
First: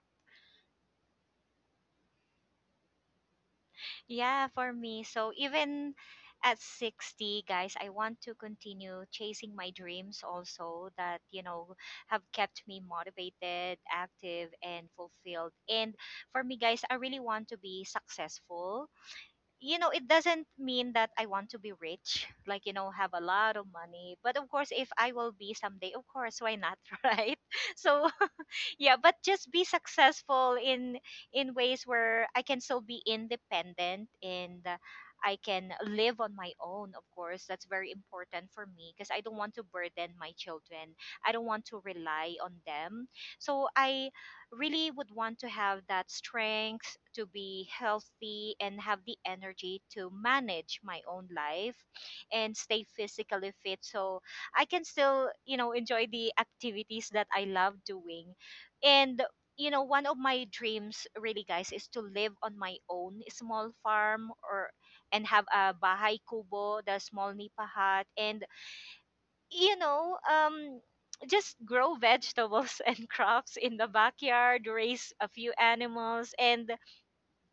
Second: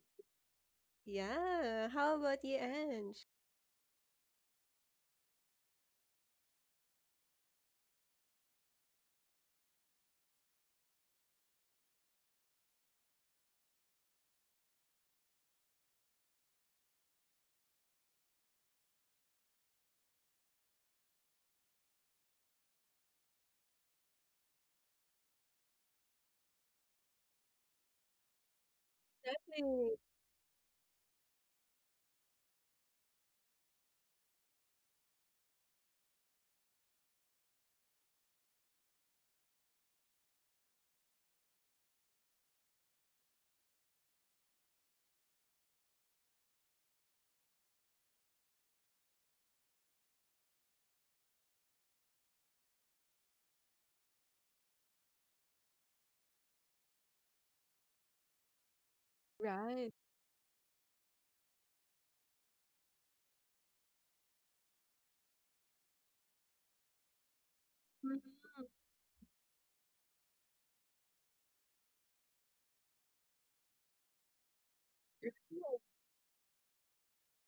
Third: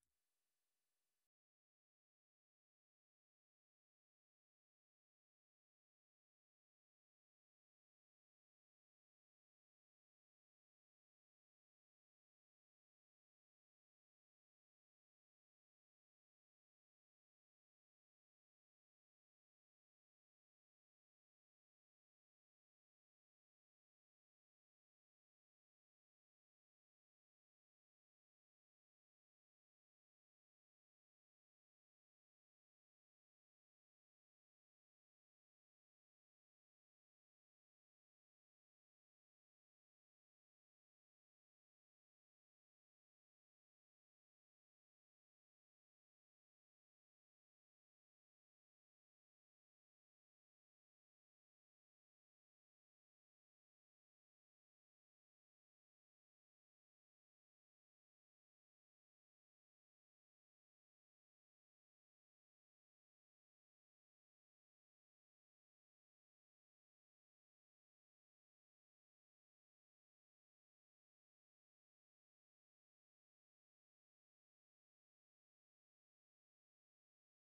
Yeah. How about you, Ange?
Yeah, for me. So even at 60, guys, I want to continue chasing my dreams also that, you know, have kept me motivated, active, and fulfilled. And for me, guys, I really want to be successful. You know, it doesn't mean that I want to be rich, like, you know, have a lot of money. But of course, if I will be someday, of course, why not, [laughs] right? So yeah, but just be
Exactly.
successful in ways where I can still be independent, and I can live on my own. Of course that's very important for me, because I don't want to burden my children, I don't want to rely on them. So I really would want to have that strength to be healthy and have the energy to manage my own life and stay physically fit, so I can still, you know, enjoy the activities that I love doing. And you know,
Right.
one of my dreams really, guys, is to live on my own small farm or and have a bahay kubo, the small nipa hut, and
Mhm.
you know, just grow vegetables [laughs] and crops in the backyard, raise a few animals, and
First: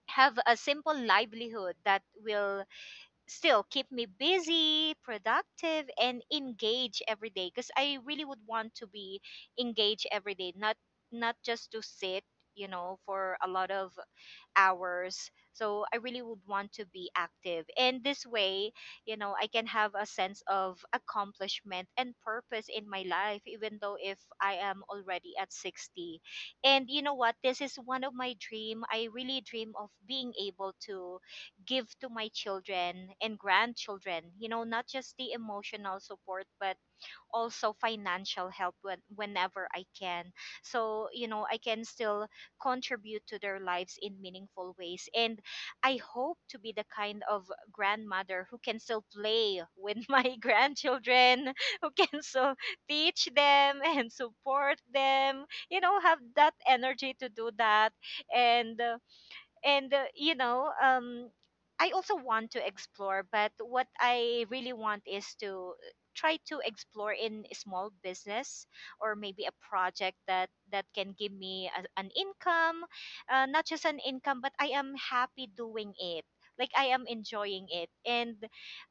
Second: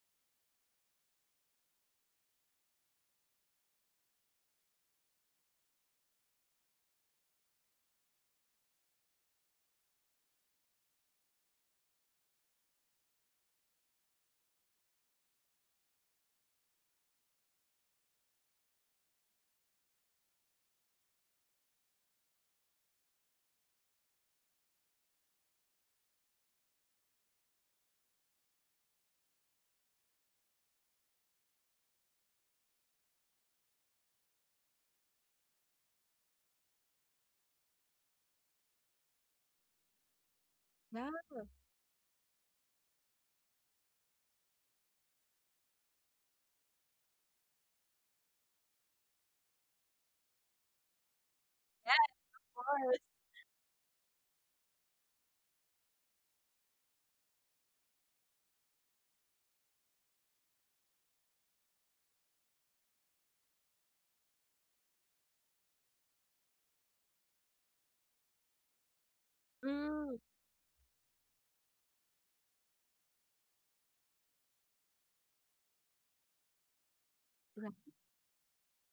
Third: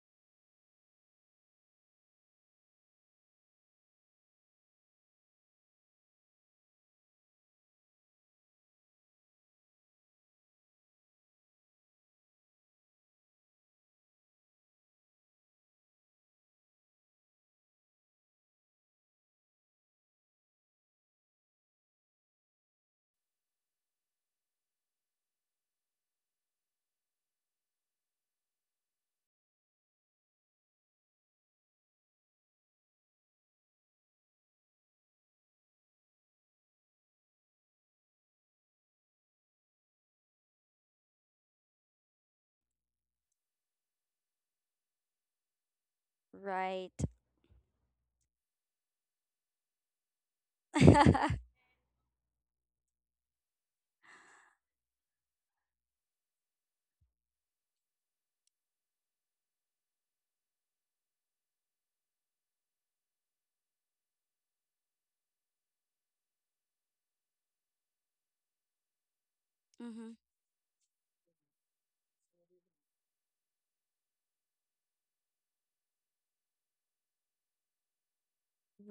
have a simple livelihood that will still keep me busy, productive, and engaged every day. Because I really would want to be engaged every day, not just to sit, you know, for a lot of hours. So I really would want to be active. And this way, you know, I can have a sense of accomplishment and purpose in my life, even though if I am already at 60. And you know what? This is one of my dream. I really dream of being able to give to my children and grandchildren, you know, not just the emotional support, but also financial help whenever I can. So,
Yeah.
you know, I can still contribute to their lives in meaningful ways. And I hope to be the
Right.
kind of grandmother who can still play with [laughs] my
[laughs] Mm-hmm.
grandchildren, who
Yeah,
can still
of course.
teach them and support them, you know, have that energy to do that. And uh, and you know, I also want to explore, but what I really want is to try to explore in a small business or maybe a
Mm.
project that that can give me a, an income, not just an income, but I am happy doing it, like I am enjoying
Right.
it. And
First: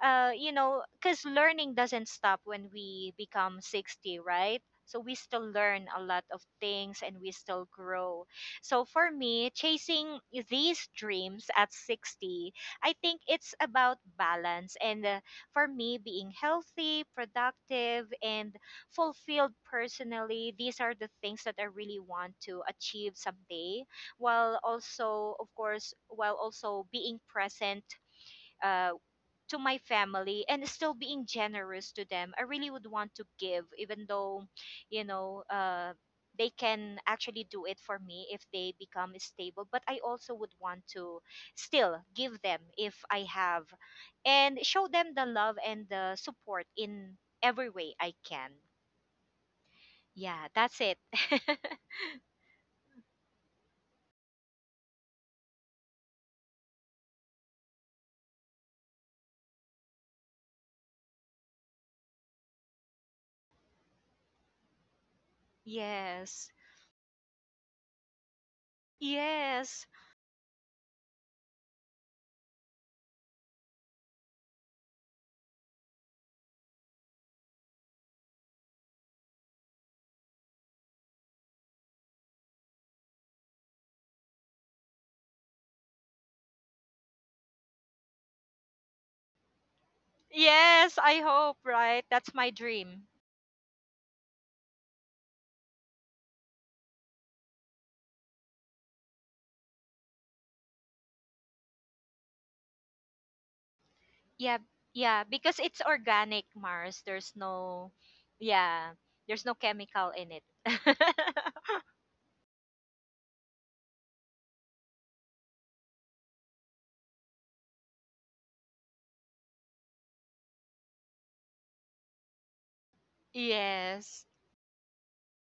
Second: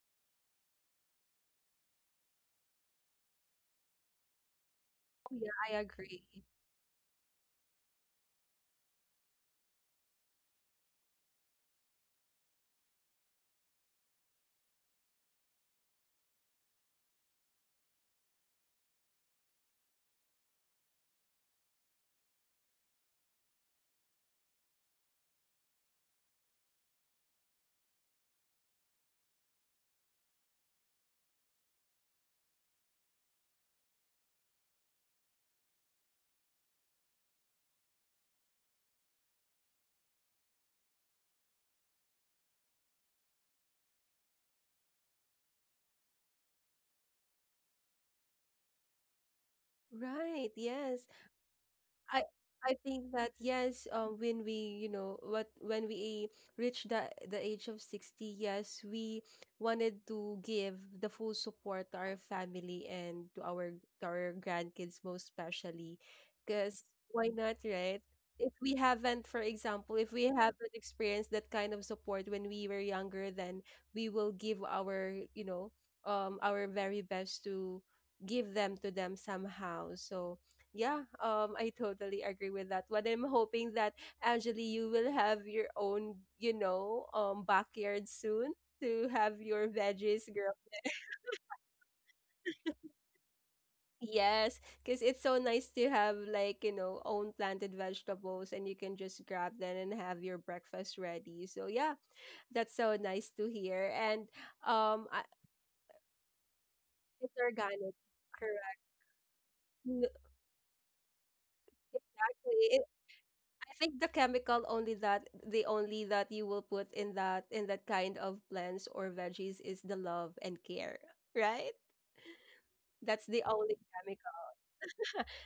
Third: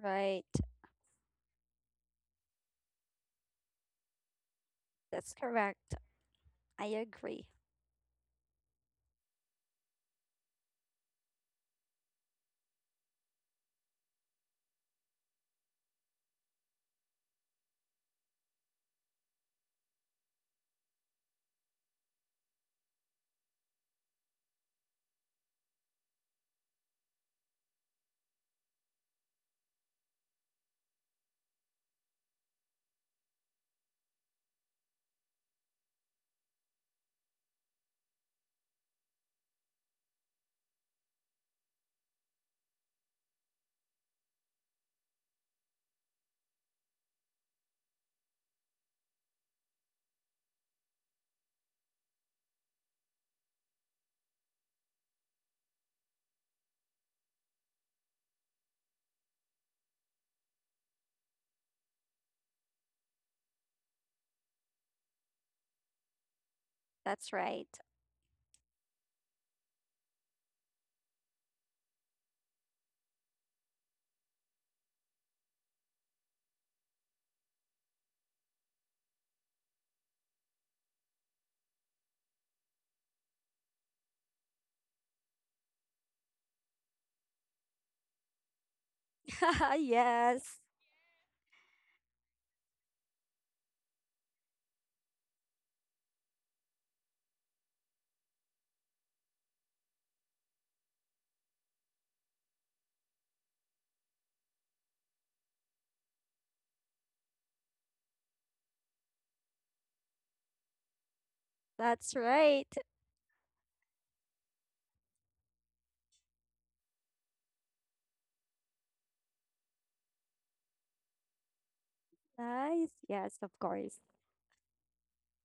Right.
you know, because learning doesn't stop when we become 60, right? So we
That's
Oh,
still
yeah, I
learn
correct.
a lot
agree.
of
I
things and we
agree.
still grow. So for me, chasing these dreams at 60, I think it's about balance. And for me, being healthy, productive, and fulfilled personally, these are the things that I really want to achieve someday, while also, of course, while also being present uh, to my family, and still being generous to them. I really would want to give, even though, you know, they can actually do it for me if they become stable. But I also would want to still give them if I have, and show them the love and the support in every way I can. Yeah,
Right.
that's it.
Yes. I I think that yes, when we, you know what, when we reach the age of 60, yes, we wanted to give the full support to our family and to our grandkids most
[laughs]
especially,
Yes.
because why
That's
not,
right.
right? If we haven't, for
Yes.
example, if we haven't experienced that kind of support when we were younger, then we will give our, you know, our very best to give them to them somehow. So yeah, I totally agree with that. But I'm hoping that Angeli, you will have your own, you know, backyard soon to have your
[laughs]
veggies grow.
Yes.
Yes, I hope, right? That's my dream.
Yes, because it's so nice to have like, you know, own planted vegetables and you can just grab them and have your breakfast ready. So yeah, that's so nice to hear. And
Yeah,
um, I,
yeah, because it's organic, Mars. There's
it's
no,
organic, correct?
yeah, there's no
N-
chemical in it. [laughs]
That's right.
Exactly. I think the chemical only that the only that you will put in that kind of plants or veggies is the love and care, right?
Nice.
That's
Yes,
the
of
only,
course.
Yes.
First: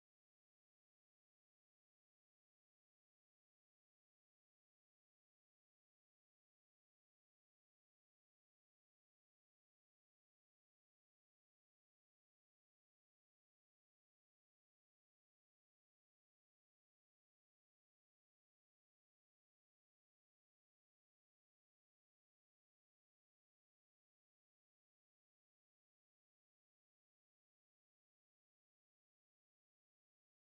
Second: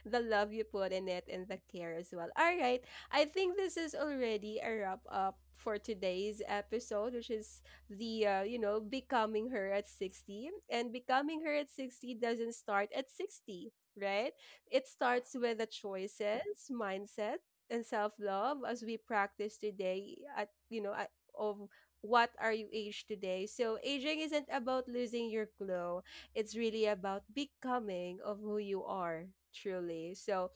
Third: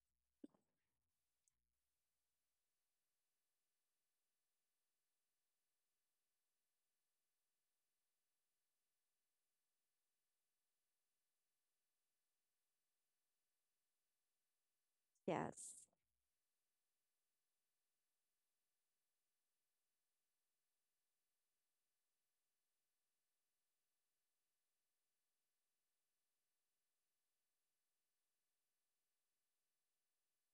the love you put in it and the care as well. All right. I think this is already a wrap up for today's episode, which is the, you know, becoming her at 60. And becoming her at 60 doesn't start at 60, right? It starts with the
Yes.
choices, mindset, and self love as we practice today at, you know, at, of what are you age today. So aging isn't about losing your glow, it's really about becoming of who you are truly. So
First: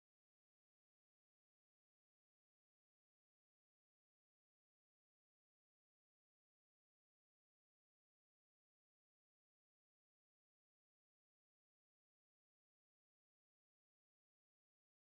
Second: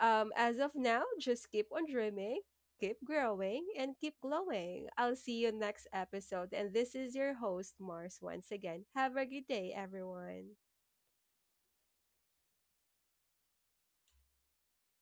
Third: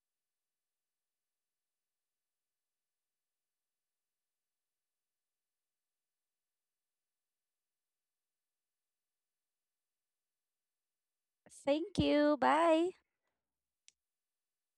as of now, just keep on dreaming, keep growing, and keep glowing. I'll see you next episode, and this is your host Mars once again. Have a good day everyone.
Thank you. Bye.